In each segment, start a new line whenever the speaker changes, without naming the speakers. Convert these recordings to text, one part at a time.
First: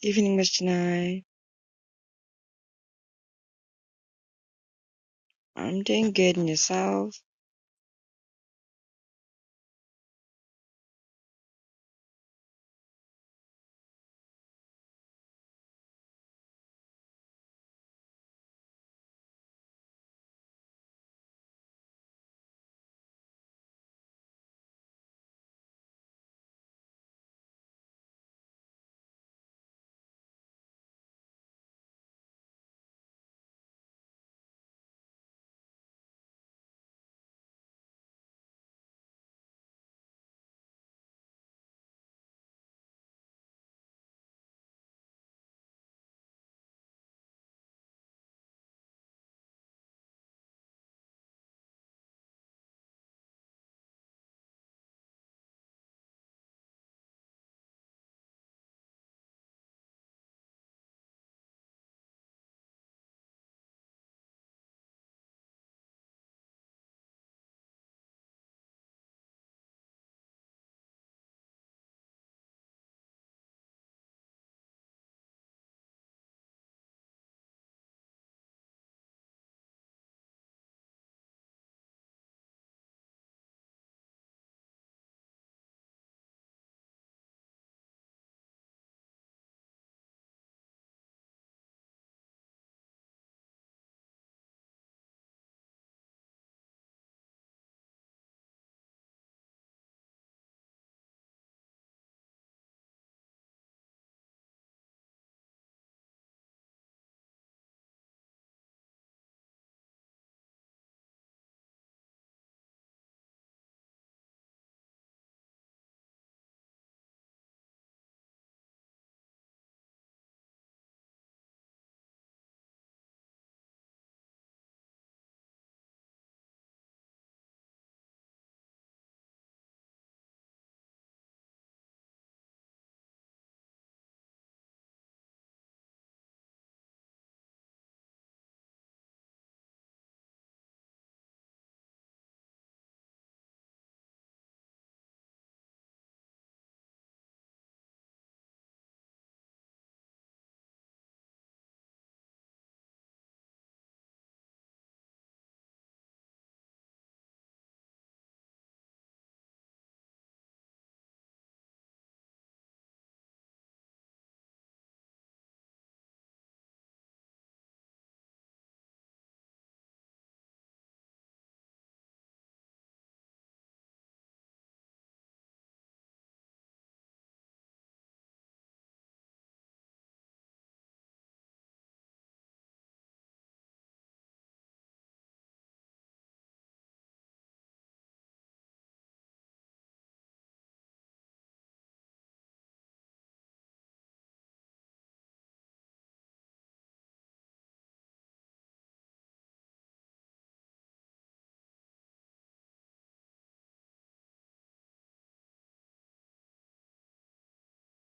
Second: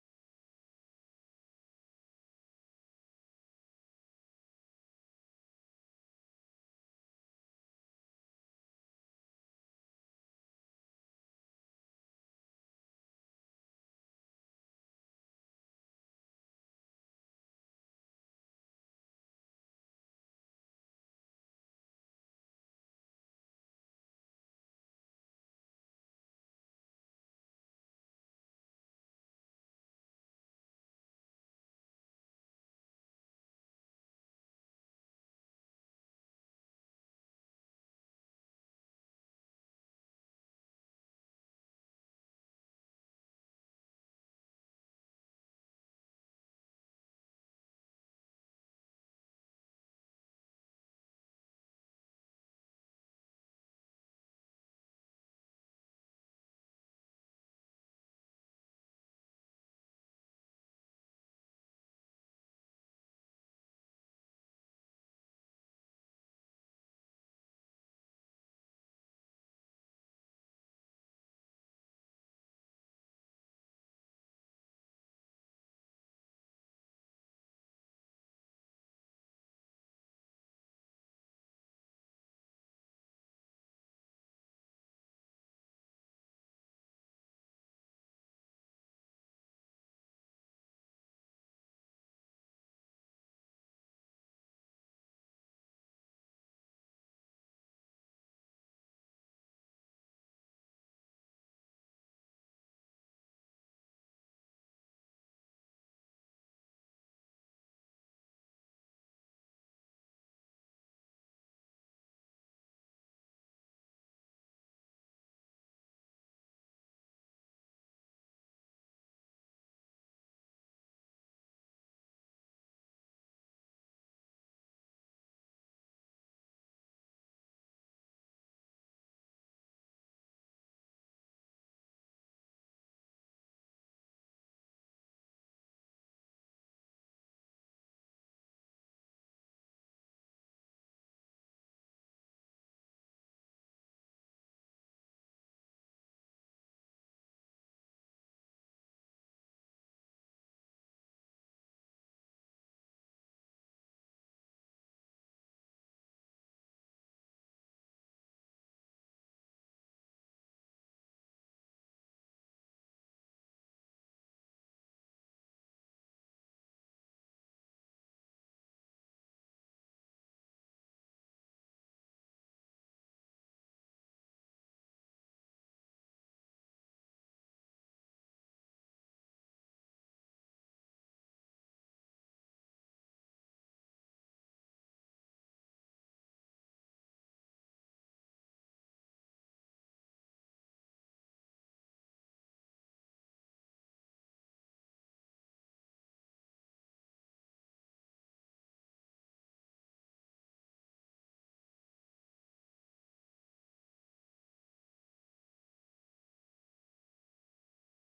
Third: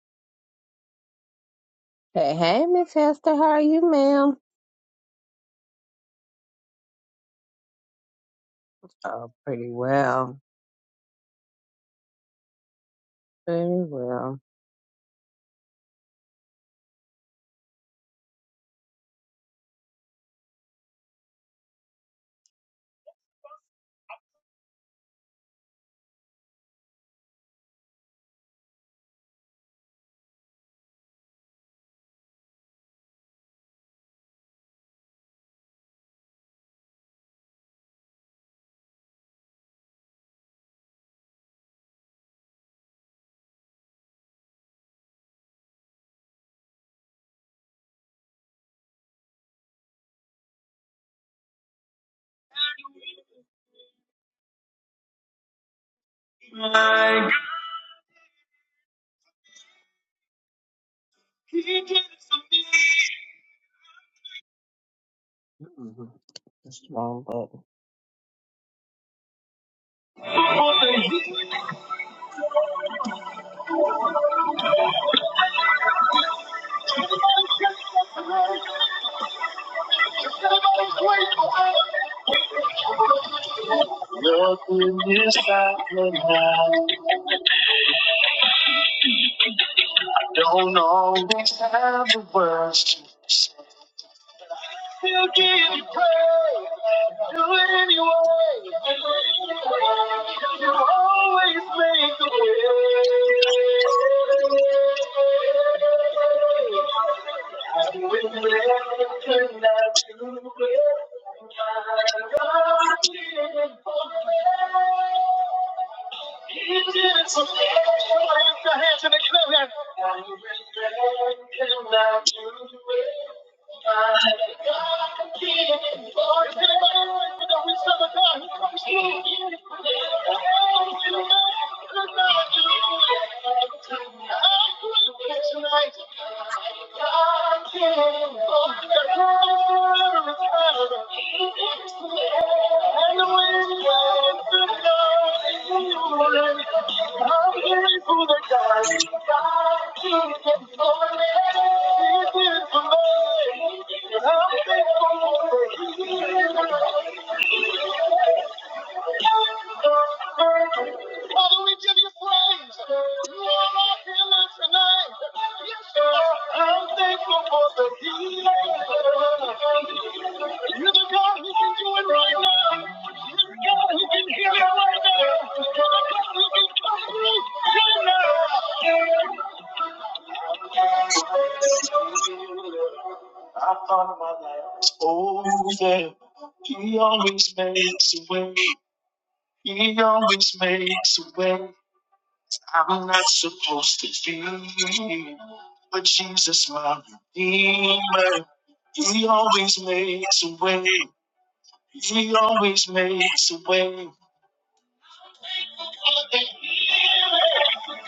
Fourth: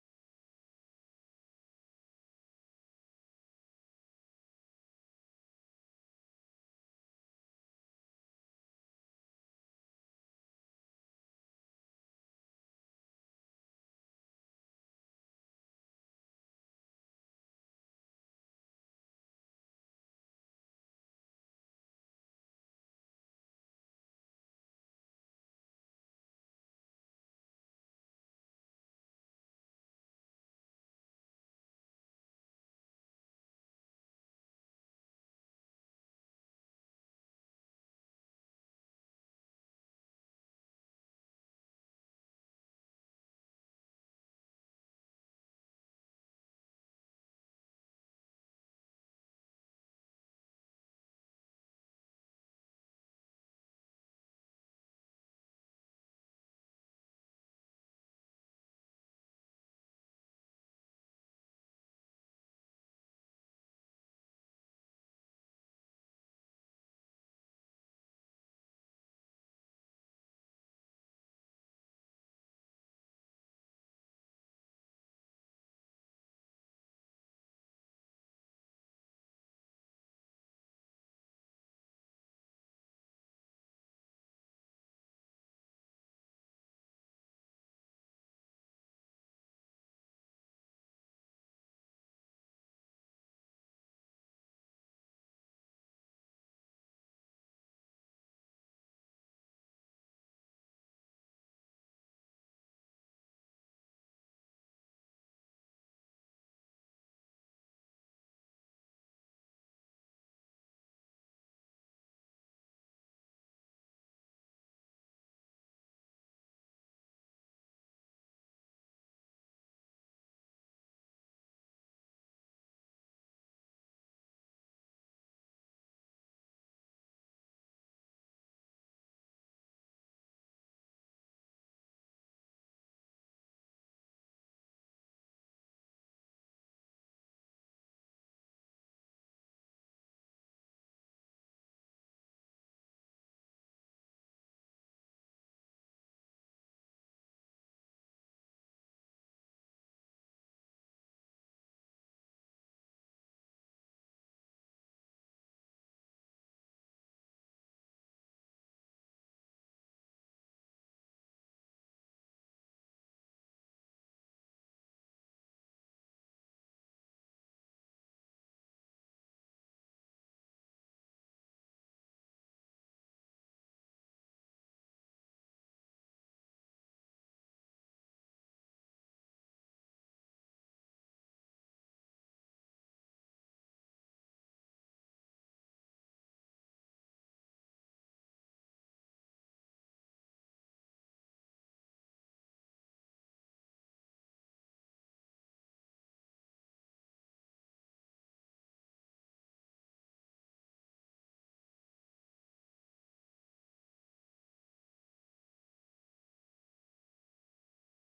Evening, Mr. Nye.
Hey, hey, Miss Hester, how are you, ma'am?
I'm doing good in yourself.
Oh, pretty well. Pretty well. My Mhm. That's the wrong button. Still give you praise. Do it anyway. You always make a way. And with everything that you give, my God is in control. I Tonight, Thank you. Father, we give you praise. You are our healer tonight. Yes, you are. I'm thankful for the healing. You're the God who can do it right now. You're the God who can heal it right now. You're the God who can come through right now. Oh, yeah. He always makes a way. He always makes a way. I'm not supposed to feel it, but Jesus, my Redeemer, He always makes a way. He always makes a way. I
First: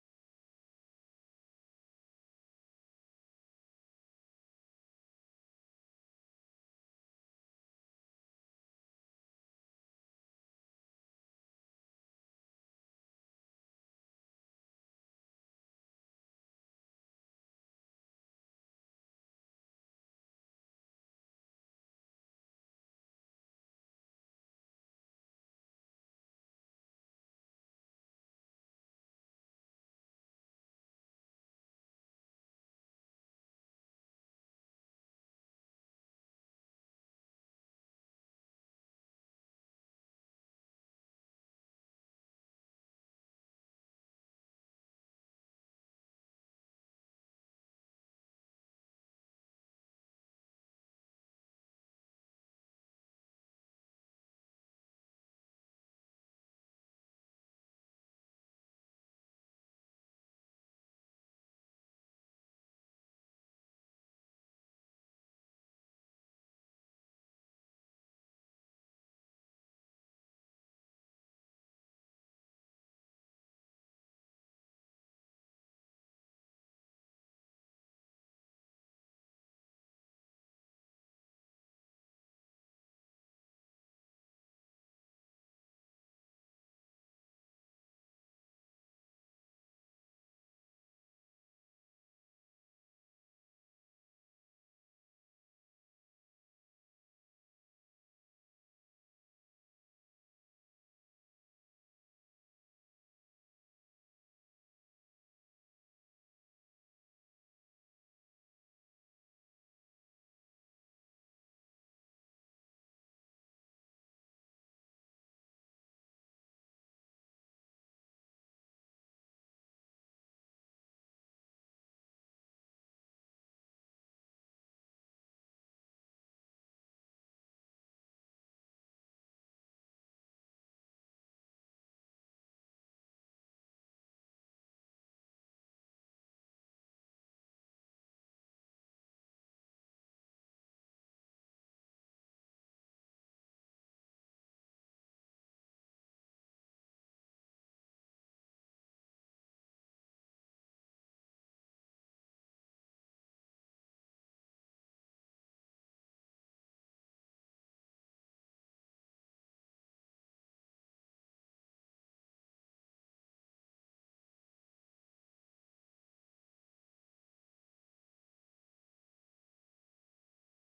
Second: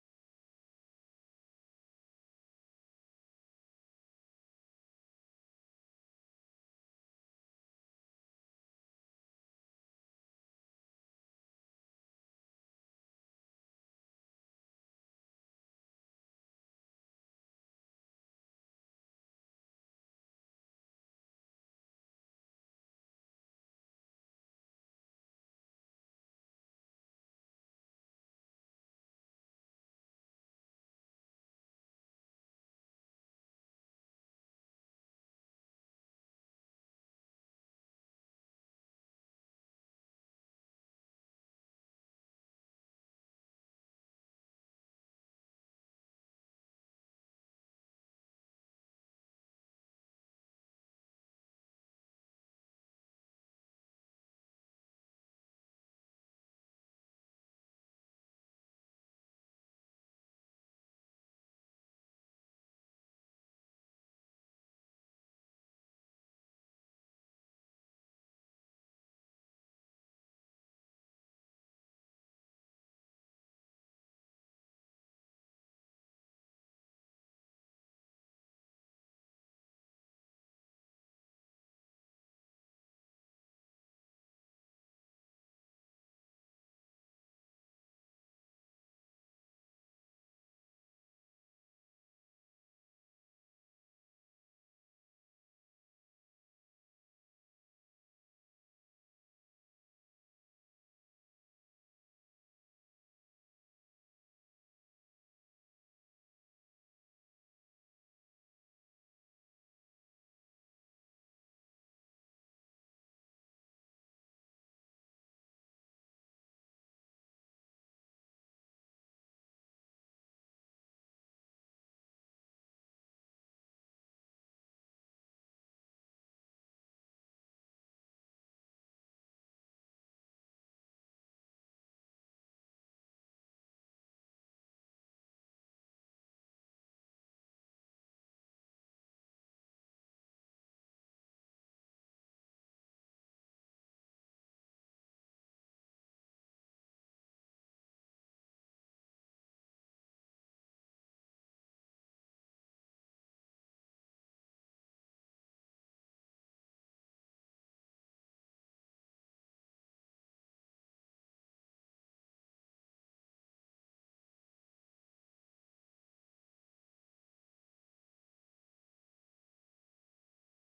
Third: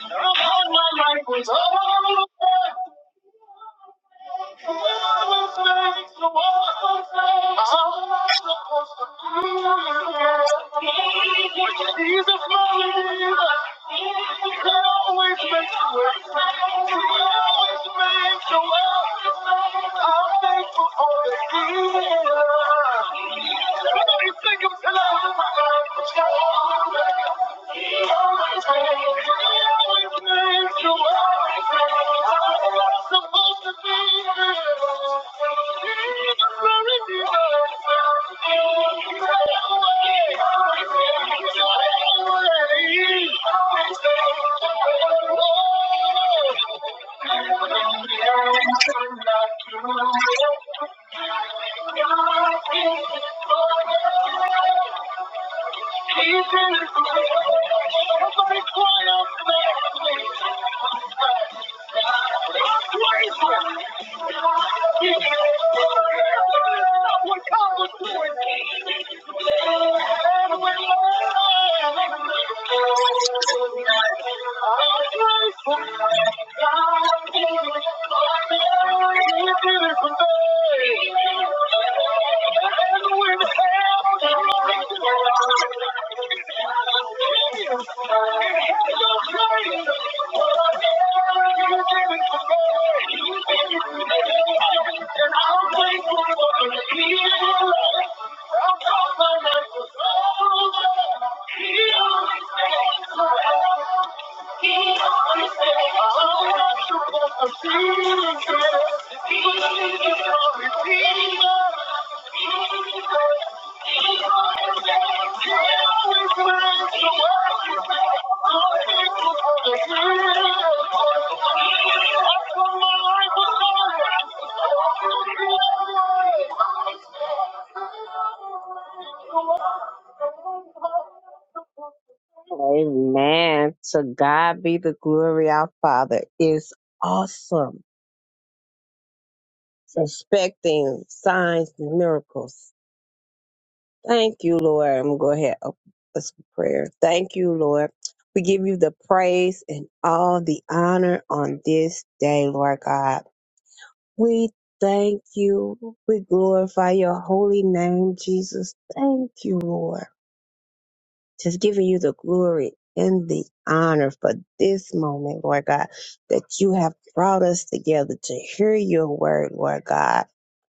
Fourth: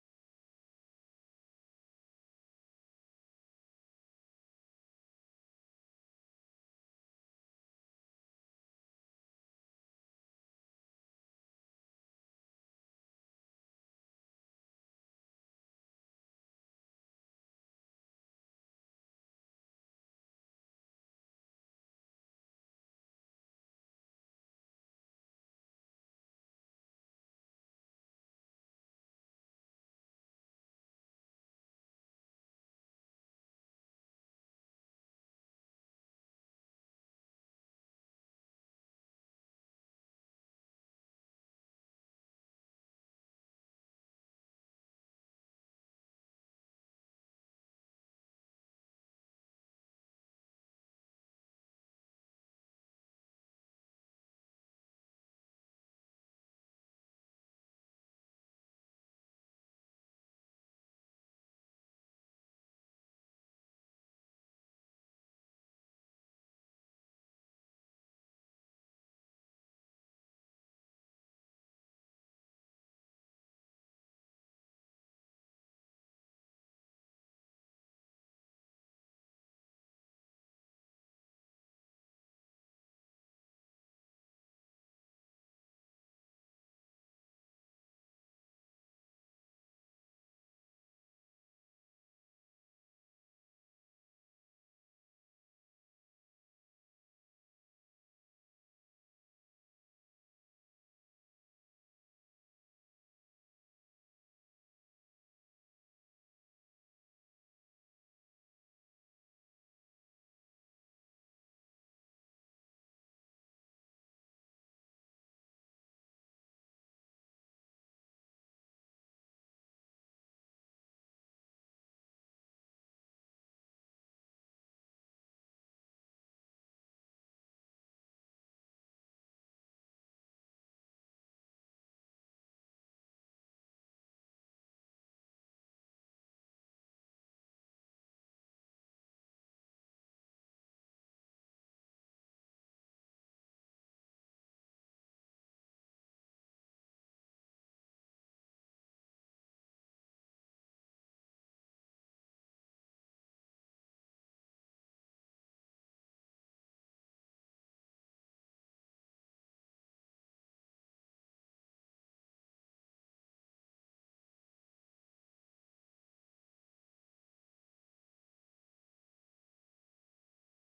thought my life was over, He always am I Thank you. Thank you. He's in his place. Somebody cry out to that place. Praise him. He is not what God was doing. And when you praise him, I'll Heal. Thank you. Amen. To God be the glory. Our Father is awesome. Expecting signs and miracles. Thank you, Lord. I'm going to go ahead and open this prayer. Thank you, Lord. We give you the praise and all the honor on this day, Lord God. We thank you. We glorify your holy name, Jesus. Thank you, Lord. just giving you the glory and the honor for this moment, Lord God, that you have brought us together to hear your word, Lord God,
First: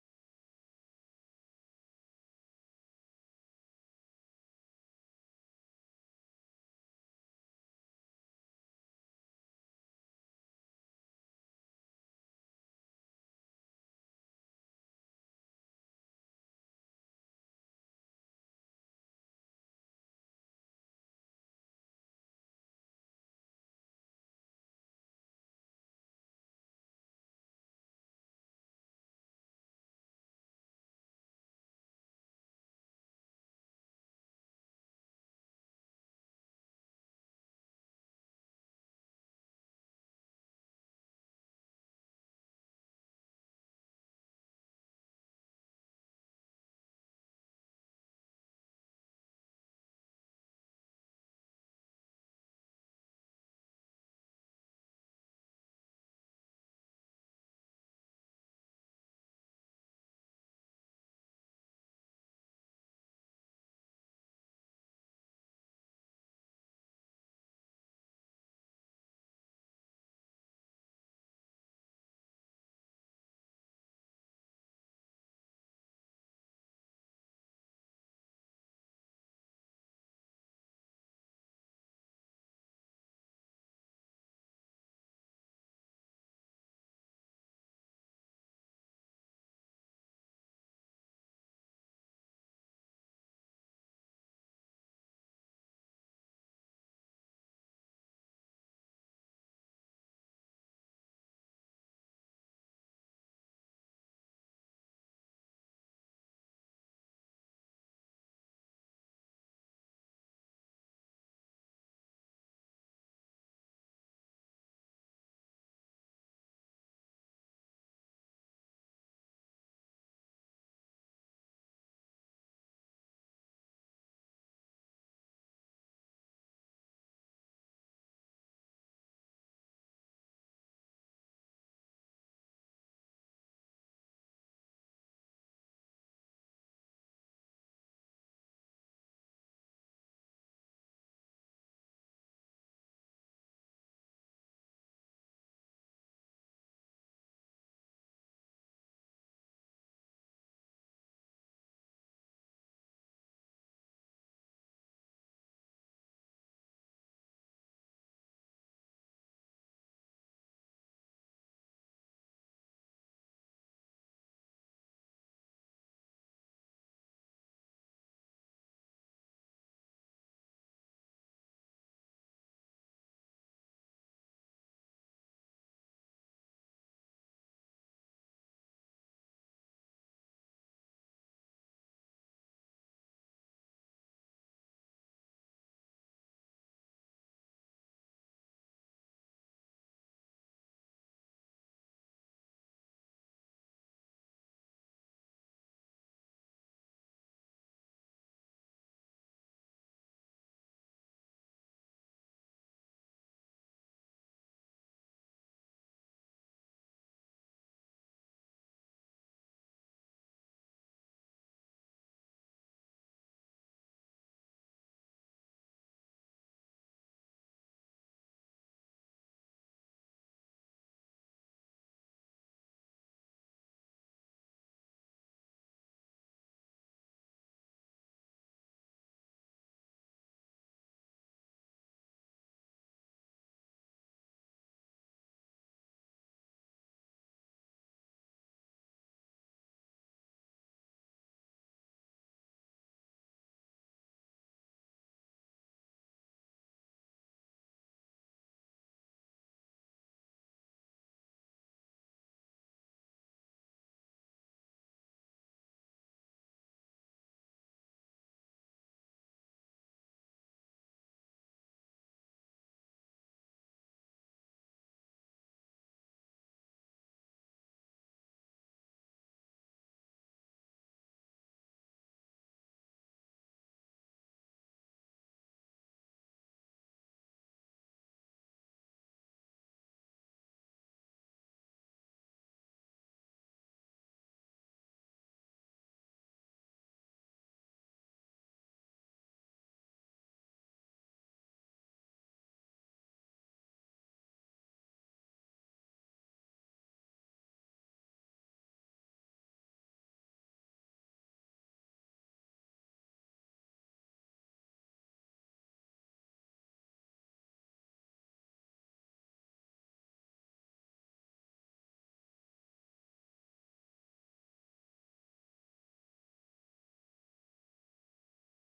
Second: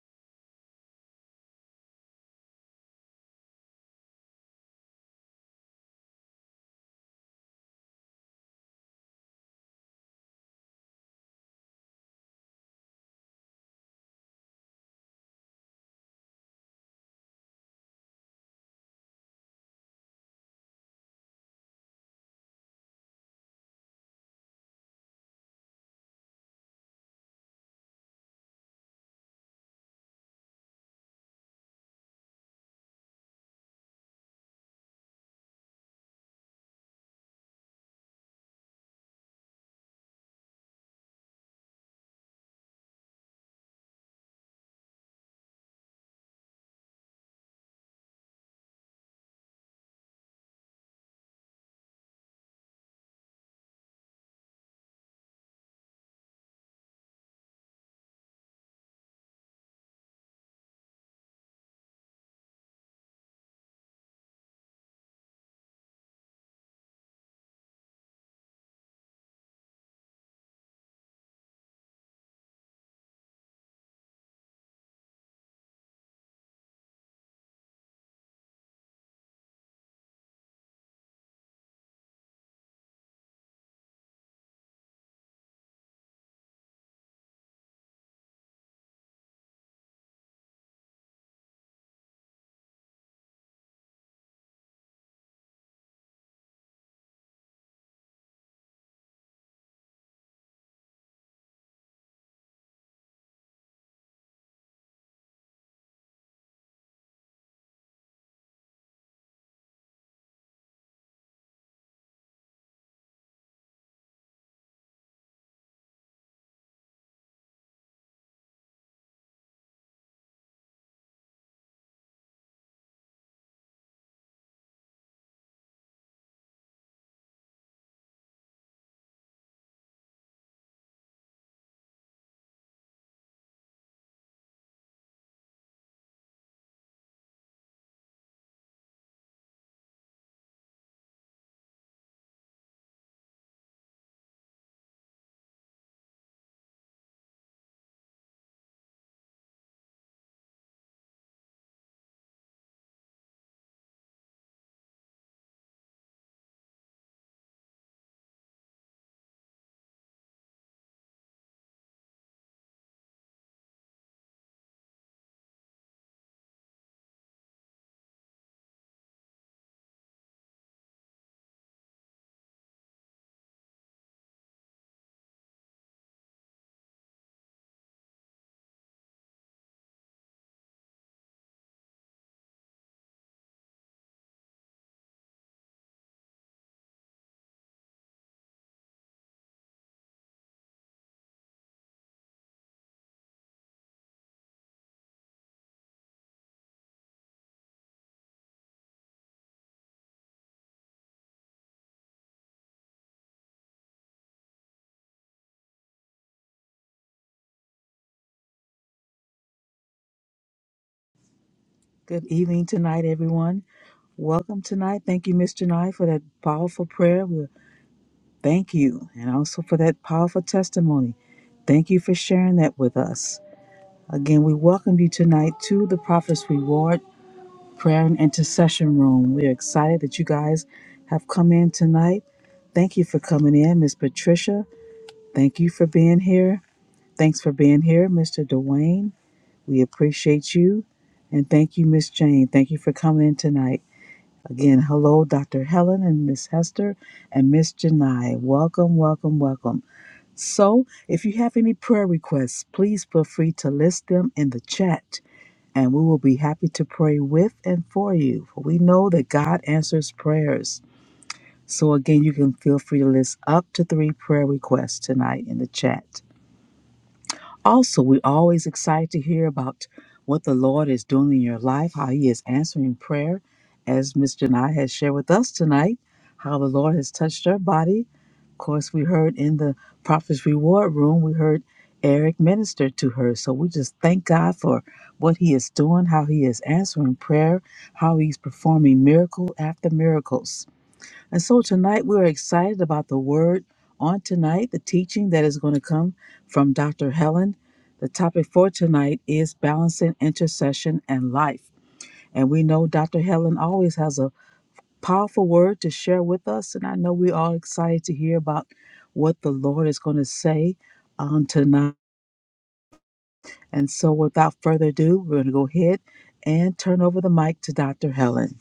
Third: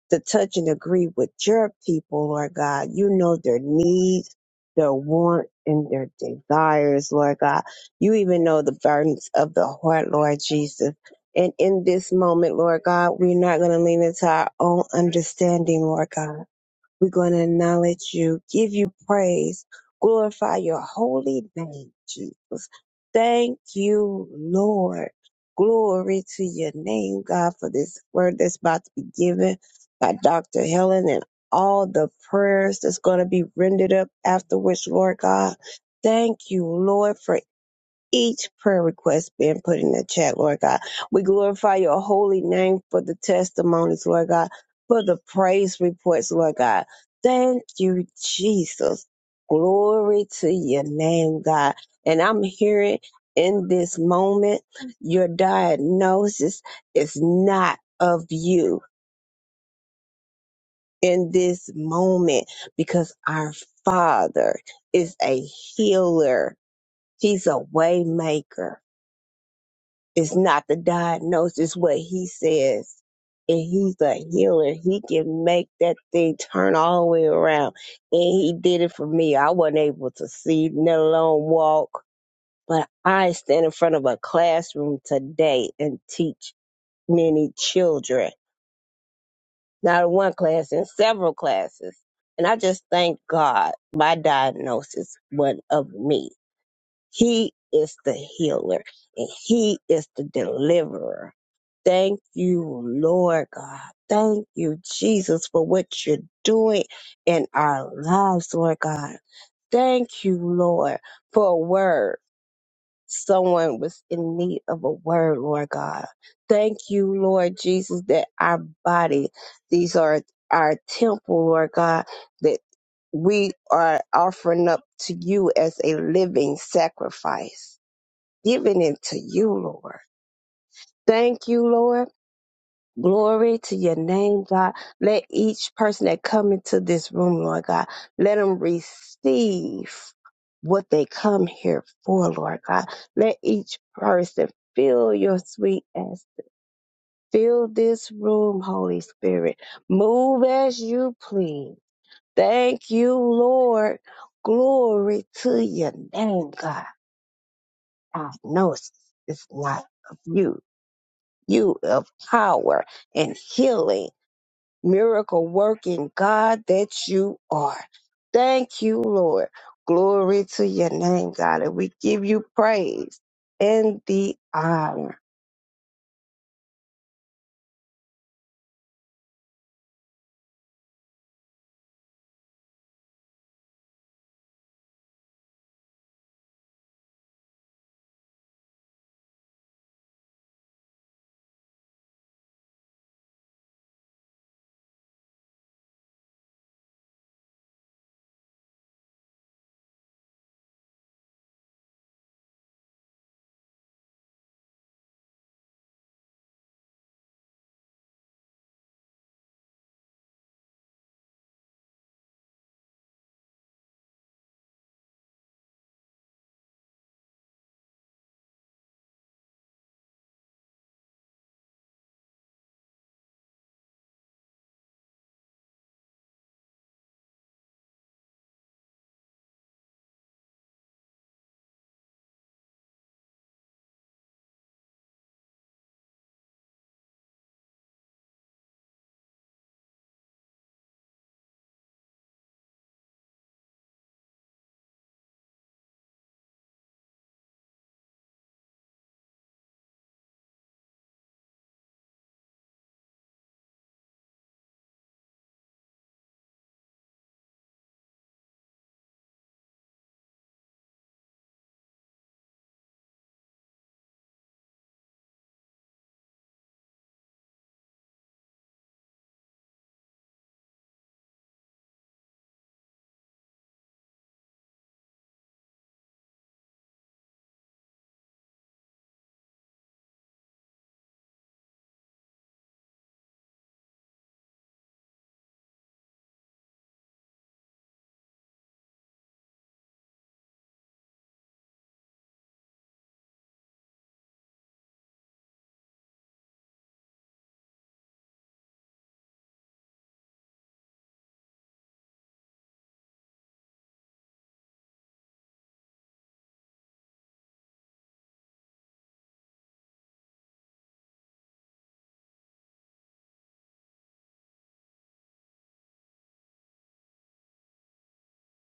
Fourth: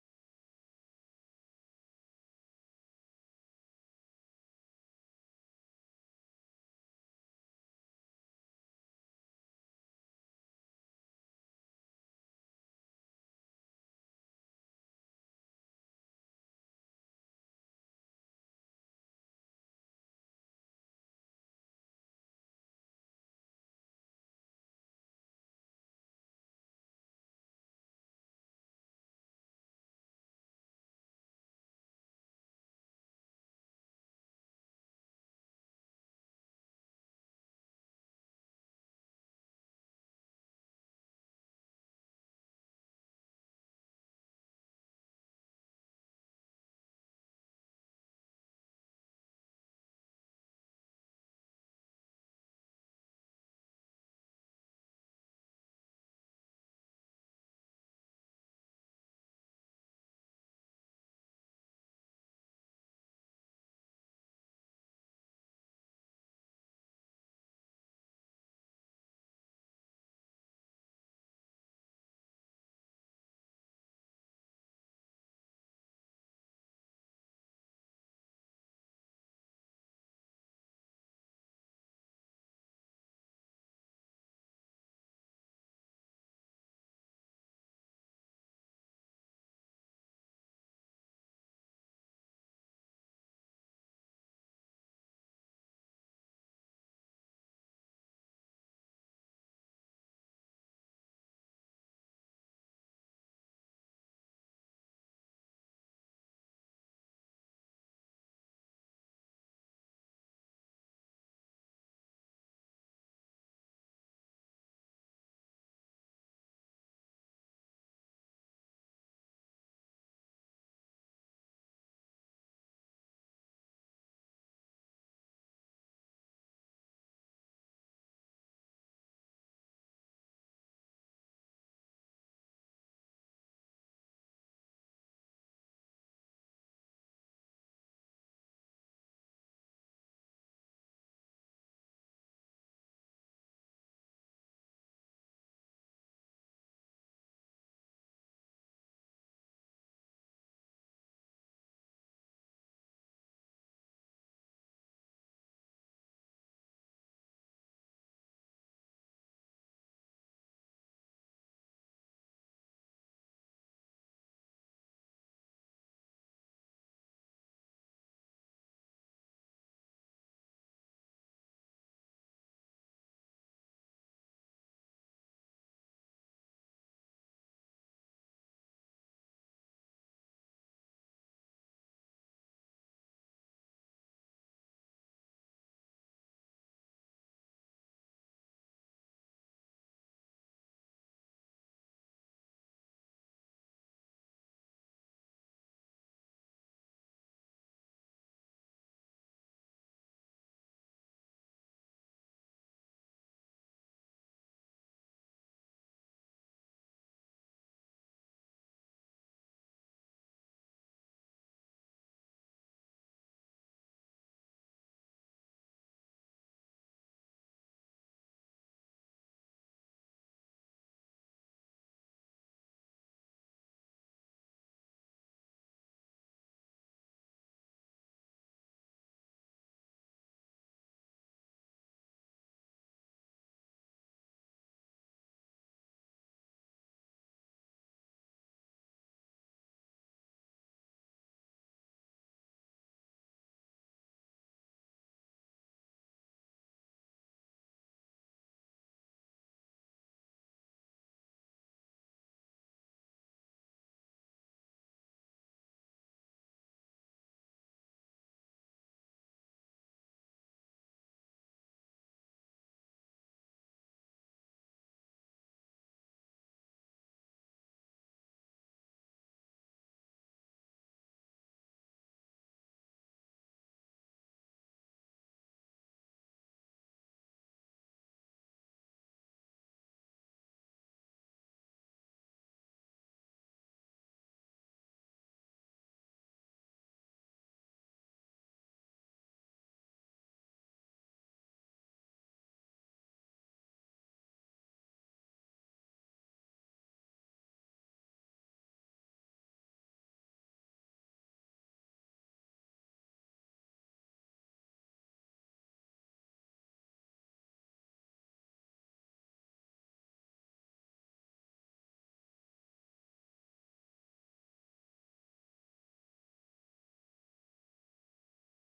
to touch and agree with your people, Lord God. You know their needs, their want, and their desires, Lord God. You even know the burdens of the heart, Lord Jesus. And in this moment, Lord God, we're not going to lean into our own understanding, Lord God we're going to acknowledge you, give you praise, glorify your holy name, Jesus. Thank you, Lord. Glory to your name, God, for this word that's about to be given by Dr. Helen and all the prayers that's going to be rendered up afterwards, Lord God. Thank you, Lord, for each prayer request being put in the chat, Lord God. We glorify your holy name for the testimonies, Lord God, for the praise reports, Lord God. Thank you, Jesus. Glory to your name, God. And I'm hearing in this moment, your diagnosis is not of you in this moment because our Father is a healer. He's a way maker. It's not the diagnosis, what he says. And he's a healer. He can make that thing turn all the way around. And he did it for me. I wasn't able to see, let alone walk. But I stand in front of a classroom today and teach many children. Not in one class, in several classes. And I just thank God my diagnosis wasn't of me he is the healer and he is the deliverer. Thank you, Lord God. Thank you, Jesus, for what you're doing in our lives, Lord God. Thank you, Lord, for a word. Someone was in need of a word, Lord God. Thank you, Lord Jesus, that our body, these are our temple, Lord God, that we are offering up to you as a living sacrifice giving it to you, Lord. Thank you, Lord. Glory to your name, God. Let each person that come into this room, Lord God, let them receive what they come here for, Lord God. Let each person feel your sweet as fill this room, Holy Spirit. Move as you please. Thank you, Lord. Glory to your name, God. I know it's it's not of you you of power and healing, miracle working God that you are. Thank you, Lord. Glory to your name, God. And we give you praise and the honor.
Good evening tonight, everyone. Welcome tonight. Thank you, Mr. Nye, for that powerful prayer. We thank you, and also for that powerful testimony. Thank you for sharing that with us. Again, we welcome you tonight to the Prophet's Reward Prayer and Intercession Room. We are excited that you guys have come in tonight. Thank you for coming in, Miss Patricia. Thank you for being here. Thanks for being here, Mr. Dwayne. We appreciate you. And thank you, Miss Jane. Thank you for coming in tonight. Again, hello, Dr. Helen and Miss Hester and Miss Janai. Welcome, welcome, welcome. So, if you have any prayer requests, please feel free to list them in the chat, and we will be happy to pray with and for you. For we know that God answers prayers. So, again, you can feel free to list up to three prayer requests tonight in the chat. Also, we're always excited to hear about what the Lord is doing in your life, how He is answering prayer, as Miss Janai has shared with us tonight, how the Lord has touched her body. Of course, we heard in the Prophet's Reward Room, we heard Eric minister to her. So we just thank God for what He is doing, how He is answering prayer, how He's performing miracle after miracles. And so tonight we're excited about the word on tonight, the teaching that is going to come from Dr. Helen. The topic for tonight is balancing intercession and life. And we know Dr. Helen always has a powerful word to share with us. And I know we're all excited to hear about what the Lord is going to say on tonight. And so without further ado, we're going to go ahead and turn over the mic to Dr. Helen.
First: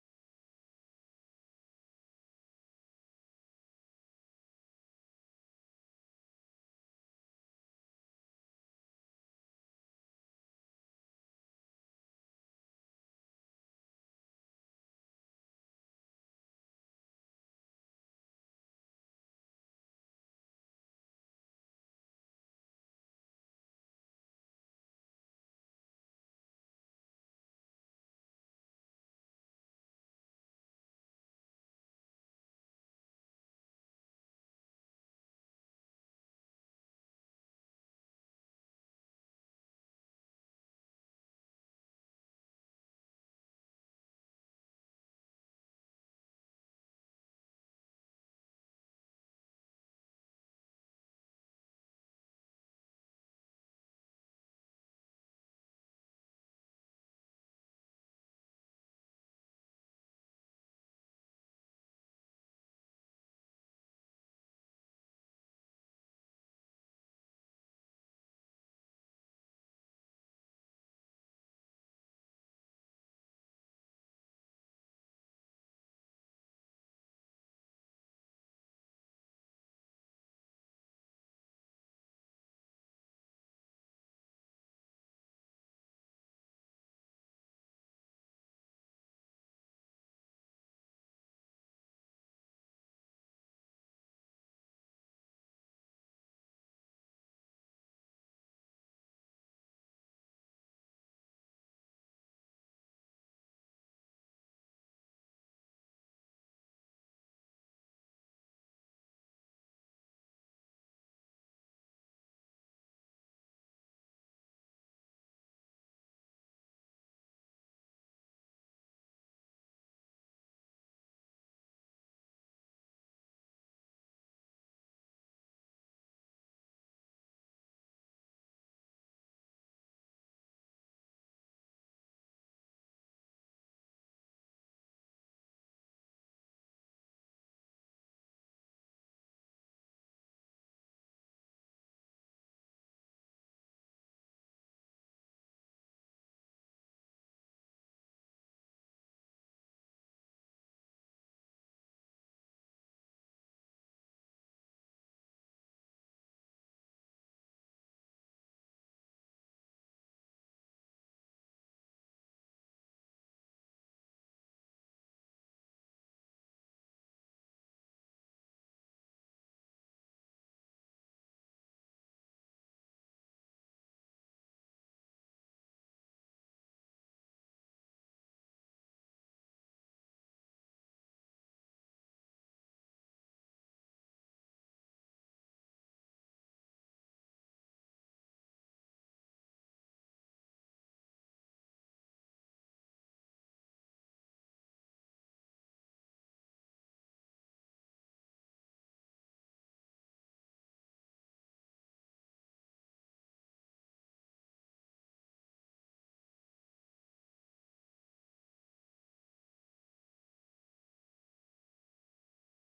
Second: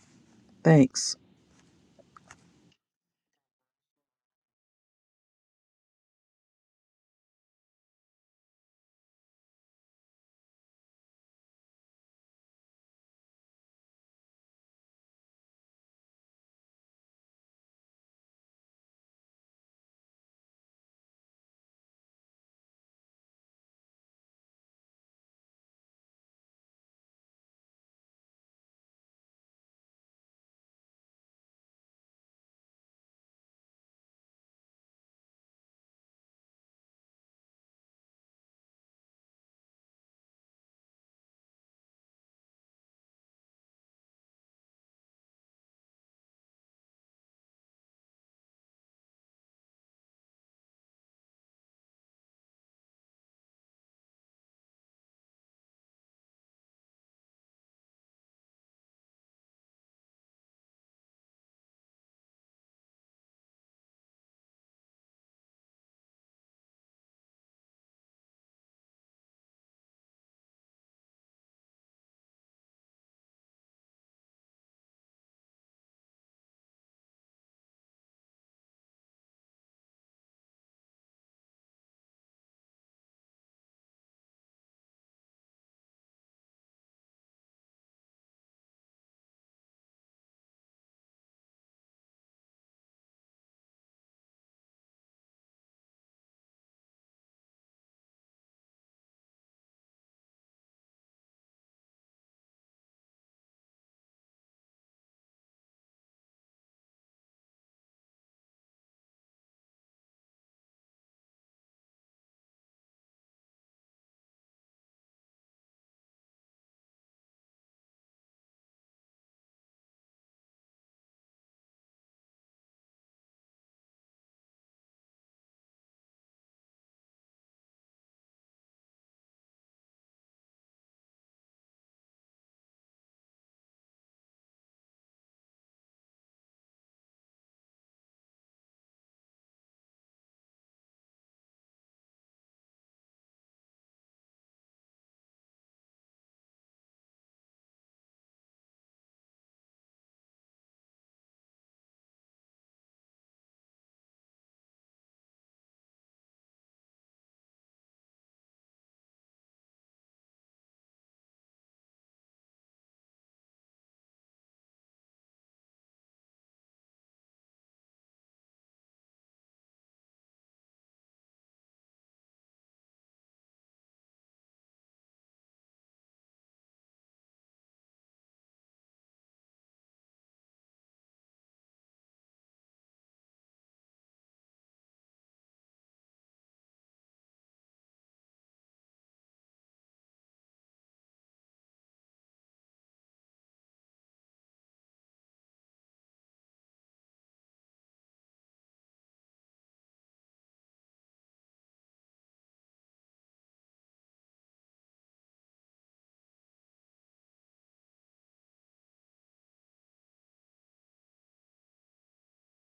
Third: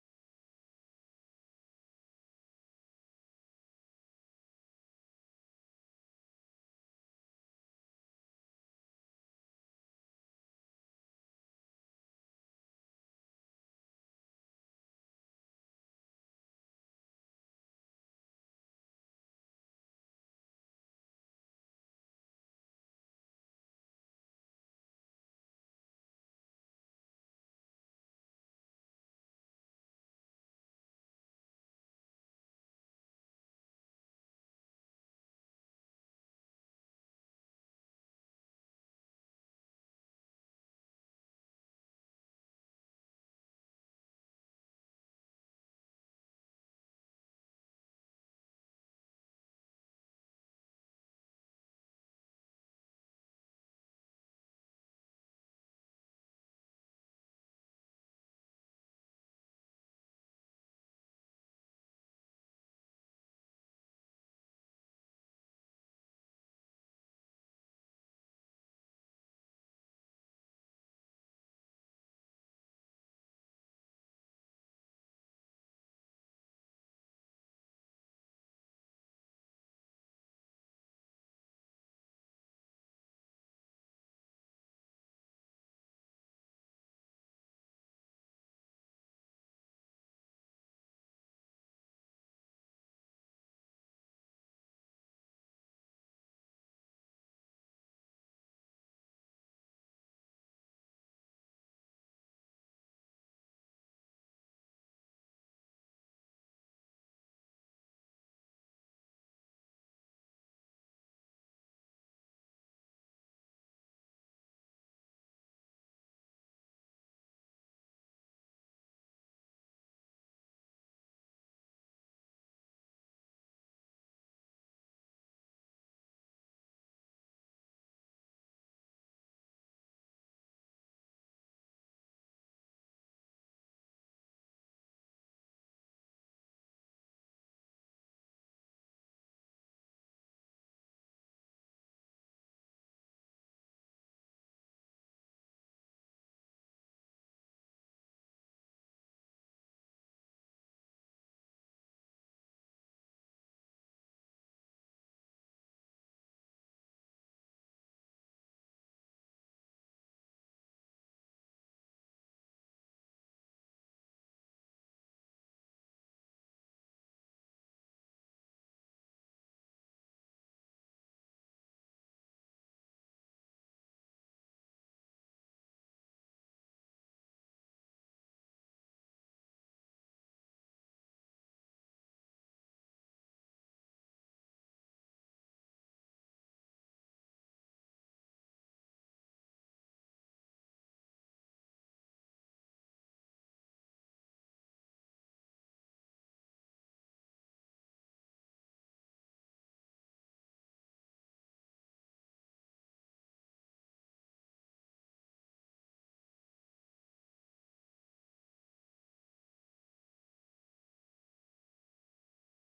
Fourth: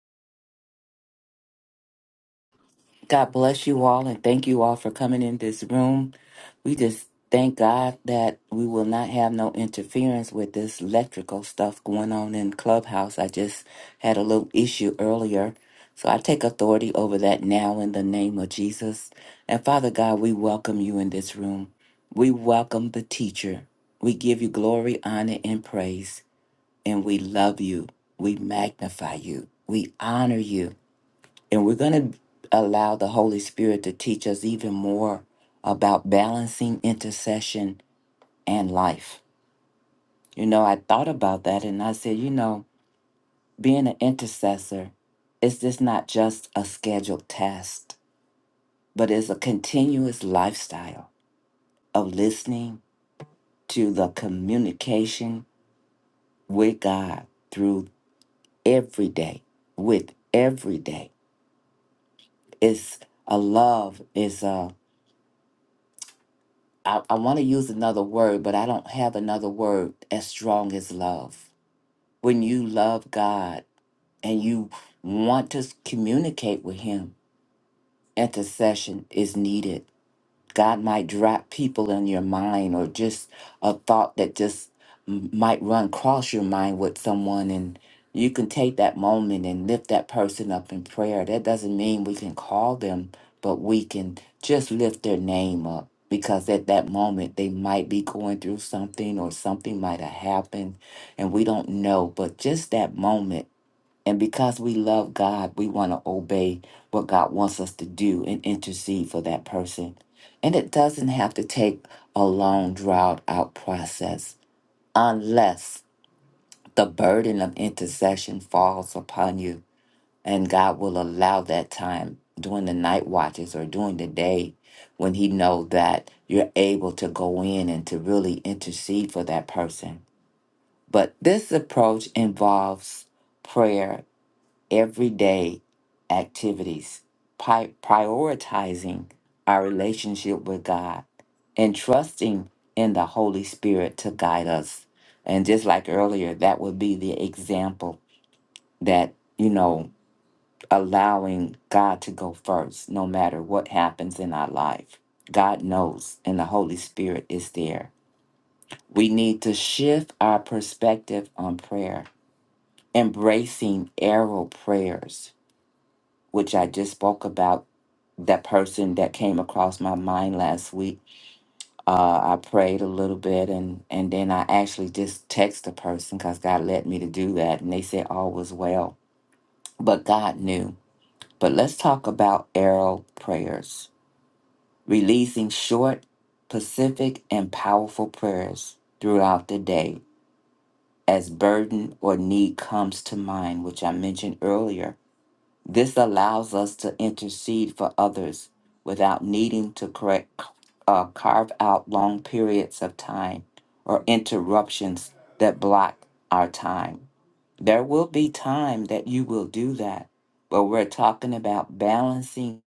Thanks.
God bless you all and thank you all for coming in this room. We just thank God that we will not have no interference with this electrical stuff going on in Clubhouse. I just had a little issue earlier. So I take authority over that now in the name of Jesus. And Father God, we welcome you in this room. We welcome the teacher. We give you glory, honor, and praise. And we love you. We magnify you. We honor you. And we're going to allow the Holy Spirit to teach us even more about balancing intercession and life. You know, I thought about that and I said, you know, being an intercessor is just not just a scheduled task, but it's a continuous lifestyle of listening to the communication with God through every day, with every day. It's a love, It's a I, I want to use another word, but I don't have another word as strong as love. When you love God and you want to s- communicate with Him, intercession is needed. God might drop people in your mind or just a thought that just m- might run across your mind with someone and you can take that moment and lift that person up in prayer. That doesn't mean we can call them, but we can just lift their name up because at that moment they might be going through something or something might have happened and we don't know. But just that moment and because we love God, we want to obey what God wants us to do and intercede for that person. And it doesn't have to take a long, drawn out process unless the burden of intercession falls upon you. And God will allow that time during the night watches or during the day when He knows that you're able to go in and to really intercede for that person. But this approach involves prayer everyday activities, pi- prioritizing our relationship with God and trusting in the Holy Spirit to guide us. And just like earlier, that would be the example that, you know, allowing God to go first, no matter what happens in our life. God knows, and the Holy Spirit is there. We need to shift our perspective on prayer, embracing arrow prayers, which I just spoke about that person that came across my mind last week. Uh, I prayed a little bit and, and then I actually just texted the person because God led me to do that. And they said all was well, but God knew. But let's talk about arrow prayers, releasing short, specific, and powerful prayers throughout the day as burden or need comes to mind, which I mentioned earlier This allows us to intercede for others without needing to correct, uh, carve out long periods of time or interruptions that block our time. There will be time that you will do that, but we're talking about balancing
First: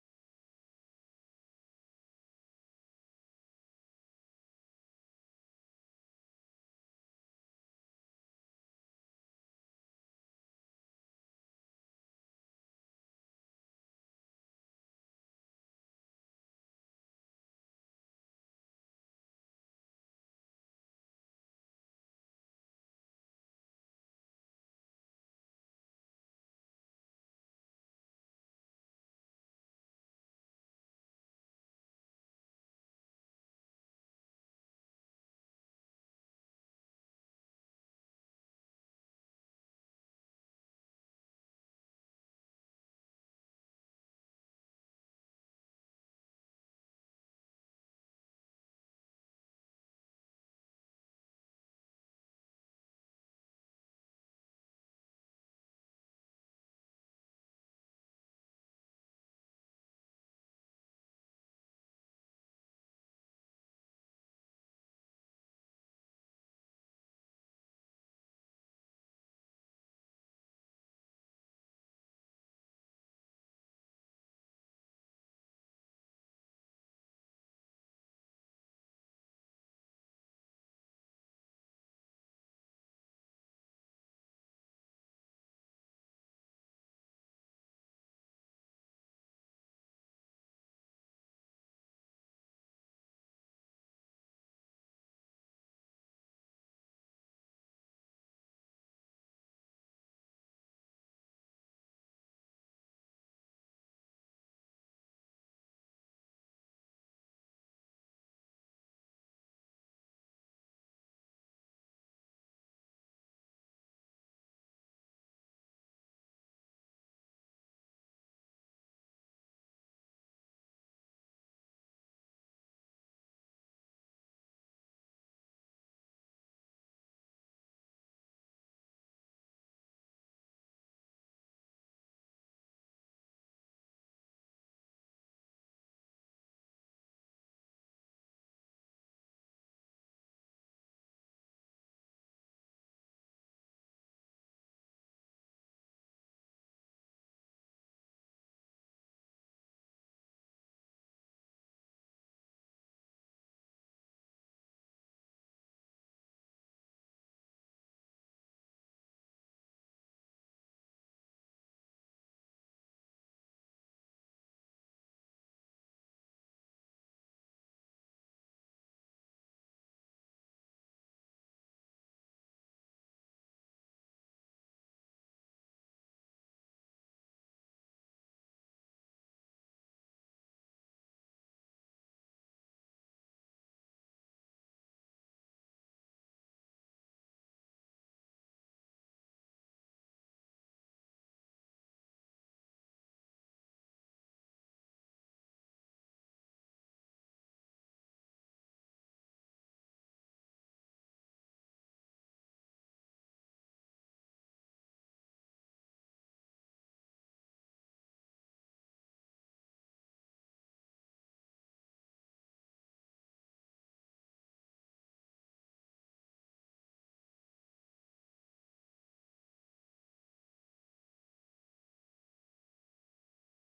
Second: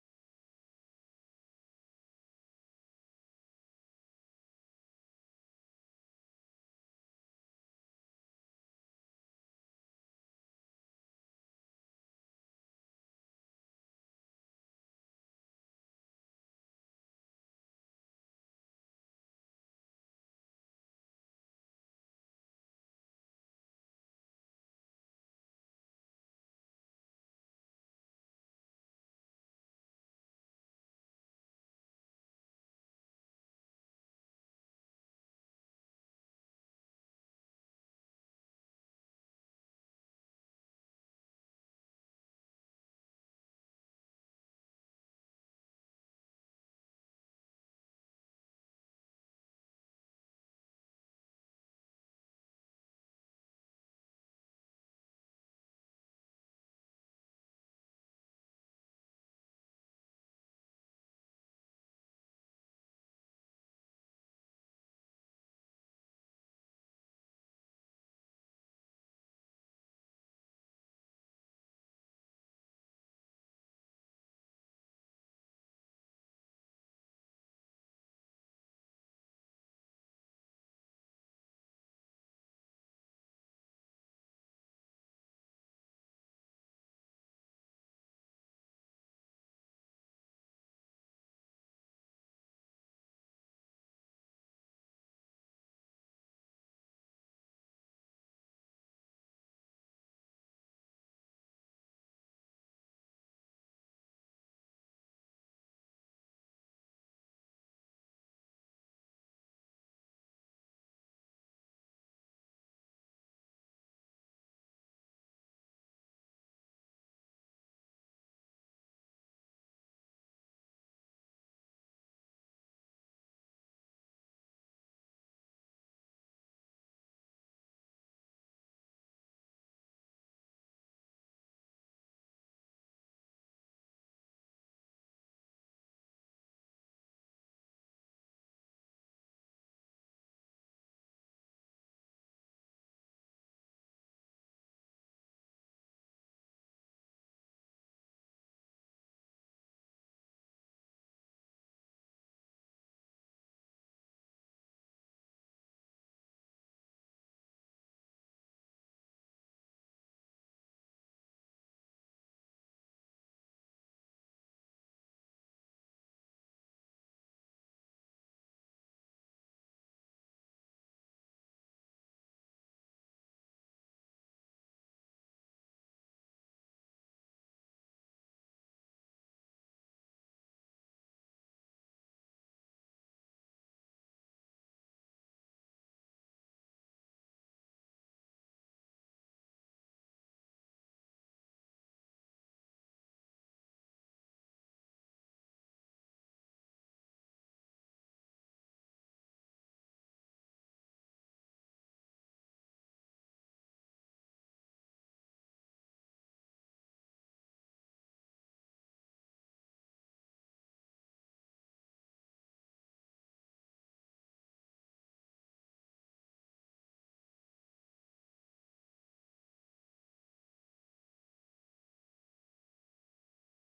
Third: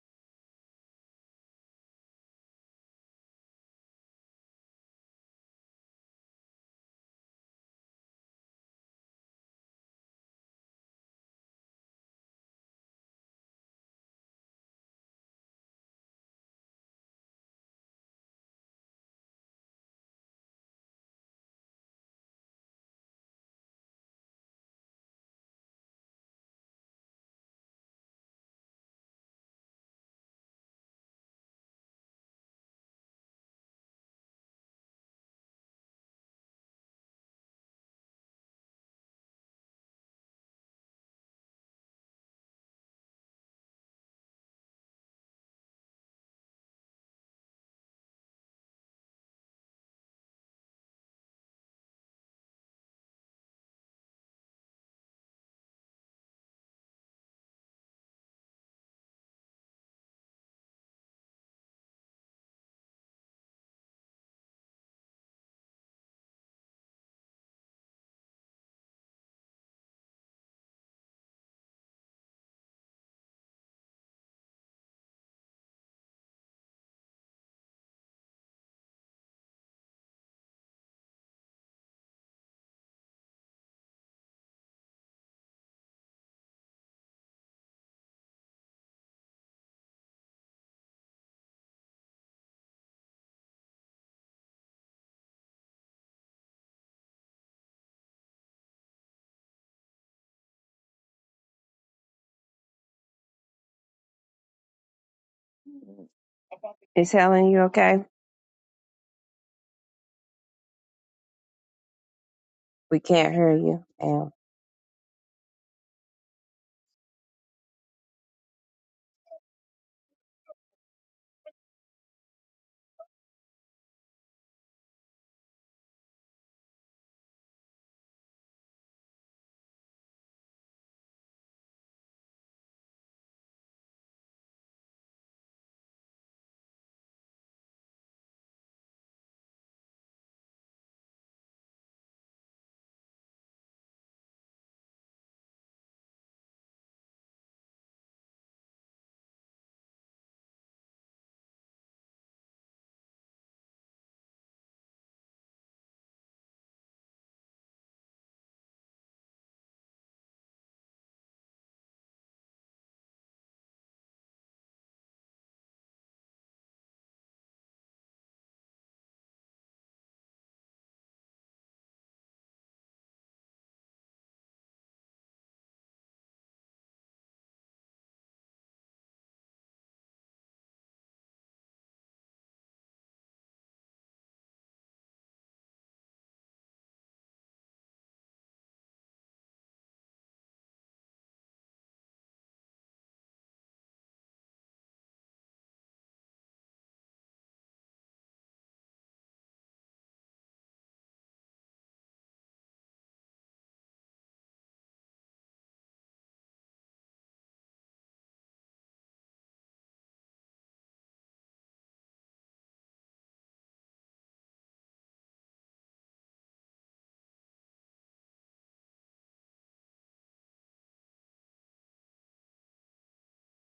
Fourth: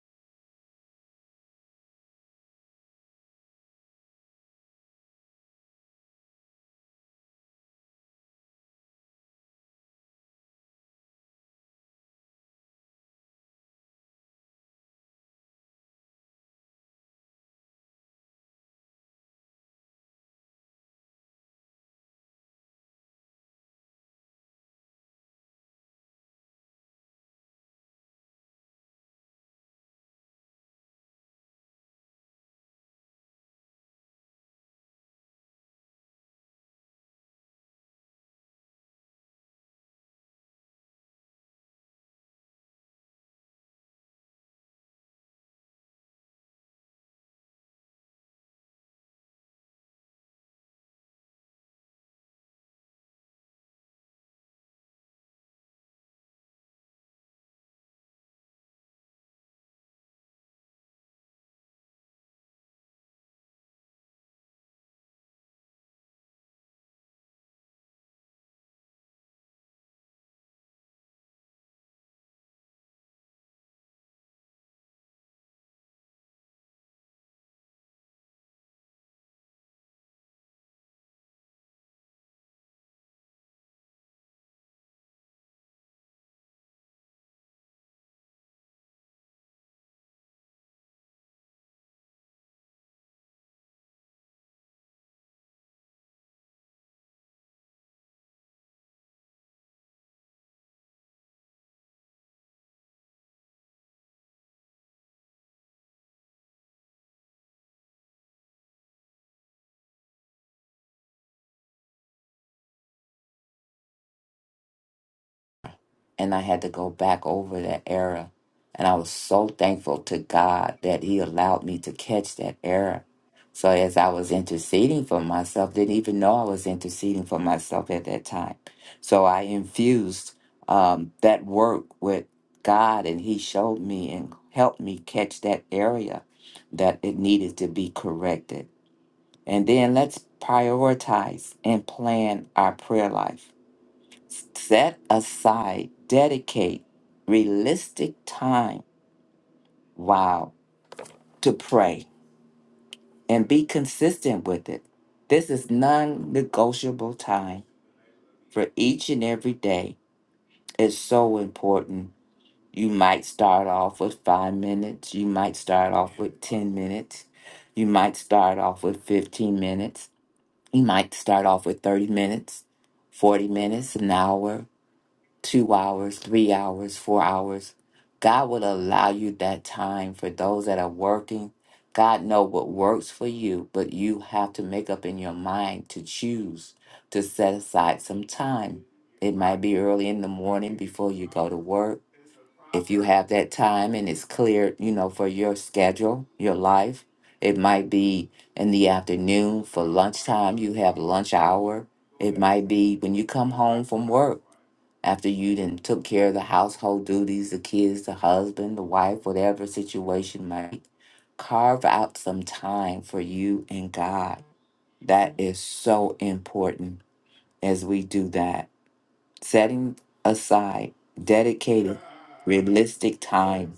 Miss Helen, you okay? We can't hear you. ma'am.
and I had to go back over that error. And I was so thankful to God that He allowed me to catch that error. So as I was interceding for myself, didn't even know I was interceding for myself at that time. So I infused um, that work with God, and He showed me and helped me catch that area that it needed to be corrected. And then let's prioritize and plan our prayer life set aside, dedicate realistic time, wow, to pray and be consistent with it. This is non negotiable time for each and every day. It's so important. You might start off with five minutes, you might start off with 10 minutes, you might start off with 15 minutes, you might start off with 30 minutes, 40 minutes, an hour, two hours, three hours, four hours. God will allow you that time for those that are working. God know what works for you, but you have to make up in your mind to choose to set aside some time. It might be early in the morning before you go to work. If you have that time and it's clear, you know, for your schedule, your life, it might be in the afternoon for lunchtime, you have lunch hour. It might be when you come home from work after you then took care of the household duties, the kids, the husband, the wife, whatever situation might carve out some time for you and God. That is so important as we do that. Setting aside dedicated, realistic time.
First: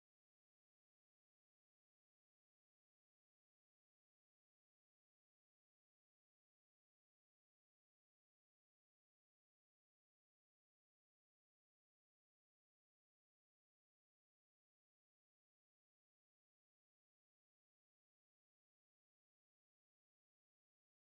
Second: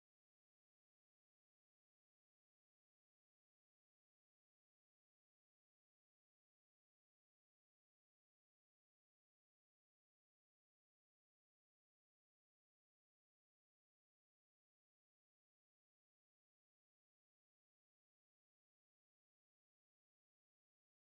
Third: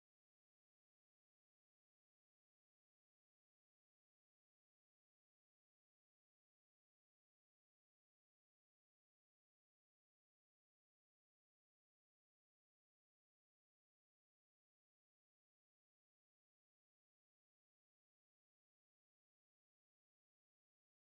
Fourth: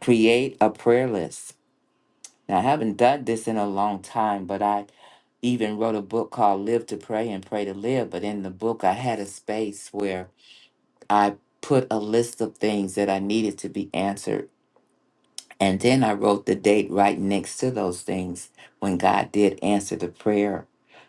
Create a prayer list. Now, I haven't done this in a long time, but I even wrote a book called Live to Pray and Pray to Live. But in the book, I had a space where I put a list of things that I needed to be answered. And then I wrote the date right next to those things when God did answer the prayer.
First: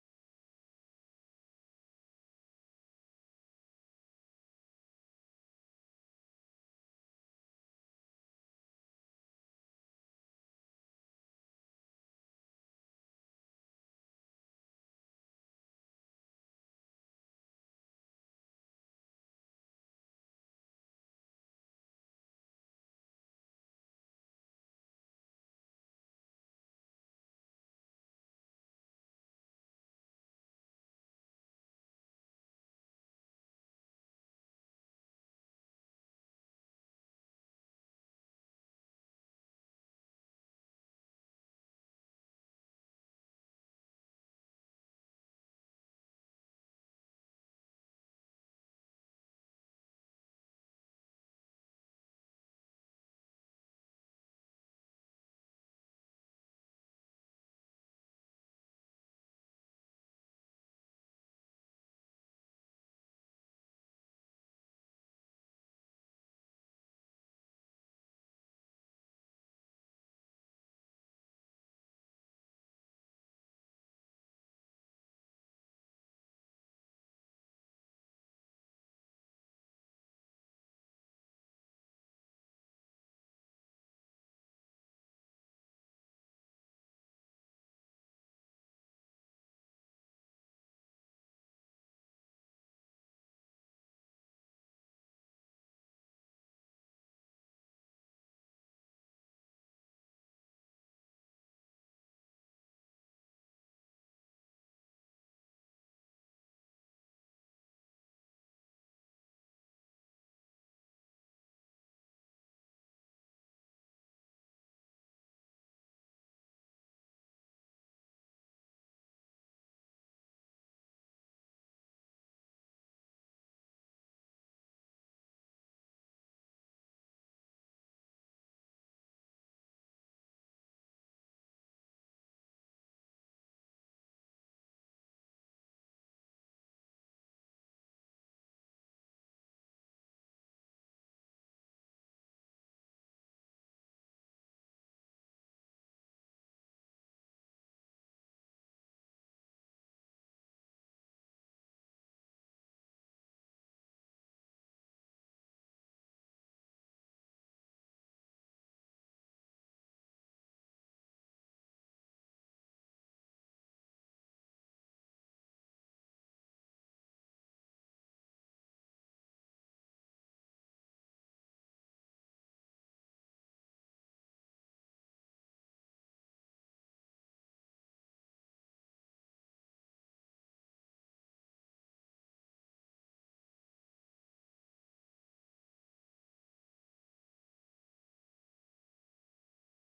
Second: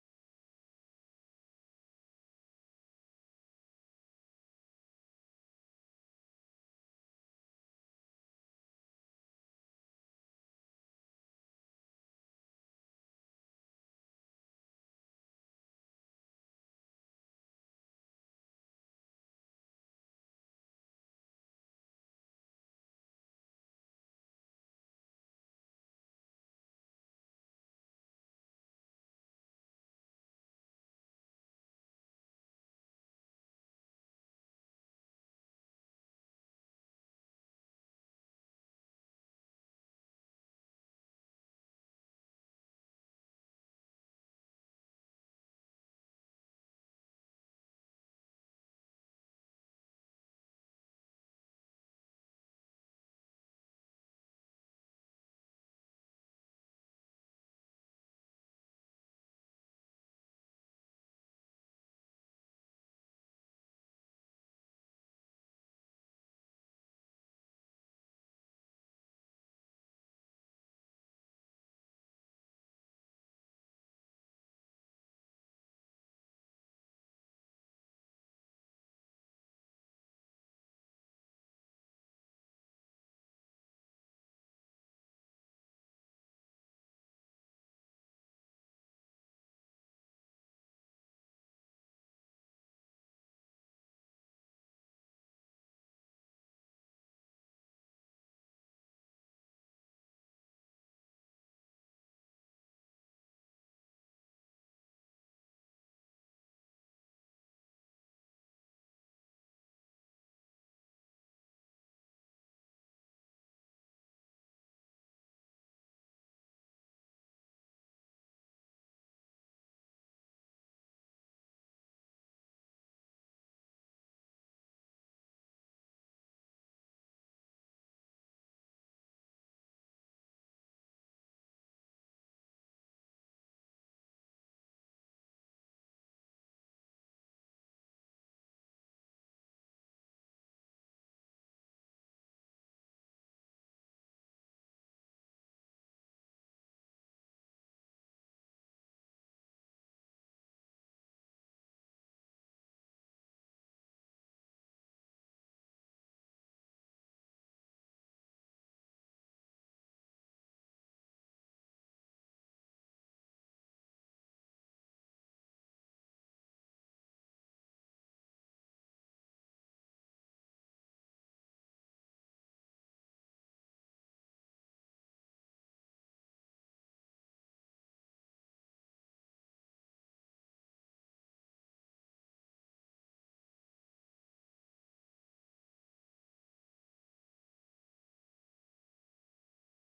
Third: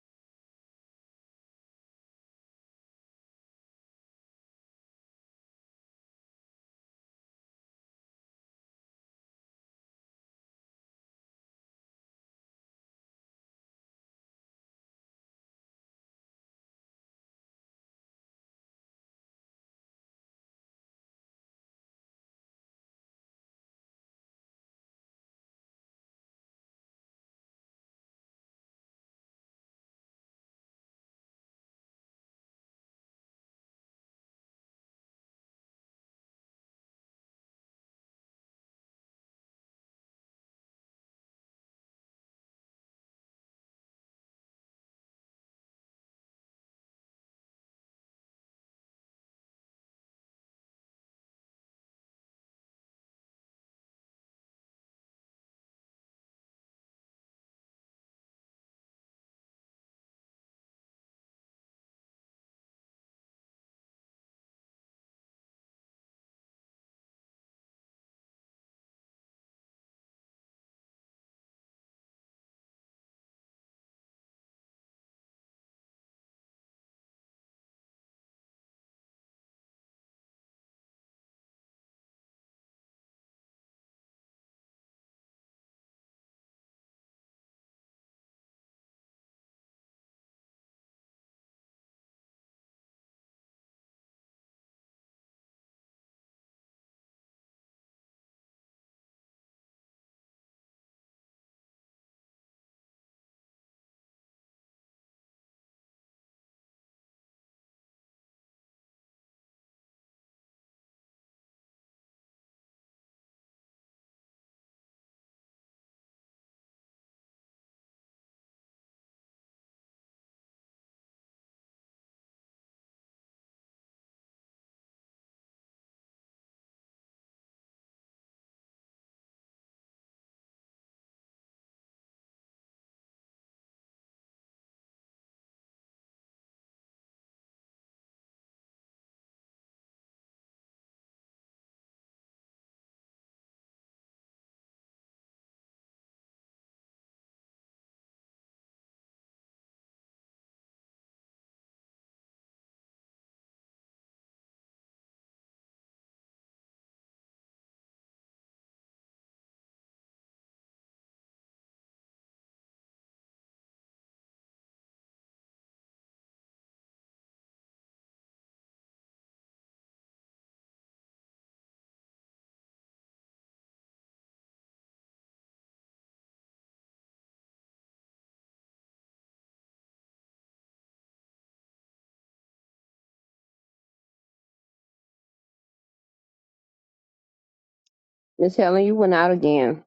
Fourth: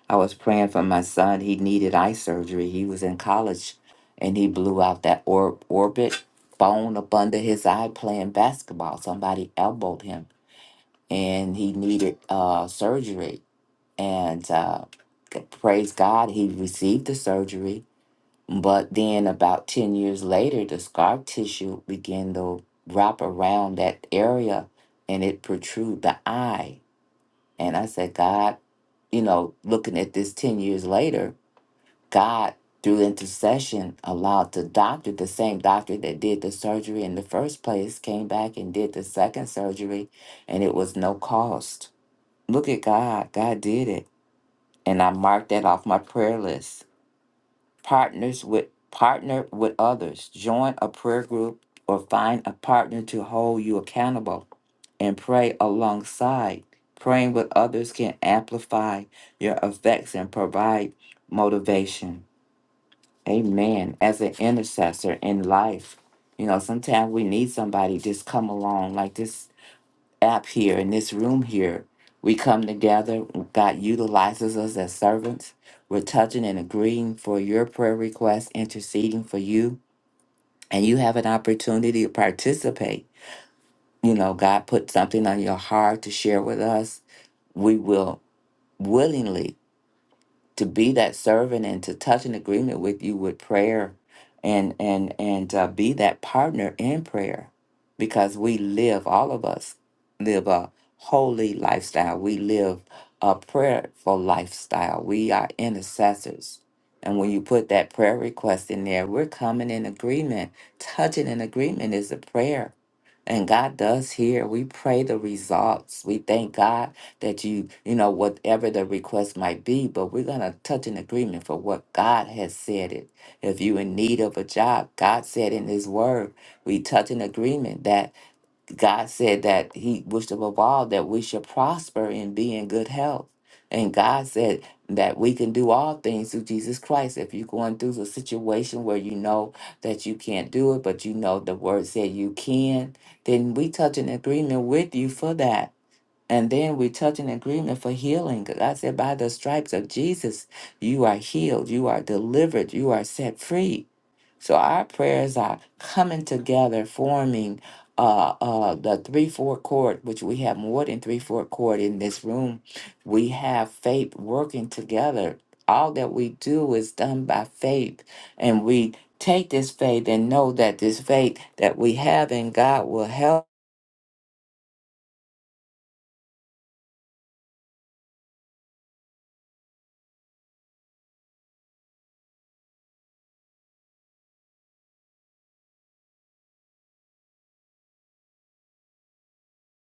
I was praying for my son. He needed eye surgery. He was in college and he blew out that or- orbit bone up under his eye playing basketball. Somebody elbowed him and he needed uh, surgery. And uh, praise God, he received the surgery but then, about 10 years later, the scar tissue began to wrap around that area and it protrude the eye. And I said, God, you know, looking at this 10 years later, God, through intercession, allowed the doctor, the same doctor that did the surgery in the first place, came back and did the second surgery, and it was no cost. Look at God. God did it. And I marked that off my prayer list partners with partner with others join a prayer group or find a partner to hold you accountable and pray alongside praying with others can amplify your effects and provide motivation amen as an intercessor in life you know sometimes we need somebody just come along like this app here, in this room here. We come together. God utilizes us as servants. We're touching and agreeing for your prayer requests, interceding for you. And you have an opportunity to participate. You know, God put something on your heart to share with us. We will willingly to be that servant and to touch an agreement with you with prayer and and and uh, be that partner in prayer because we live all of us live a holy lifestyle we live a prayerful lifestyle we are intercessors and when you put that prayer request in there we're coming in agreement touching an agreement is a prayer and God does hear. We pray the results. We thank God that you, you know, whatever the request might be, but we're going to touch an agreement for what God has said it. If you in need of a job, God said in his word, we touch an agreement that God said that he wished above all that we should prosper and be in good health. And God said that we can do all things through Jesus Christ. If you're going through a situation where you know that you can't do it, but you know the word said you can, then we touch an agreement with you for that and then we touch an agreement for healing. God said, by the stripes of Jesus, you are healed, you are delivered, you are set free. So our prayers are coming together, forming uh, uh, the three four chord, which we have more than three four chord in this room. We have faith working together. All that we do is done by faith, and we take this faith and know that this faith that we have in God will help
Miss Helen, you went out again.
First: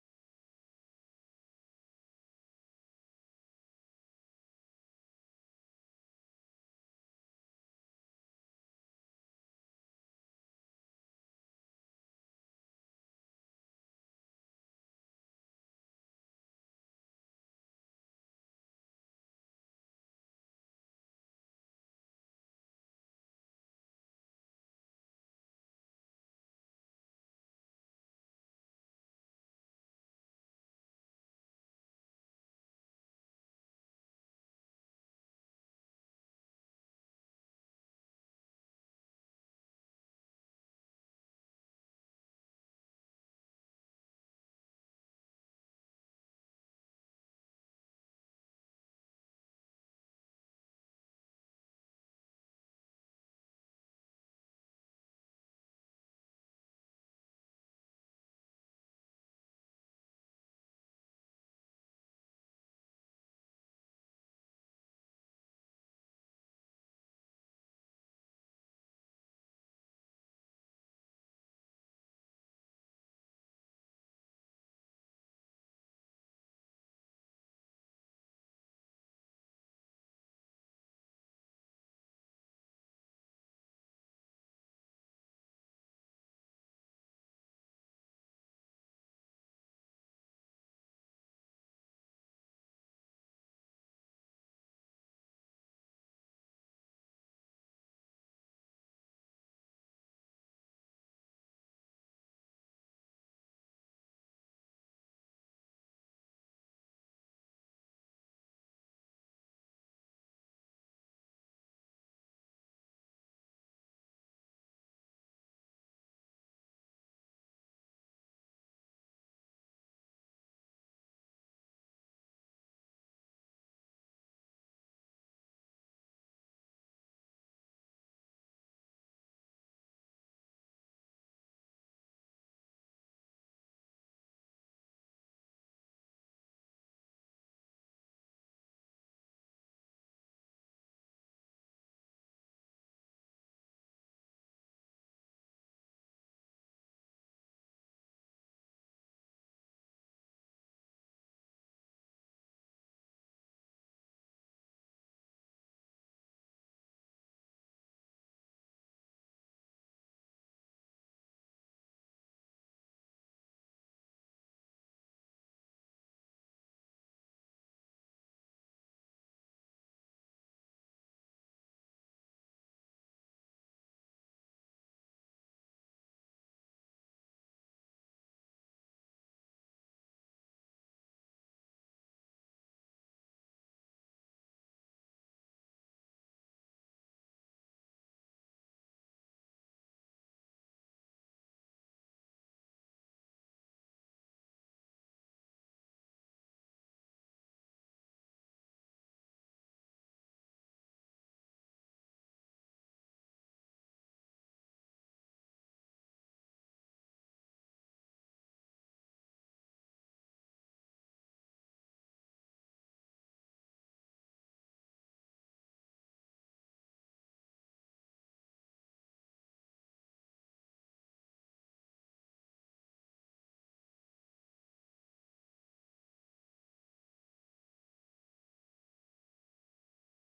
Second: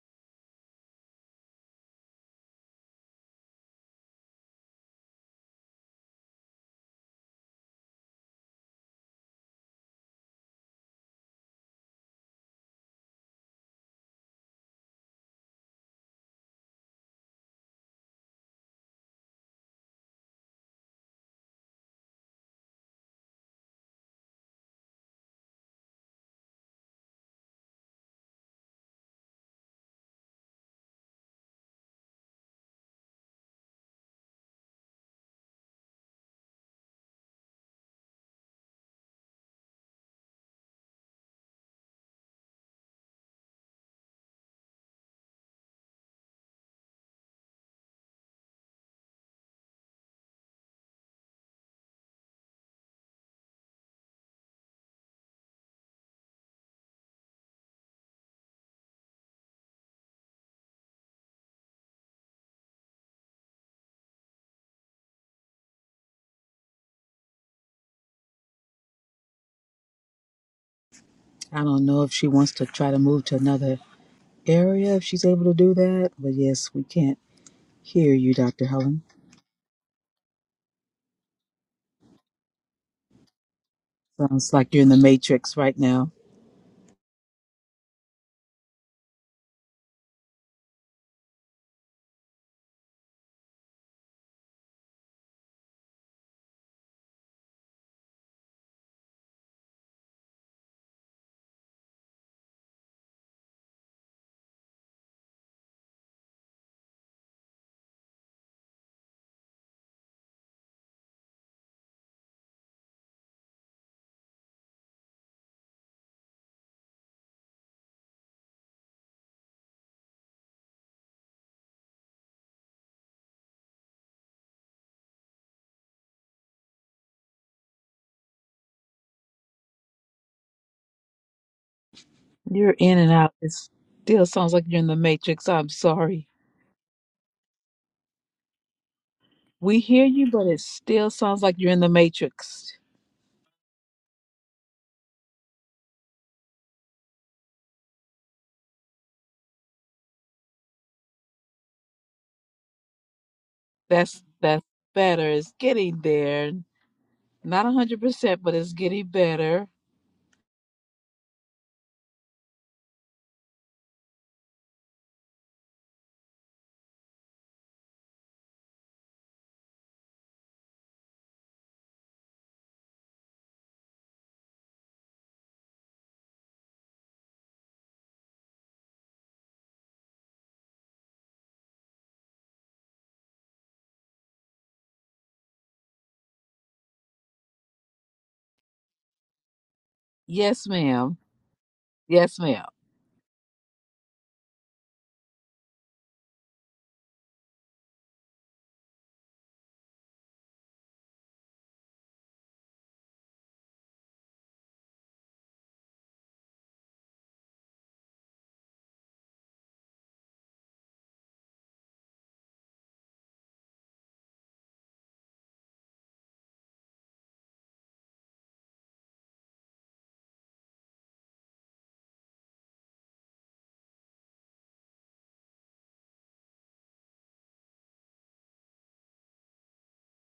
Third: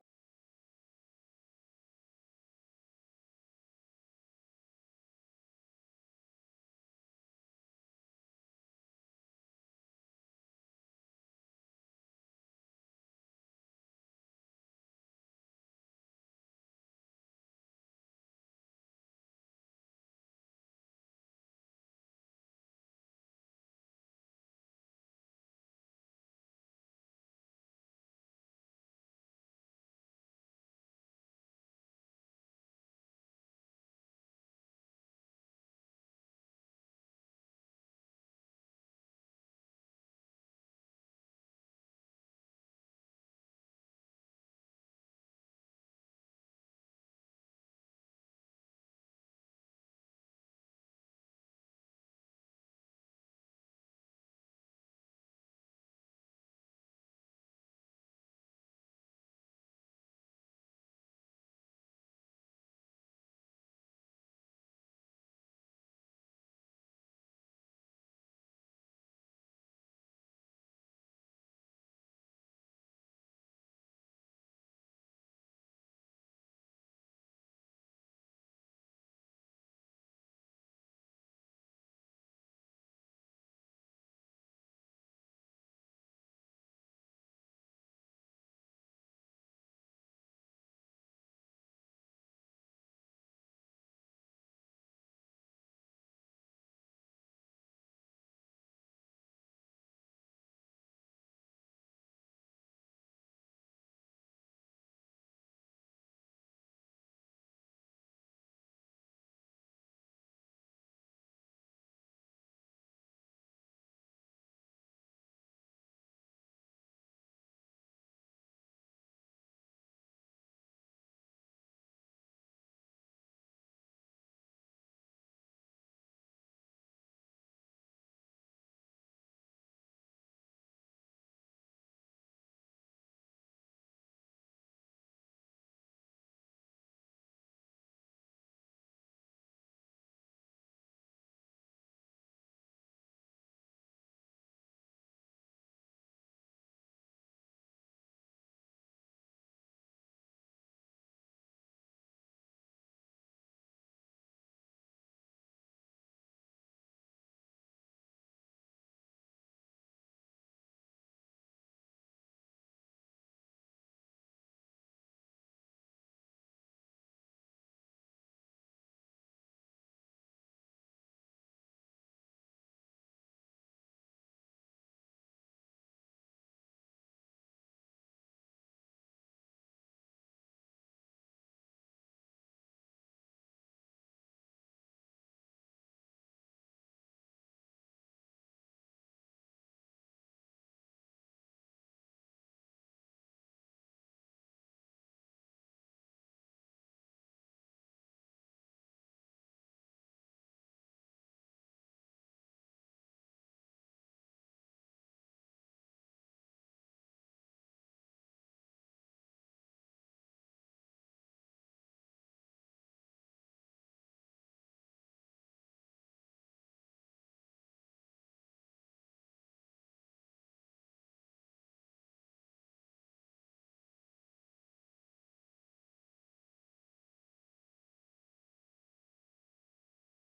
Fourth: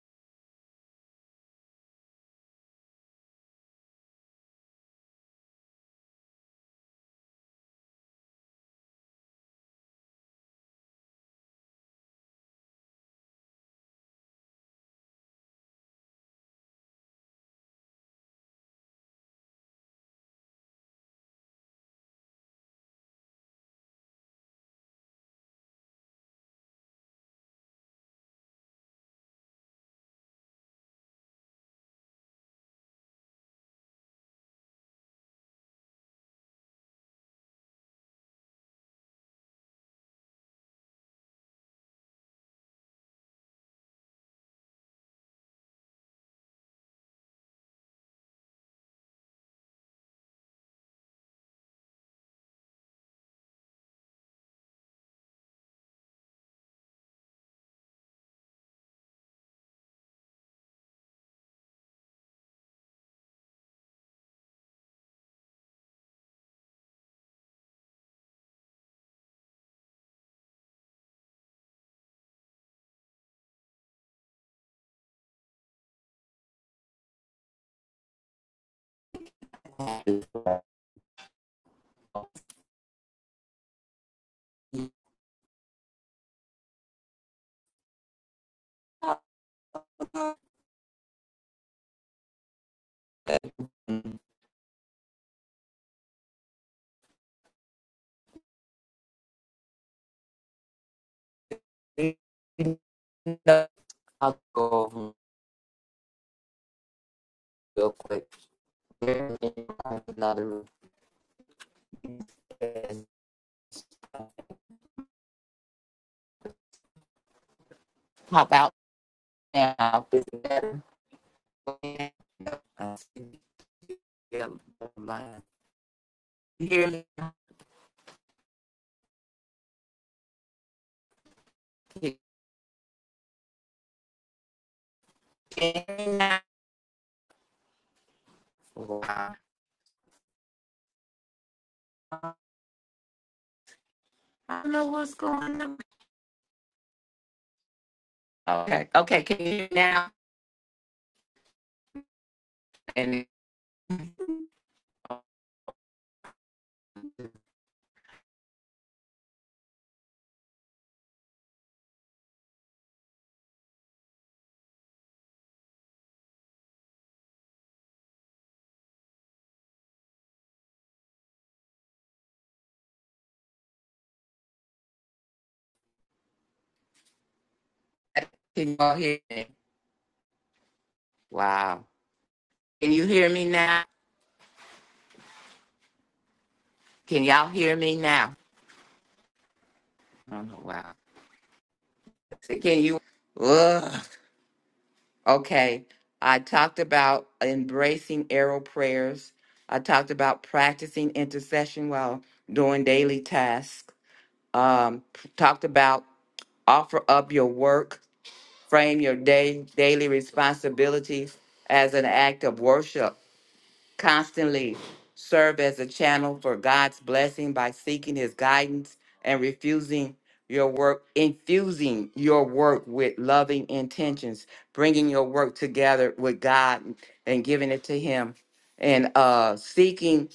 I don't know if she wants to try to move to another area if she's able to do that. But yes, we can't hear you, Dr. Helen. Sounds like you're in the matrix right now.
I'll go over 'em real quick. Another pop out now. Is it better? Uh, yeah, line. You hear me?
You're in and out. It still sounds like you're in the matrix. I'm sorry.
Wow.
We hear you, but it still sounds like you're in the matrix.
I don't know what's going on. Okay, okay, can you hear me now? And
That's that's better. It's getting there. Not a hundred percent, but it's getting better.
can y'all hear me? Wow. Can you hear me now? Can y'all hear me now? I don't know.
Yes,
Wow.
ma'am. Yes,
So
ma'am.
Can you? Ugh. Okay. I talked about embracing arrow prayers. I talked about practicing intercession while doing daily tasks. Um, talked about offer up your work, frame your day daily responsibilities as an act of worship constantly serve as a channel for God's blessing by seeking his guidance and refusing your work infusing your work with loving intentions bringing your work together with God and giving it to him and uh seeking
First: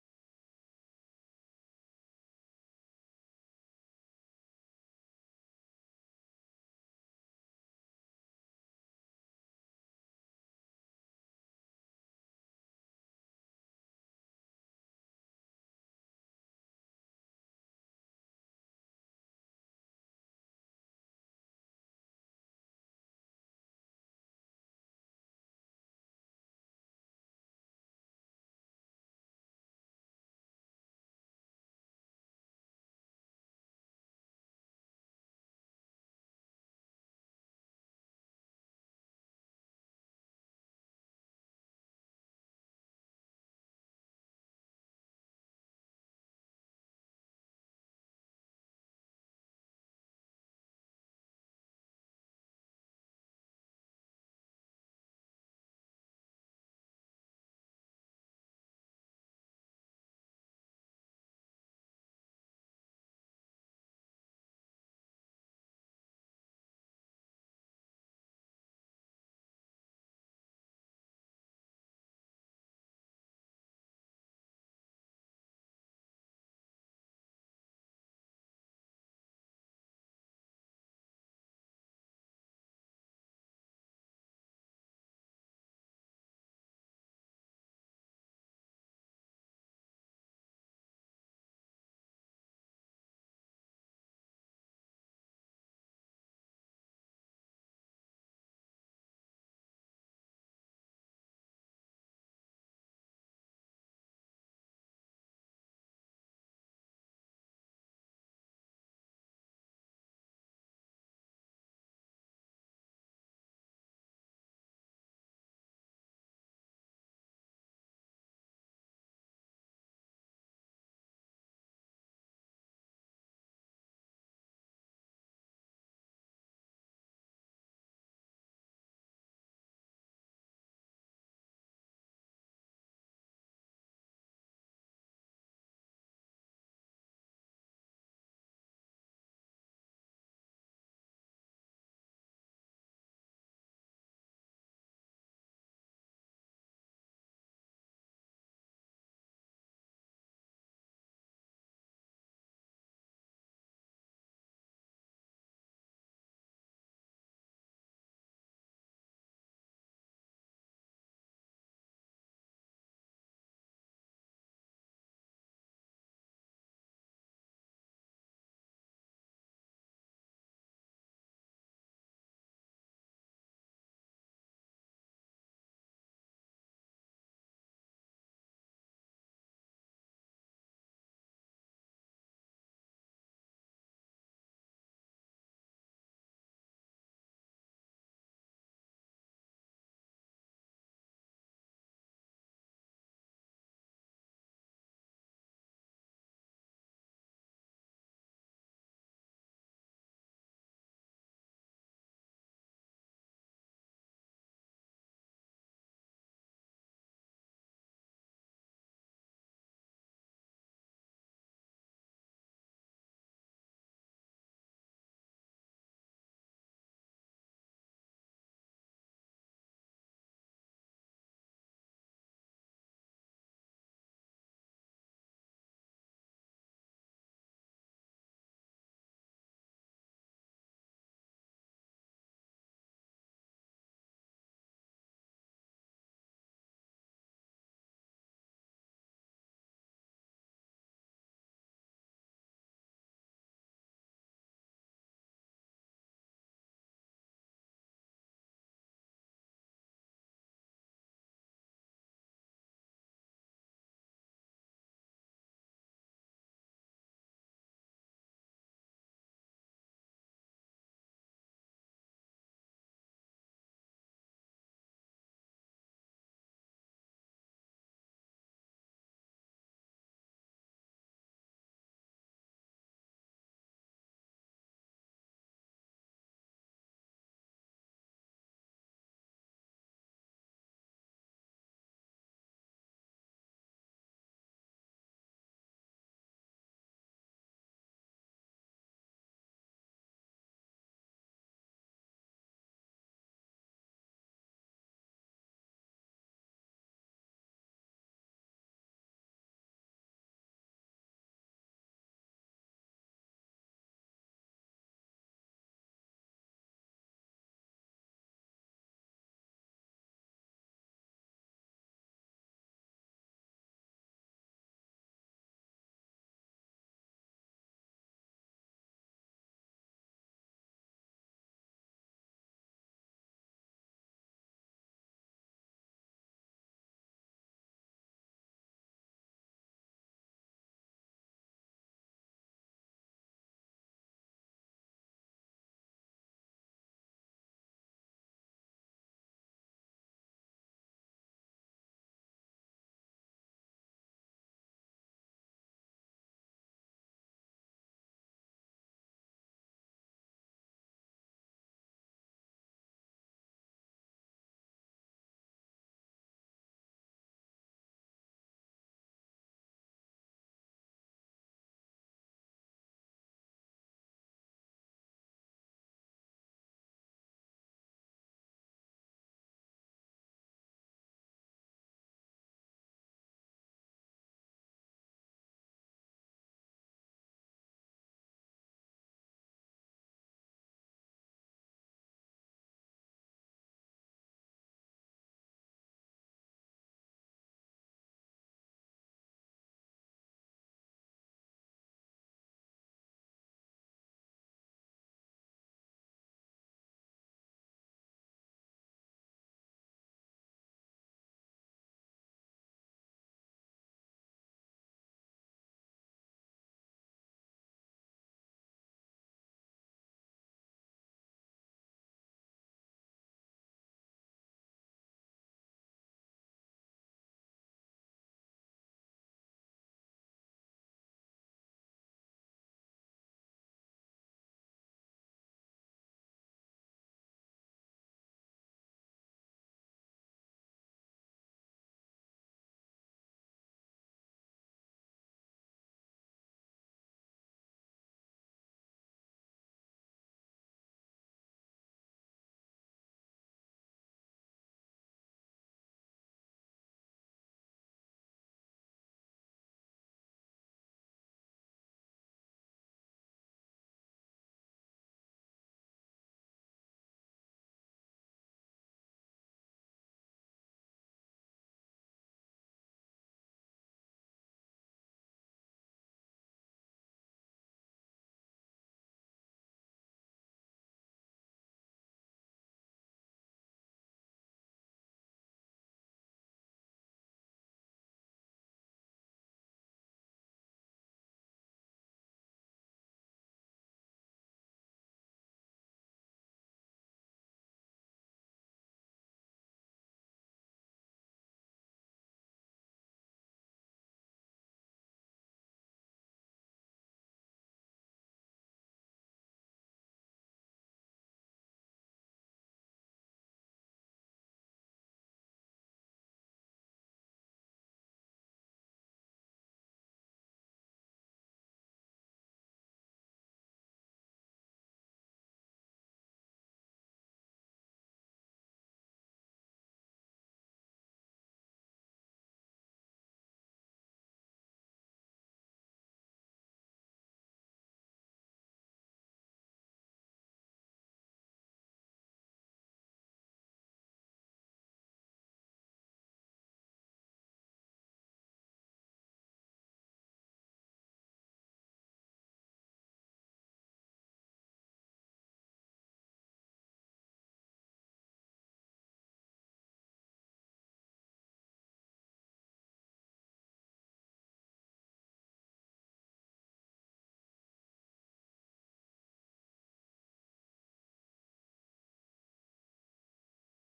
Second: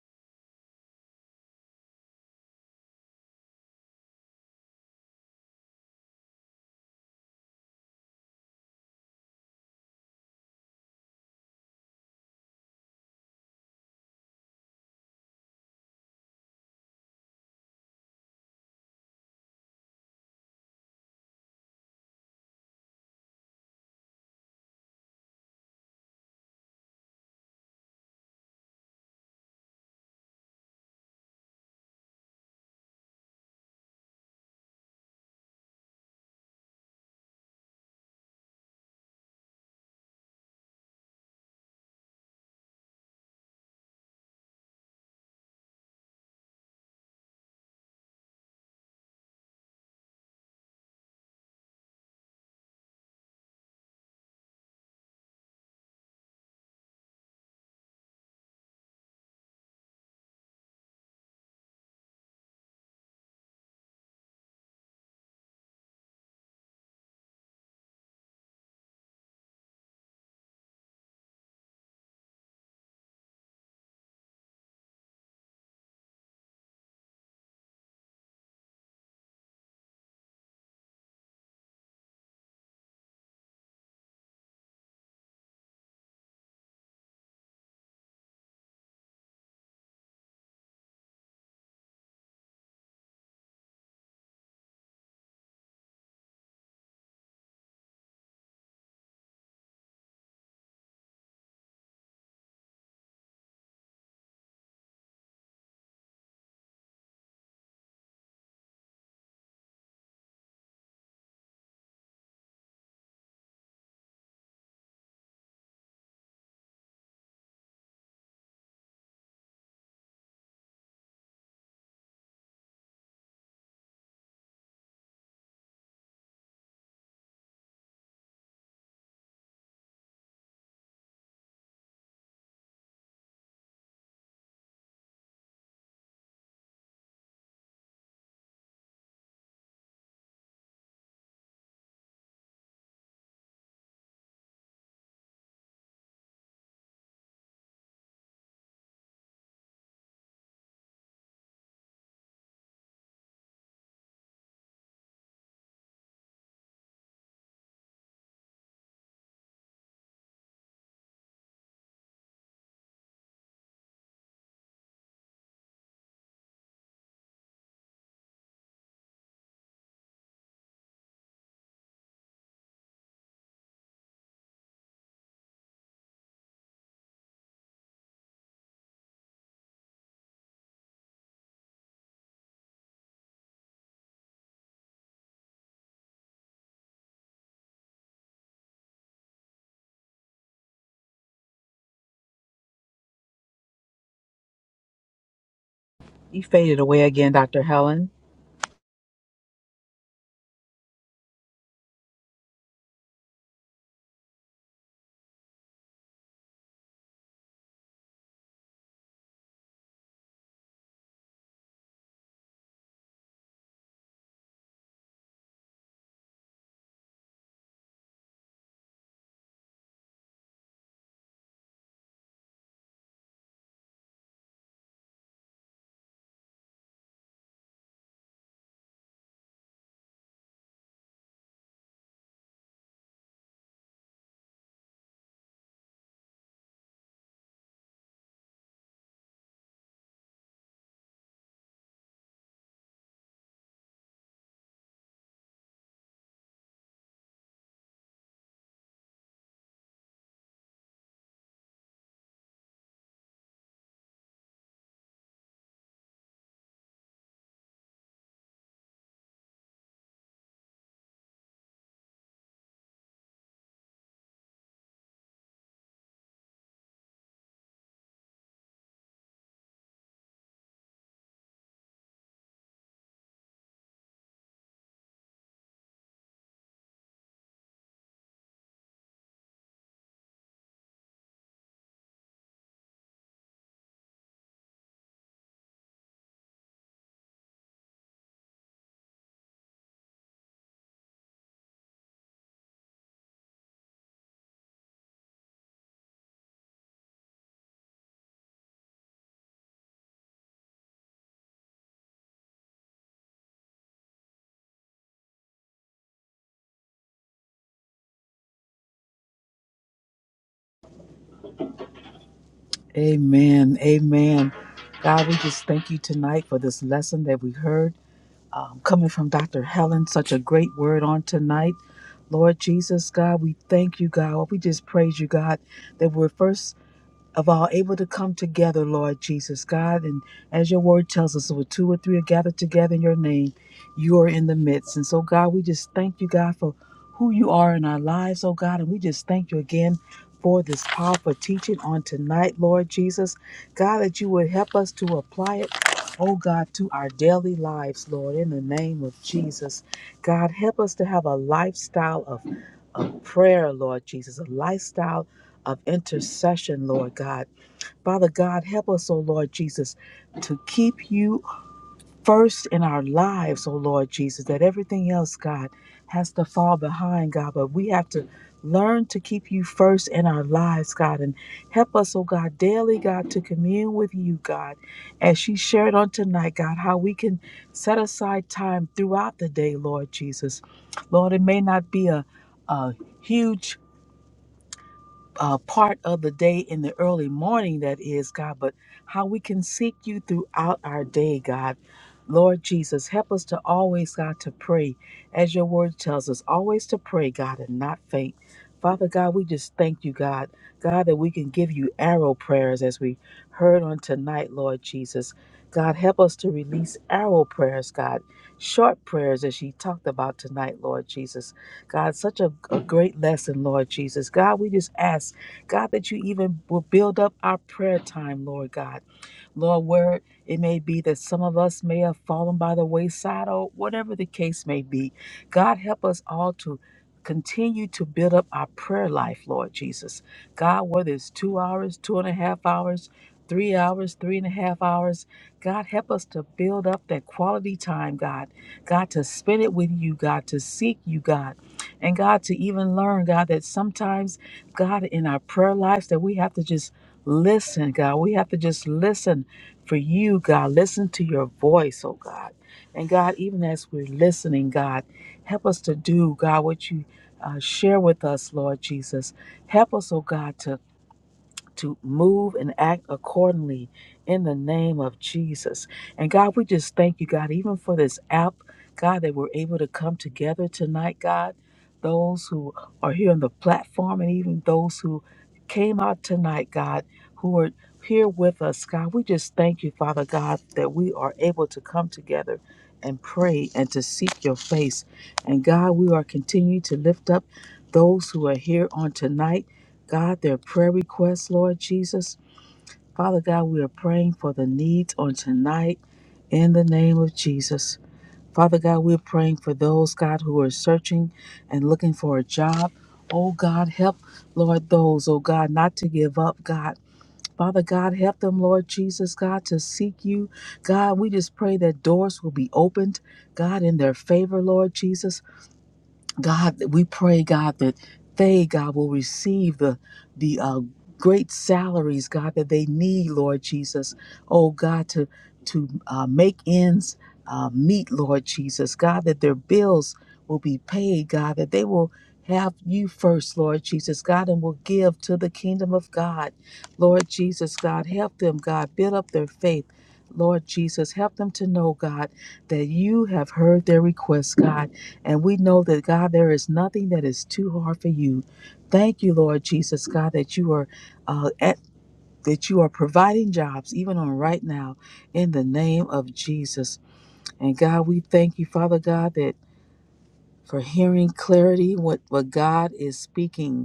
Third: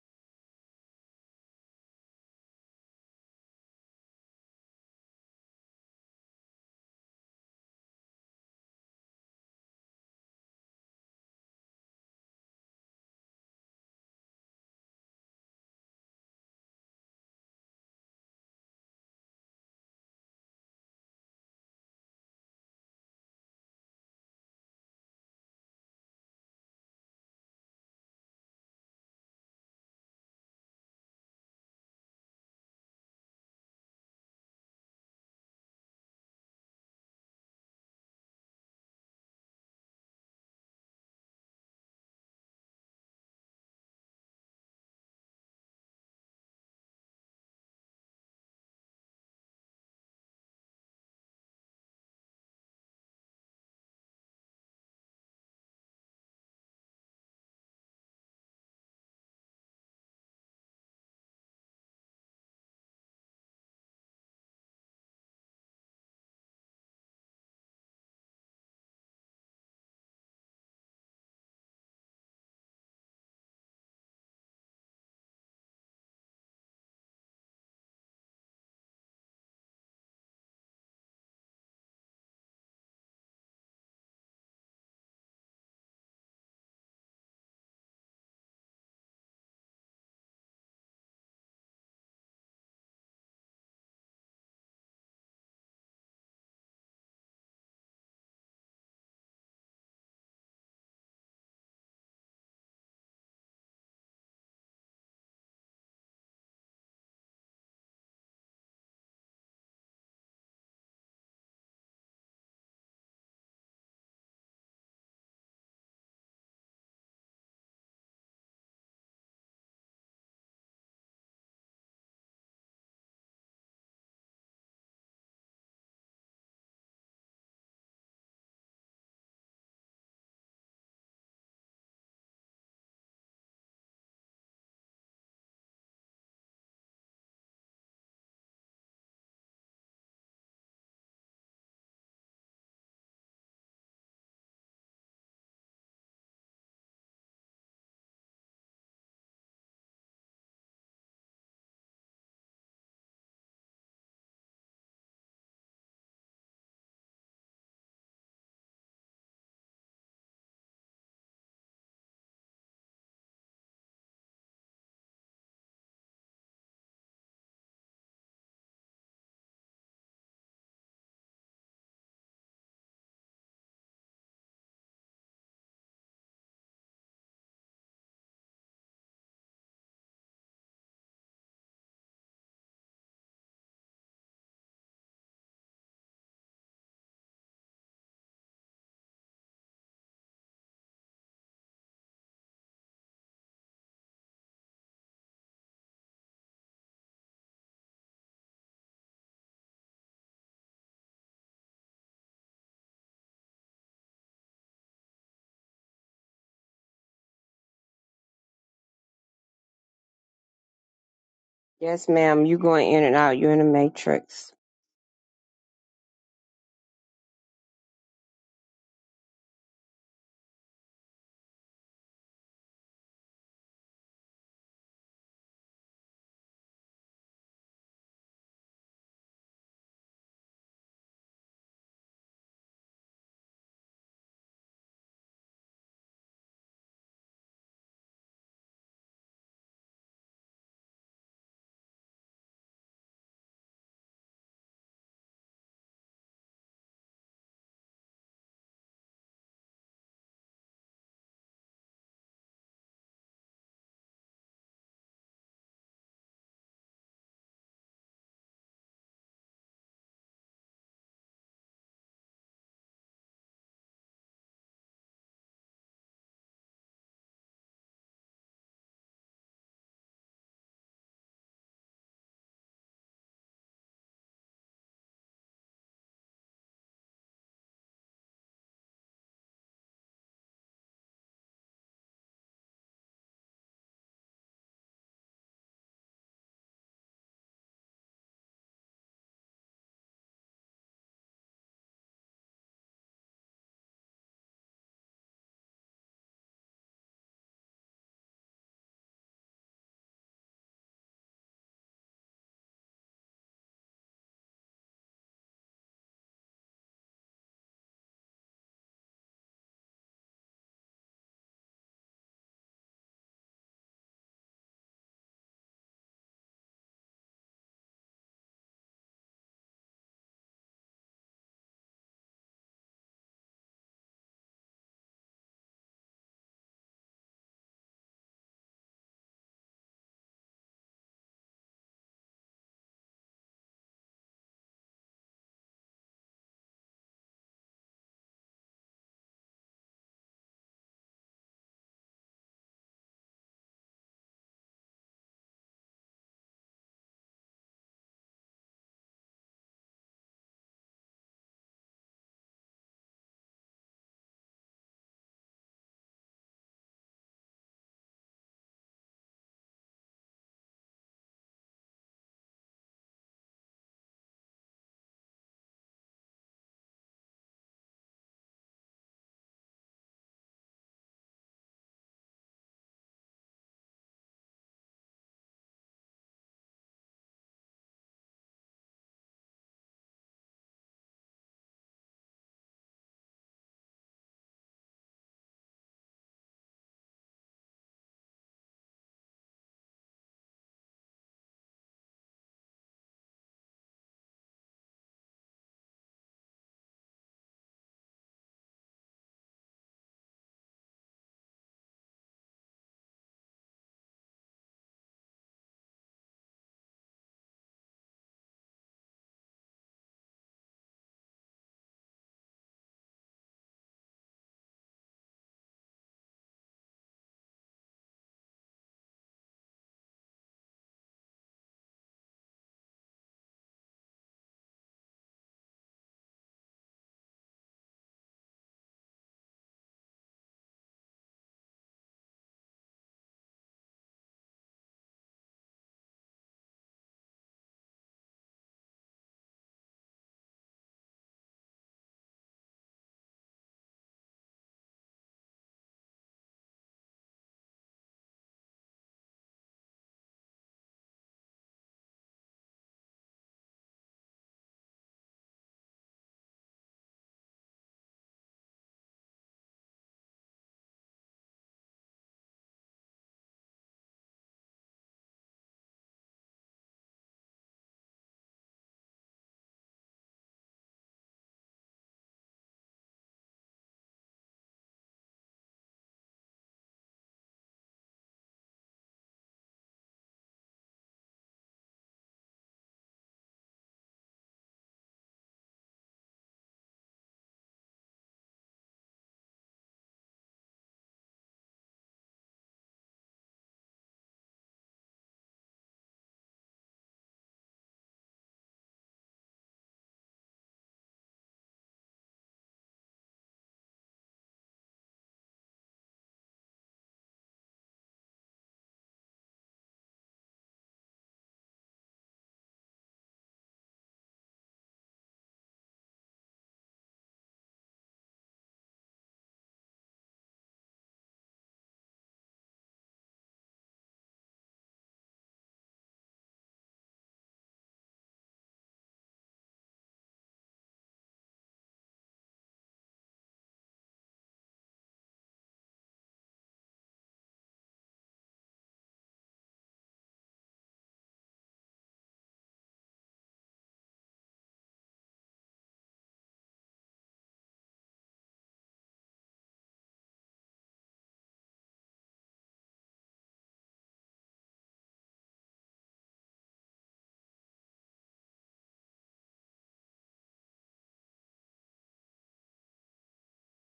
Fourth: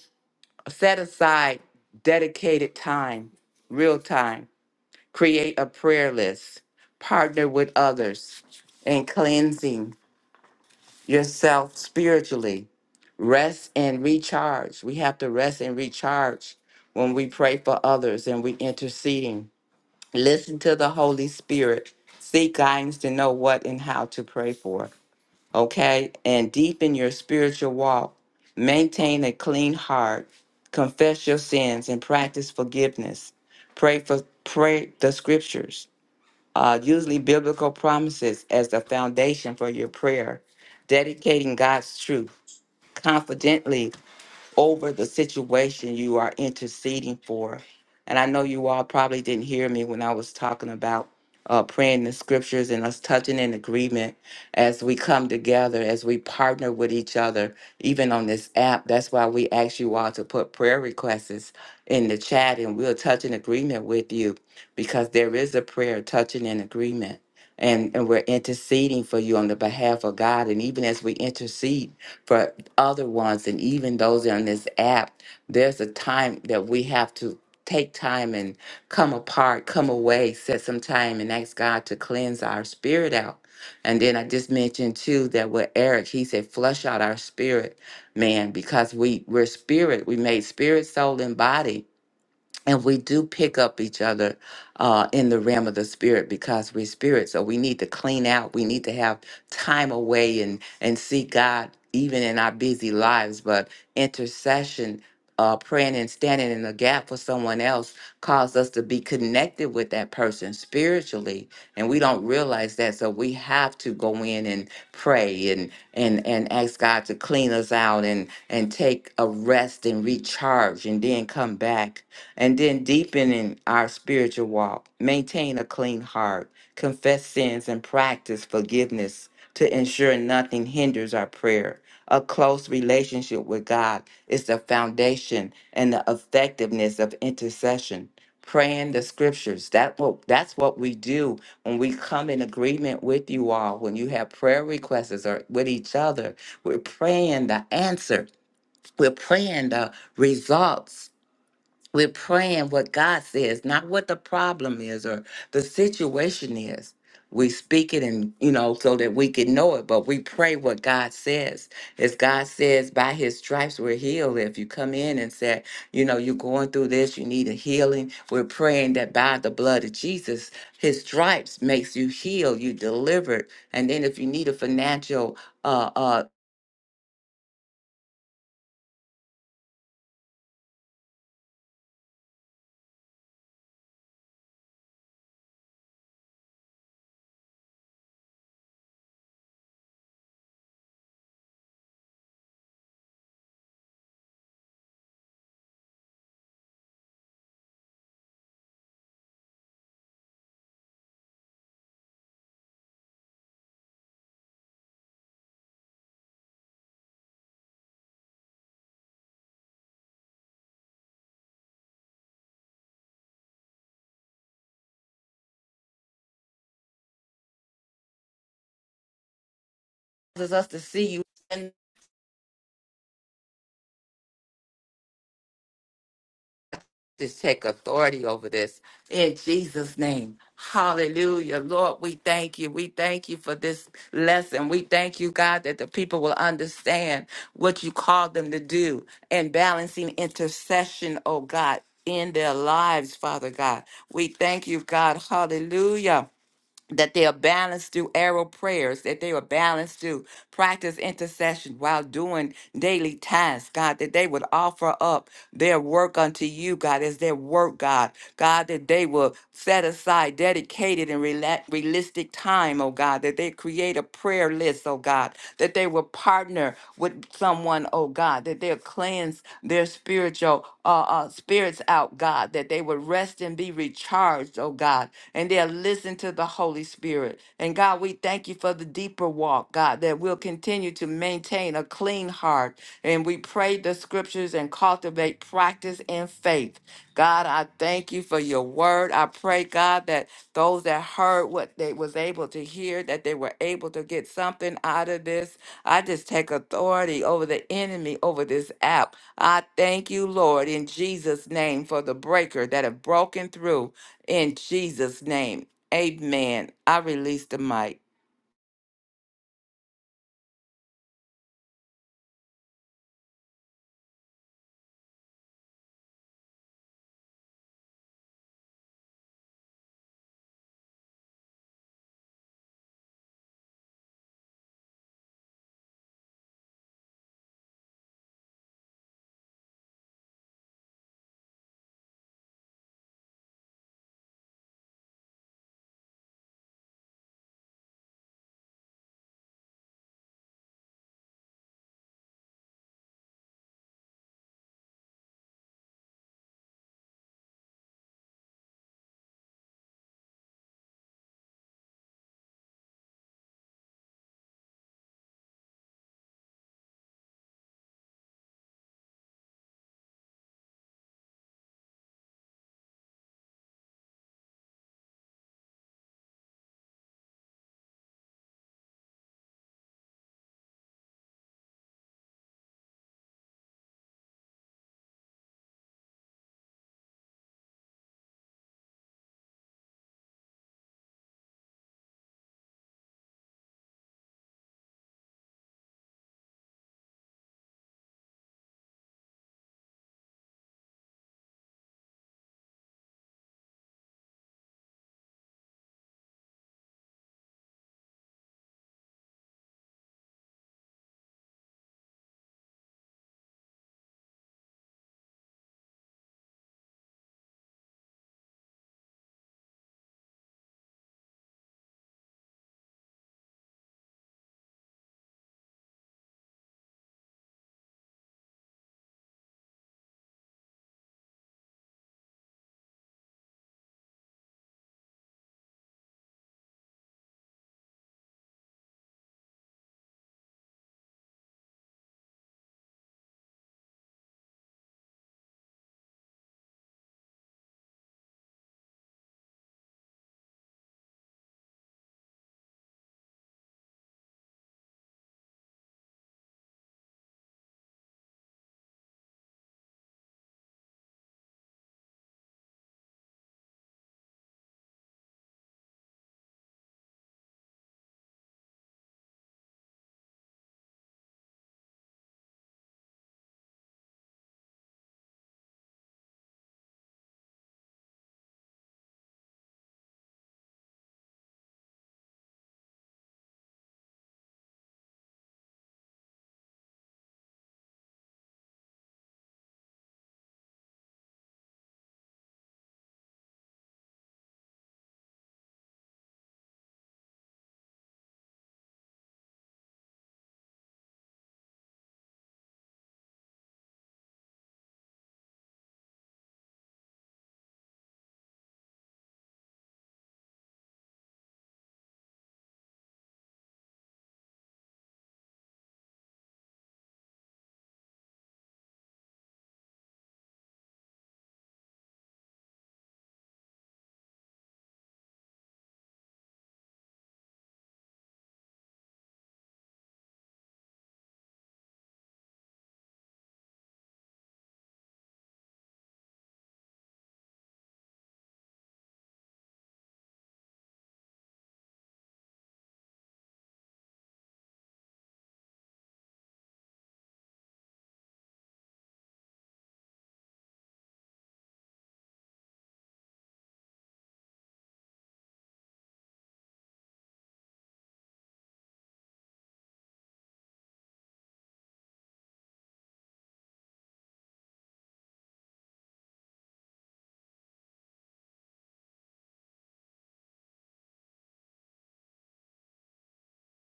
set aside dedicated time real time create a prayer list partner with others and cleansing yourself spiritually rest and recharge. We have to rest and recharge when we pray for others and we interceding. Listen to the Holy Spirit. Seek guidance to know what and how to pray for. Okay? And deepen your spiritual walk. Maintain a clean heart. Confess your sins and practice forgiveness. Pray for pray the scriptures. Uh, usually biblical promises as the foundation for your prayer. Dedicating God's truth confidently over the situation you are interceding for. And I know you all probably didn't hear me when I was talking about uh, praying the scriptures and us touching in agreement as we come together, as we partner with each other, even on this app. That's why we ask you all to put prayer requests in the chat and we'll touch in agreement with you because there is a prayer touching in agreement. And, and we're interceding for you on the behalf of God. And even as we intercede, for other ones and even those on this app there's a time that we have to take time and come apart come away set some time and ask god to cleanse our spirit out and then i just mentioned too that with eric he said flush out our spirit man because we we're spirit we made spirit soul and body and we do pick up each other uh, in the realm of the spirit because we're spirit so we need to clean out we need to have time away and and see god even in our busy lives but intercession uh, praying and standing in the gap for someone else caused us to be connected with that person spiritually and we don't realize that so we have to go in and pray and and and ask god to clean us out and and take a rest and recharge and then come back and then deepening our spiritual walk, maintain a clean heart, confess sins, and practice forgiveness to ensure nothing hinders our prayer. A close relationship with God is the foundation and the effectiveness of intercession. Praying the scriptures. That what that's what we do when we come in agreement with you all, when you have prayer requests or with each other. We're praying the answer. We're praying the results we're praying what God says, not what the problem is or the situation is. We speak it and, you know, so that we can know it, but we pray what God says. As God says, by his stripes we're healed. If you come in and say, you know, you're going through this, you need a healing, we're praying that by the blood of Jesus, his stripes makes you healed, you delivered. And then if you need a financial, uh, uh,
You faded away again, Dr. Helen.
Yes, ma'am. You going in and out. You're in the matrix.
causes us to see you. to take authority over this in Jesus' name. Hallelujah. Lord, we thank you. We thank you for this lesson. We thank you, God, that the people will understand what you called them to do and balancing intercession, oh God, in their lives, Father God. We thank you, God. Hallelujah that they are balanced through arrow prayers, that they are balanced through practice intercession while doing daily tasks, God, that they would offer up their work unto you, God, as their work, God, God, that they will set aside dedicated and rela- realistic time, oh God, that they create a prayer list, oh God, that they will partner with someone, oh God, that they'll cleanse their spiritual uh, uh, spirits out, God, that they would rest and be recharged, oh God, and they'll listen to the Holy Spirit. And God, we thank you for the deeper walk, God, that we'll continue to maintain a clean heart. And we pray the scriptures and cultivate practice and faith. God, I I thank you for your word. I pray, God, that those that heard what they was able to hear, that they were able to get something out of this. I just take authority over the enemy, over this app. I thank you, Lord, in Jesus' name for the breaker that have broken through in Jesus' name. Amen. I release the mic.
Amen. Amen. God, we just thank you tonight for this lesson that we heard. um, coming from Dr. Helen. Such a great word on tonight. Lord Jesus, God, we thank you, God. We just praise you, God, that we're first of all able to come together, Lord Jesus, God. And as your word tells us, where two or three are gathered together in your name, you are in the midst. And so, God, we just thank you, God, for who you are in our lives, oh God. And we just thank you again for this powerful teaching on tonight, Lord Jesus. God, that you would help us to apply it. Oh God, to our daily lives, Lord, in the name of Jesus. God, help us to have a lifestyle of, of prayer, Lord Jesus, a lifestyle of intercession, Lord God. Father God, help us, oh Lord Jesus, to keep you first in our lives, oh Lord Jesus, that everything else, God, has to fall behind, God, but we have to learn to keep you first in our lives, God, and help us, oh God, daily, God, to commune with you, God, as she shared on tonight, God, how we can set aside time throughout the day, Lord Jesus. Lord, it may not be a, a huge uh, part of the day in the early morning, that is, God, but how we can seek you throughout our day, God. Lord Jesus, help us to always, God, to pray, as your word tells us, always to pray, God, and not faint. Father God, we just thank you, God, God, that we can give you arrow prayers as we heard on tonight, Lord Jesus. God, help us to release arrow prayers, God, short prayers as you talked about tonight, Lord Jesus. God, such a, a great lesson, Lord Jesus. God, we just ask, God, that you even will build up our prayer time, Lord God. Lord, where it may be that some of us may have fallen by the wayside or whatever the case may be, God, help us all to continue to build up our prayer life, Lord Jesus. God, whether it's two hours, two and a half hours, three hours, three and a half hours, God, help us to build up that quality time, God. God, to spend it with you, God, to seek you, God. And God, to even learn, God, that sometimes, God, in our prayer lives, that we have to just listen, God. We have to just listen for you, God. Listen to your voice, oh God. And God, even as we're listening, God, help us to do, God, what you uh, share with us, Lord Jesus. Help us, oh God, to to move and act accordingly in the name of Jesus. And God, we just thank you, God, even for this app, God, that we're able to come together tonight, God. Those who are here on the platform and even those who came out tonight, God, who are here with us, God, we just thank you, Father God, that we are able to come together and pray and to seek your face. And God, we are continuing to lift up those who are here on tonight. God, their prayer requests, Lord Jesus. Father God, we are praying for the needs on tonight in the name of Jesus. Father God, we're praying for those, God, who are searching and looking for a job. Oh God, help, Lord, those, oh God, not to give up, God. Father God, help them, Lord Jesus, God, to seek you. God, we just pray that doors will be opened, God, in their favor, Lord Jesus. God, that we pray, God, that they, God, will receive the the uh, great salaries, God, that they need, Lord Jesus. Oh God, to to uh, make ends uh, meet, Lord Jesus. God, that their bills will be paid, God, that they will have you first, Lord Jesus, God, and will give to the kingdom of God, Lord Jesus, God, help them, God, build up their faith. Lord Jesus, help them to know, God, that you have heard their requests, God and we know that, God, there is nothing that is too hard for you. Thank you, Lord Jesus, God, that you are uh, at that you are providing jobs even on right now in the name of Jesus. And God, we thank you, Father God, that for hearing clarity what, what God is speaking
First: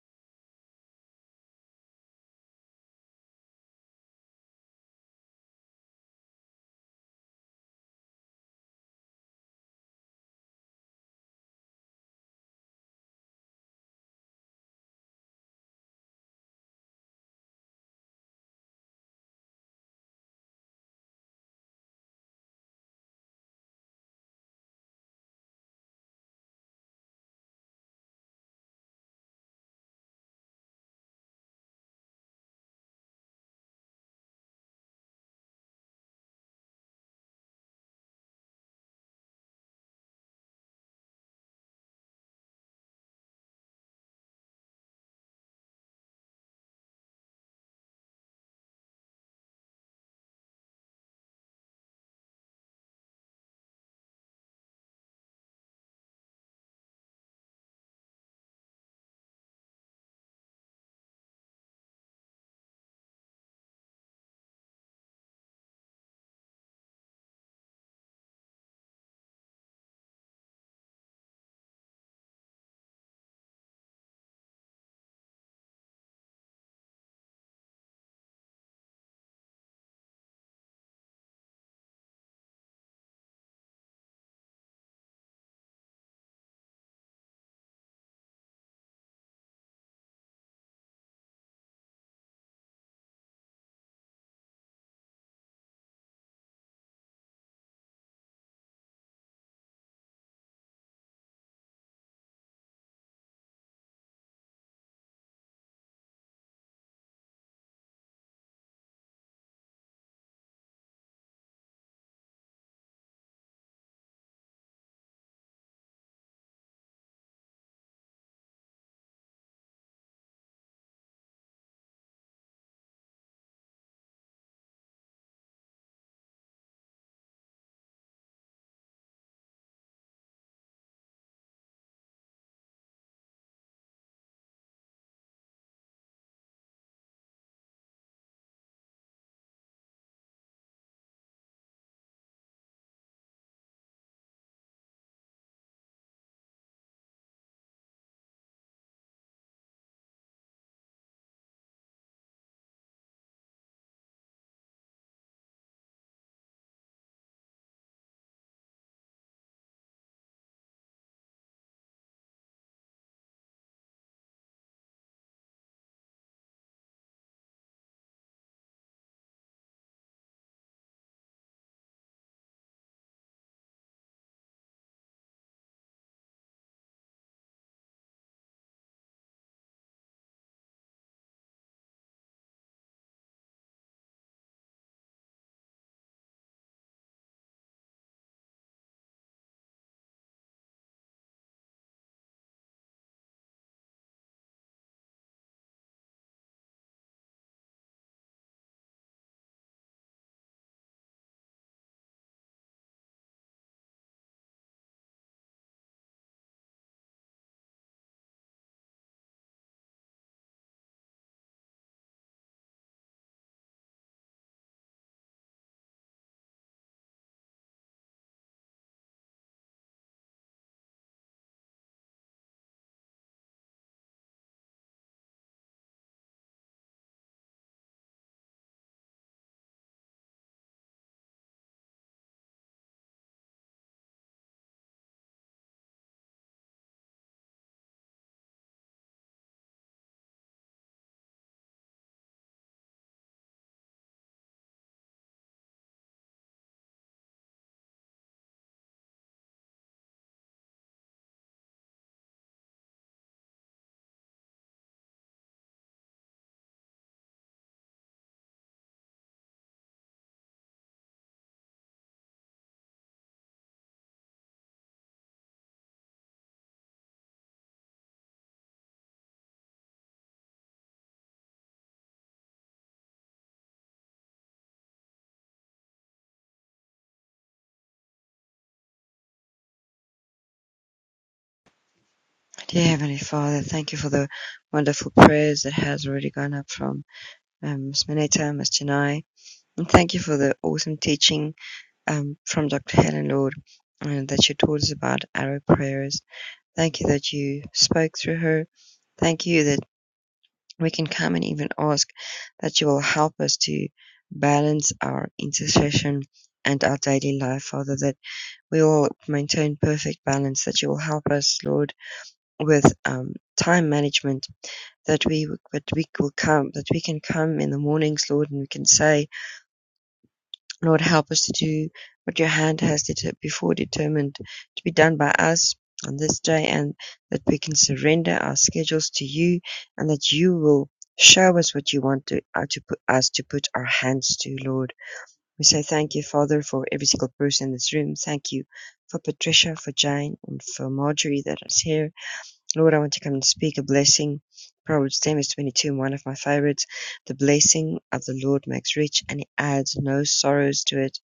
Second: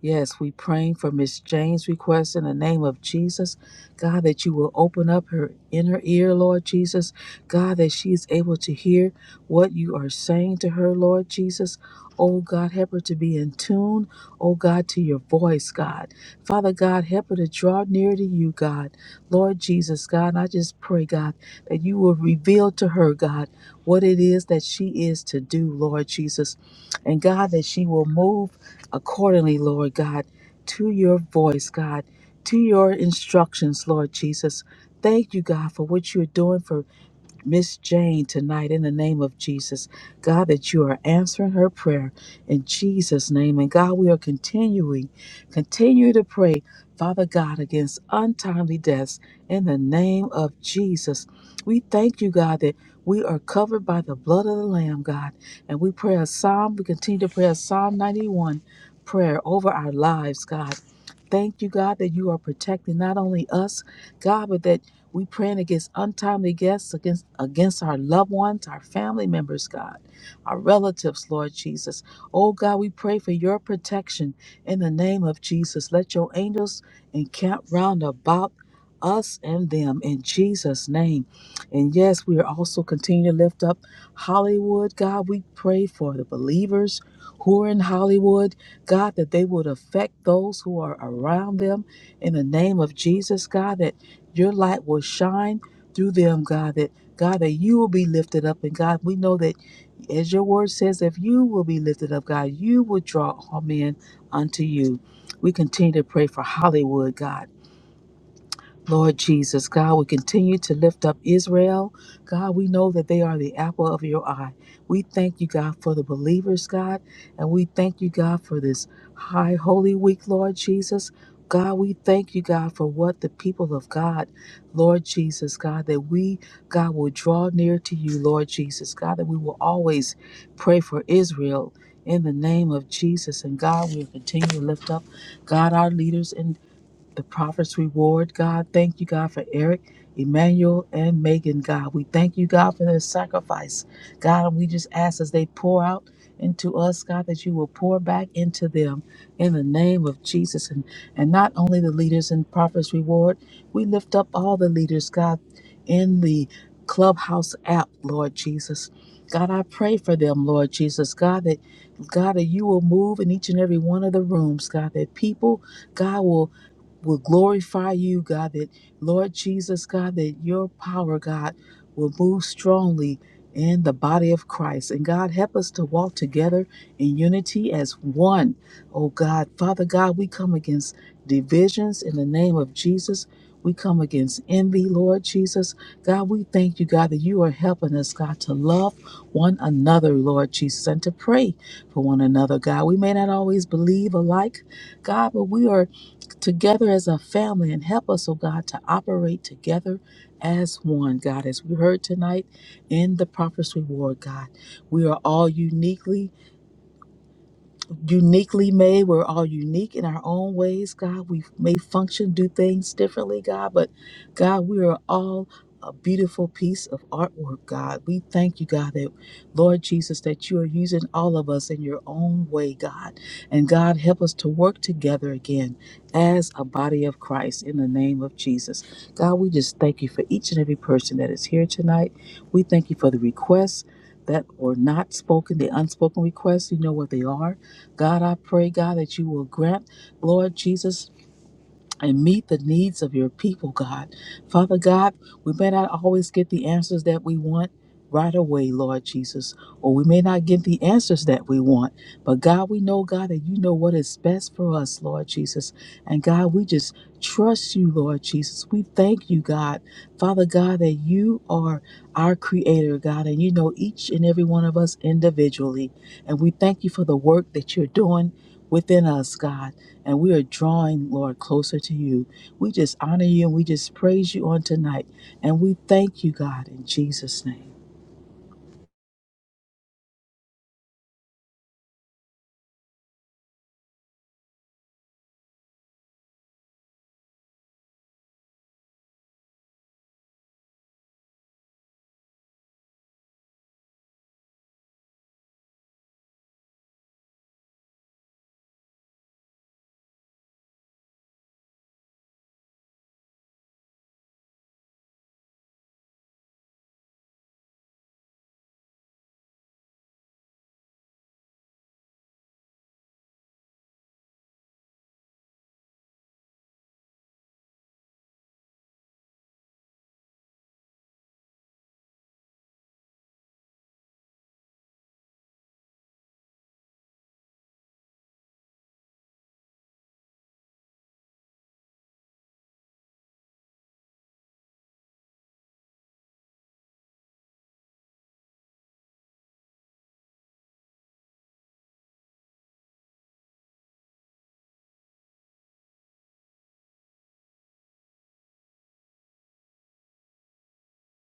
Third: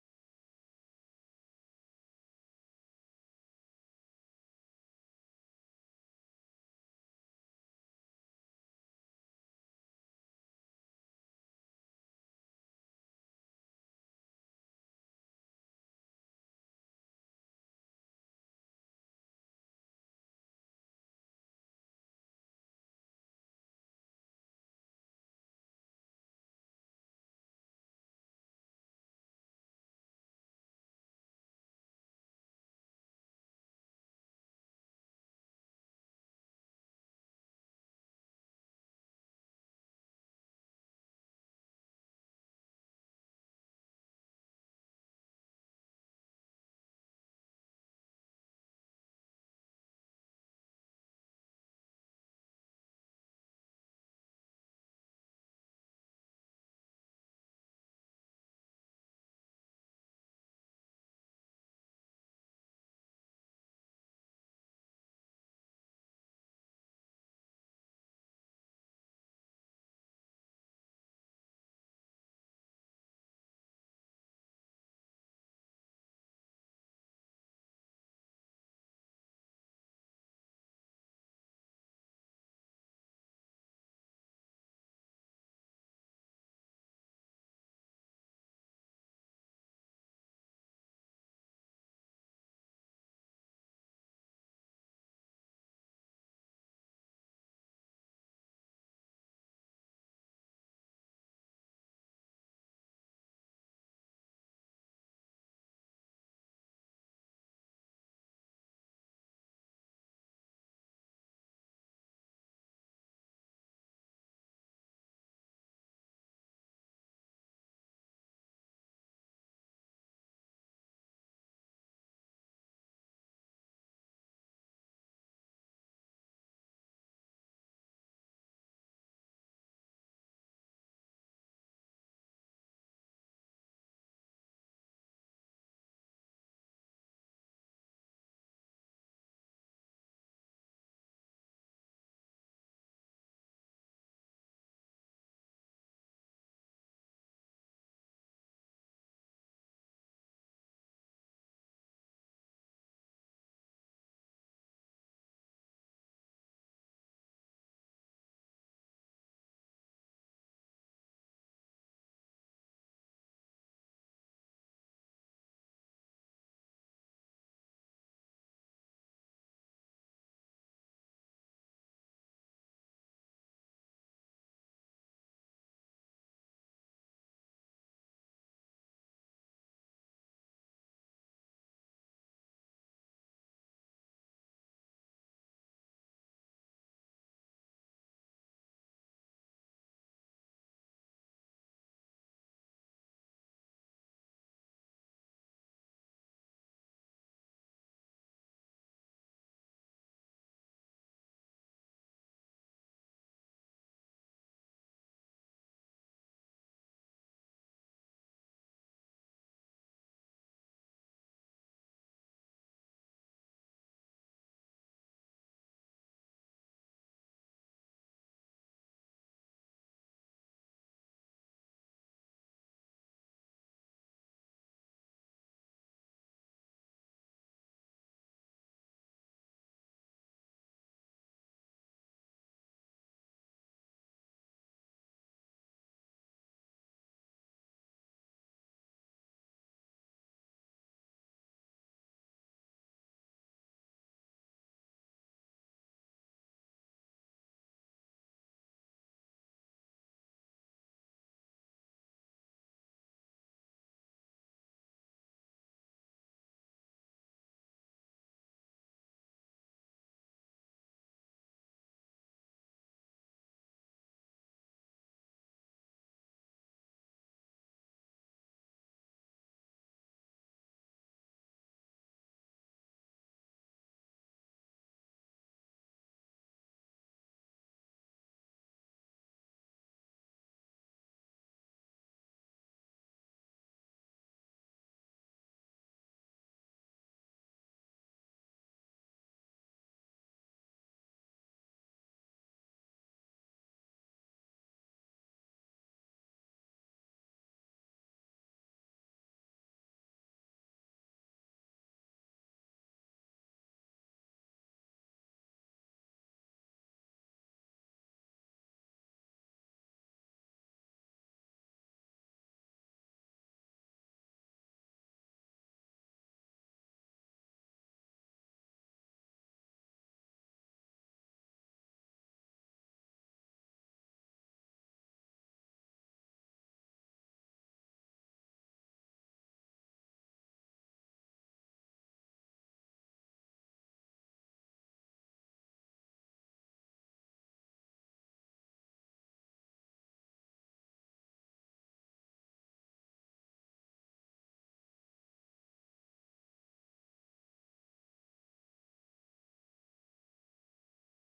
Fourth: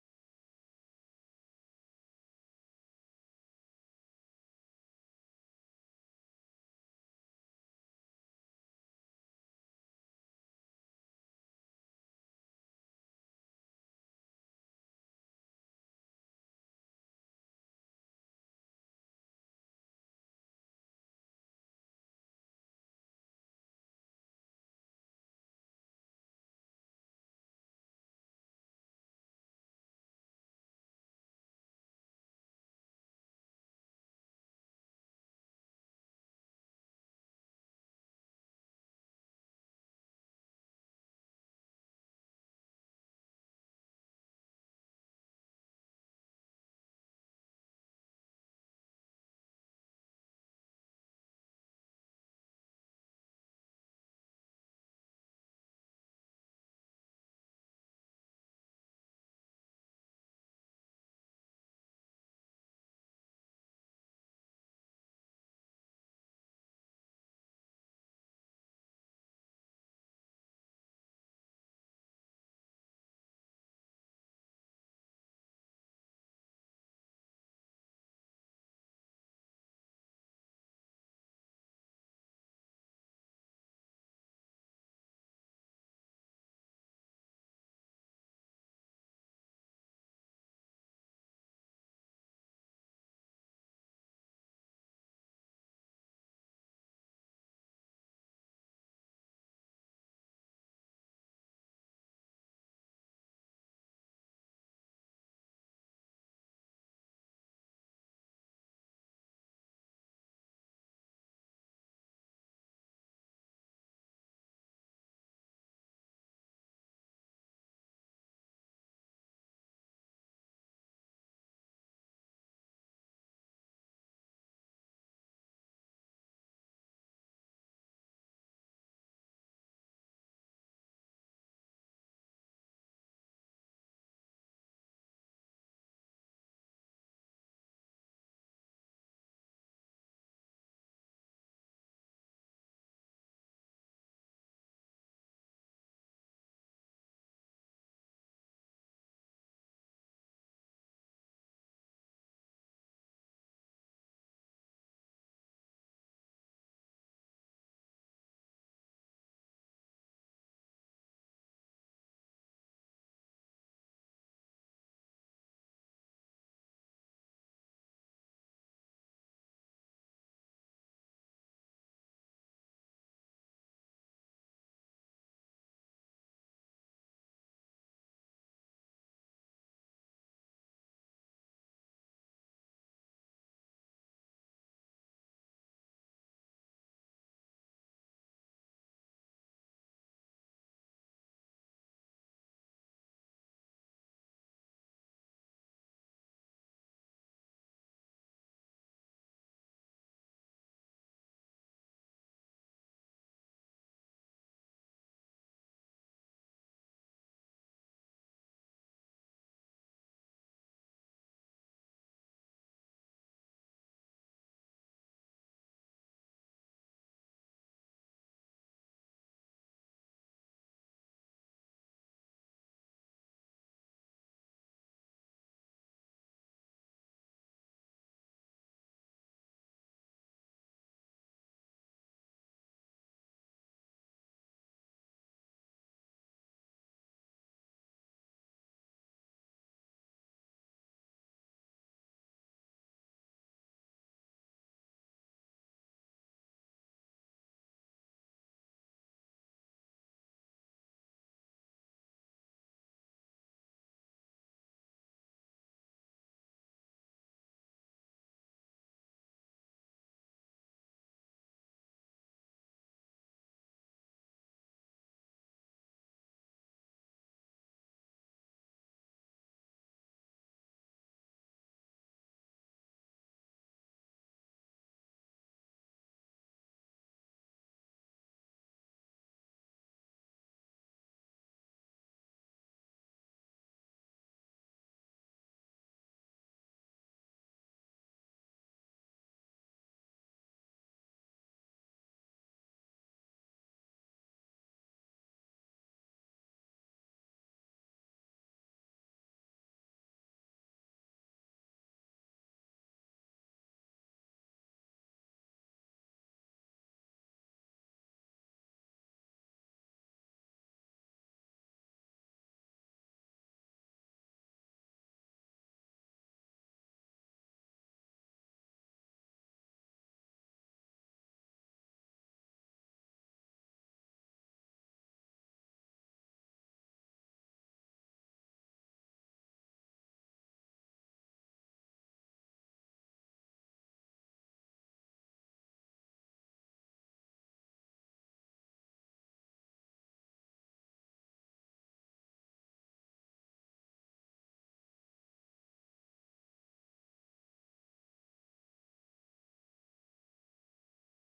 Yes, we praying for Miss Jane's request in the name of Jesus. God, that you will open up her inner ear, Lord Jesus. God, that she is able to hear what you are saying to her, Lord Jesus. Oh God, help her to be in tune, oh God, to your voice, God. Father God, help her to draw near to you, God. Lord Jesus, God, I just pray, God, that you will reveal to her, God, what it is that she is to do, Lord Jesus. And God, that she will move accordingly, Lord God, to your voice, God, to your instructions, Lord Jesus. Thank you, God, for what you're doing for Miss Jane tonight in the name of Jesus. God, that you are answering her prayer in Jesus' name. And God, we are continuing, continue to pray, Father God, against untimely deaths in the name of Jesus. We thank you, God, that we are covered by the blood of the Lamb, God. And we pray a psalm, we continue to pray a Psalm 91 prayer over our lives, God. Thank you, God, that you are protecting not only us, God, but that we praying against untimely deaths, against against our loved ones, our family members, God, our relatives, Lord Jesus. Oh God, we pray for your protection in the name of Jesus. Let your angels encamp round about us and them in Jesus' name. And yes, we are also continuing to lift up Hollywood. God, we pray for the believers who are in Hollywood. God, that they would affect those who are around them in the name of Jesus, God. That your light will shine through them, God, that God, that you will be lifted up. And God, we know that as your word says, if you will be lifted up, God, you will draw all men unto you. We continue to pray for Hollywood, God. Lord Jesus, God, we continue to lift up Israel. God, we know that they are the apple of your eye. We thank you, God, for the believers, God, and we thank you, God, for this high holy week, Lord Jesus. God, we thank you, God, for what the people of God, Lord Jesus, God, that we, God, will draw near to you, Lord Jesus, God, that we will always pray for Israel in the name of Jesus. And God, we'll continue to lift up, God, our leaders in the prophet's reward, God. Thank you, God, for Eric, Emmanuel, and Megan, God. We thank you, God, for their sacrifice, God. And we just ask as they pour out into us, God, that you will pour back into them in the name of Jesus. And, and not only the leaders in prophet's reward, we lift up all the leaders, God, in the Clubhouse app, Lord Jesus. God, I pray for them, Lord Jesus. God, that God, that you will move in each and every one of the rooms, God, that people, God, will will glorify you, God, that Lord Jesus, God, that your power, God, will move strongly in the body of Christ. And God, help us to walk together in unity as one. Oh God, Father God, we come against divisions in the name of Jesus. We come against envy, Lord Jesus. God, we thank you, God, that you are helping us, God, to love one another, Lord Jesus, and to pray for one another, God. We may not always believe alike, God, but we are together as a family and help us, oh God, to operate together as one, God. As we heard tonight in the Prophet's Reward, God, we are all uniquely uniquely made. We're all unique in our own ways, God. We may function, do things differently, God, but God, we are all a beautiful piece of artwork, God. We thank you, God, that Lord Jesus, that you are using all of us in your own way, God. And God, help us to work together again as a body of Christ in the name of Jesus. God, we just thank you for each and every person that is here tonight. We thank you for the requests that were not spoken, the unspoken requests. You know what they are. God, I pray, God, that you will grant, Lord Jesus, and meet the needs of your people, God. Father God, we may not always get the answers that we want right away, Lord Jesus, or we may not get the answers that we want. But God, we know, God, that you know what is best for us, Lord Jesus. And God, we just trust you, Lord Jesus. We thank you, God. Father God, that you are our creator, God, and you know each and every one of us individually. And we thank you for the work that you're doing within us, God. And we are drawing, Lord, closer to you. We just honor you and we just praise you on tonight. And we thank you, God, in Jesus' name.
Dear Heavenly Father, thank you for the wonderful prayers that has already gone up from um, Ms. Mineta, Mr. Nye. And thank you for the awesome teaching um, from Dr. Helen Lord uh, that you taught us about arrow prayers. Thank you that you spoke through her. Thank you that we can come and even ask that you will help us to balance our intercession and our daily life, Father, that we all maintain perfect balance that you will help us, Lord, with um, time management. That we that we will come that we can come in the mornings, Lord, and we can say, Lord, help us to do what Your hand has det- before determined to be done by us on this day, and that we can surrender our schedules to You, and that You will show us what You want to, uh, to put us to put our hands to, Lord we say thank you, Father, for every single person in this room. Thank you for Patricia, for Jane, and for Marjorie that is here. Lord, I want to come and speak a blessing. Proverbs 10 is 22, one of my favorites. The blessing of the Lord makes rich and he adds no sorrows to it.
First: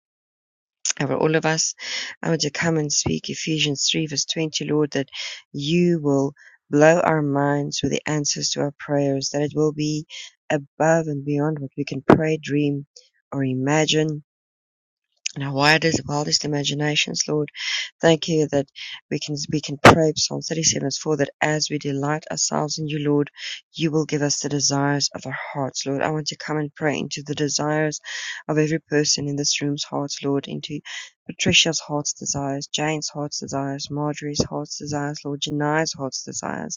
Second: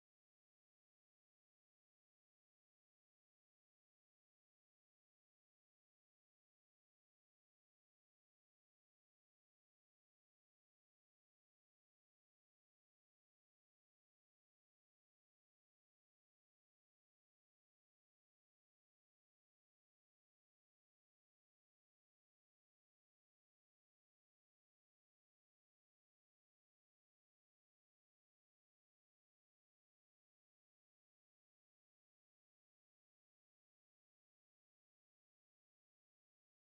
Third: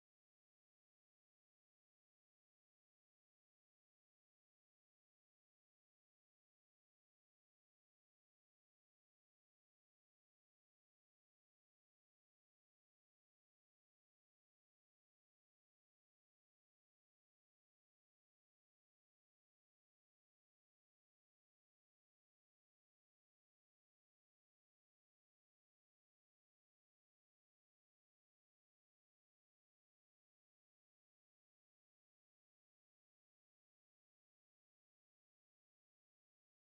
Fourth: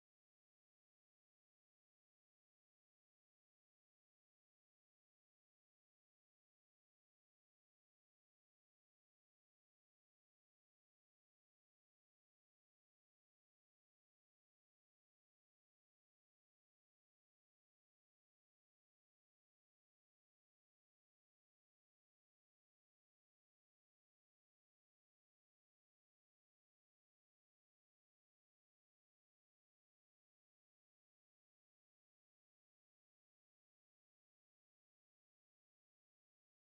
Over all of us, I want to come and speak Ephesians 3, verse 20, Lord, that you will blow our minds with the answers to our prayers, that it will be above and beyond what we can pray, dream, or imagine now, wide is the wildest imaginations, Lord. Thank you that we can we can pray Psalm 37 verse 4 that as we delight ourselves in you, Lord, you will give us the desires of our hearts, Lord. I want to come and pray into the desires of every person in this room's hearts, Lord, into Patricia's heart's desires, Jane's heart's desires, Marjorie's heart's desires, Lord, Janai's heart's desires.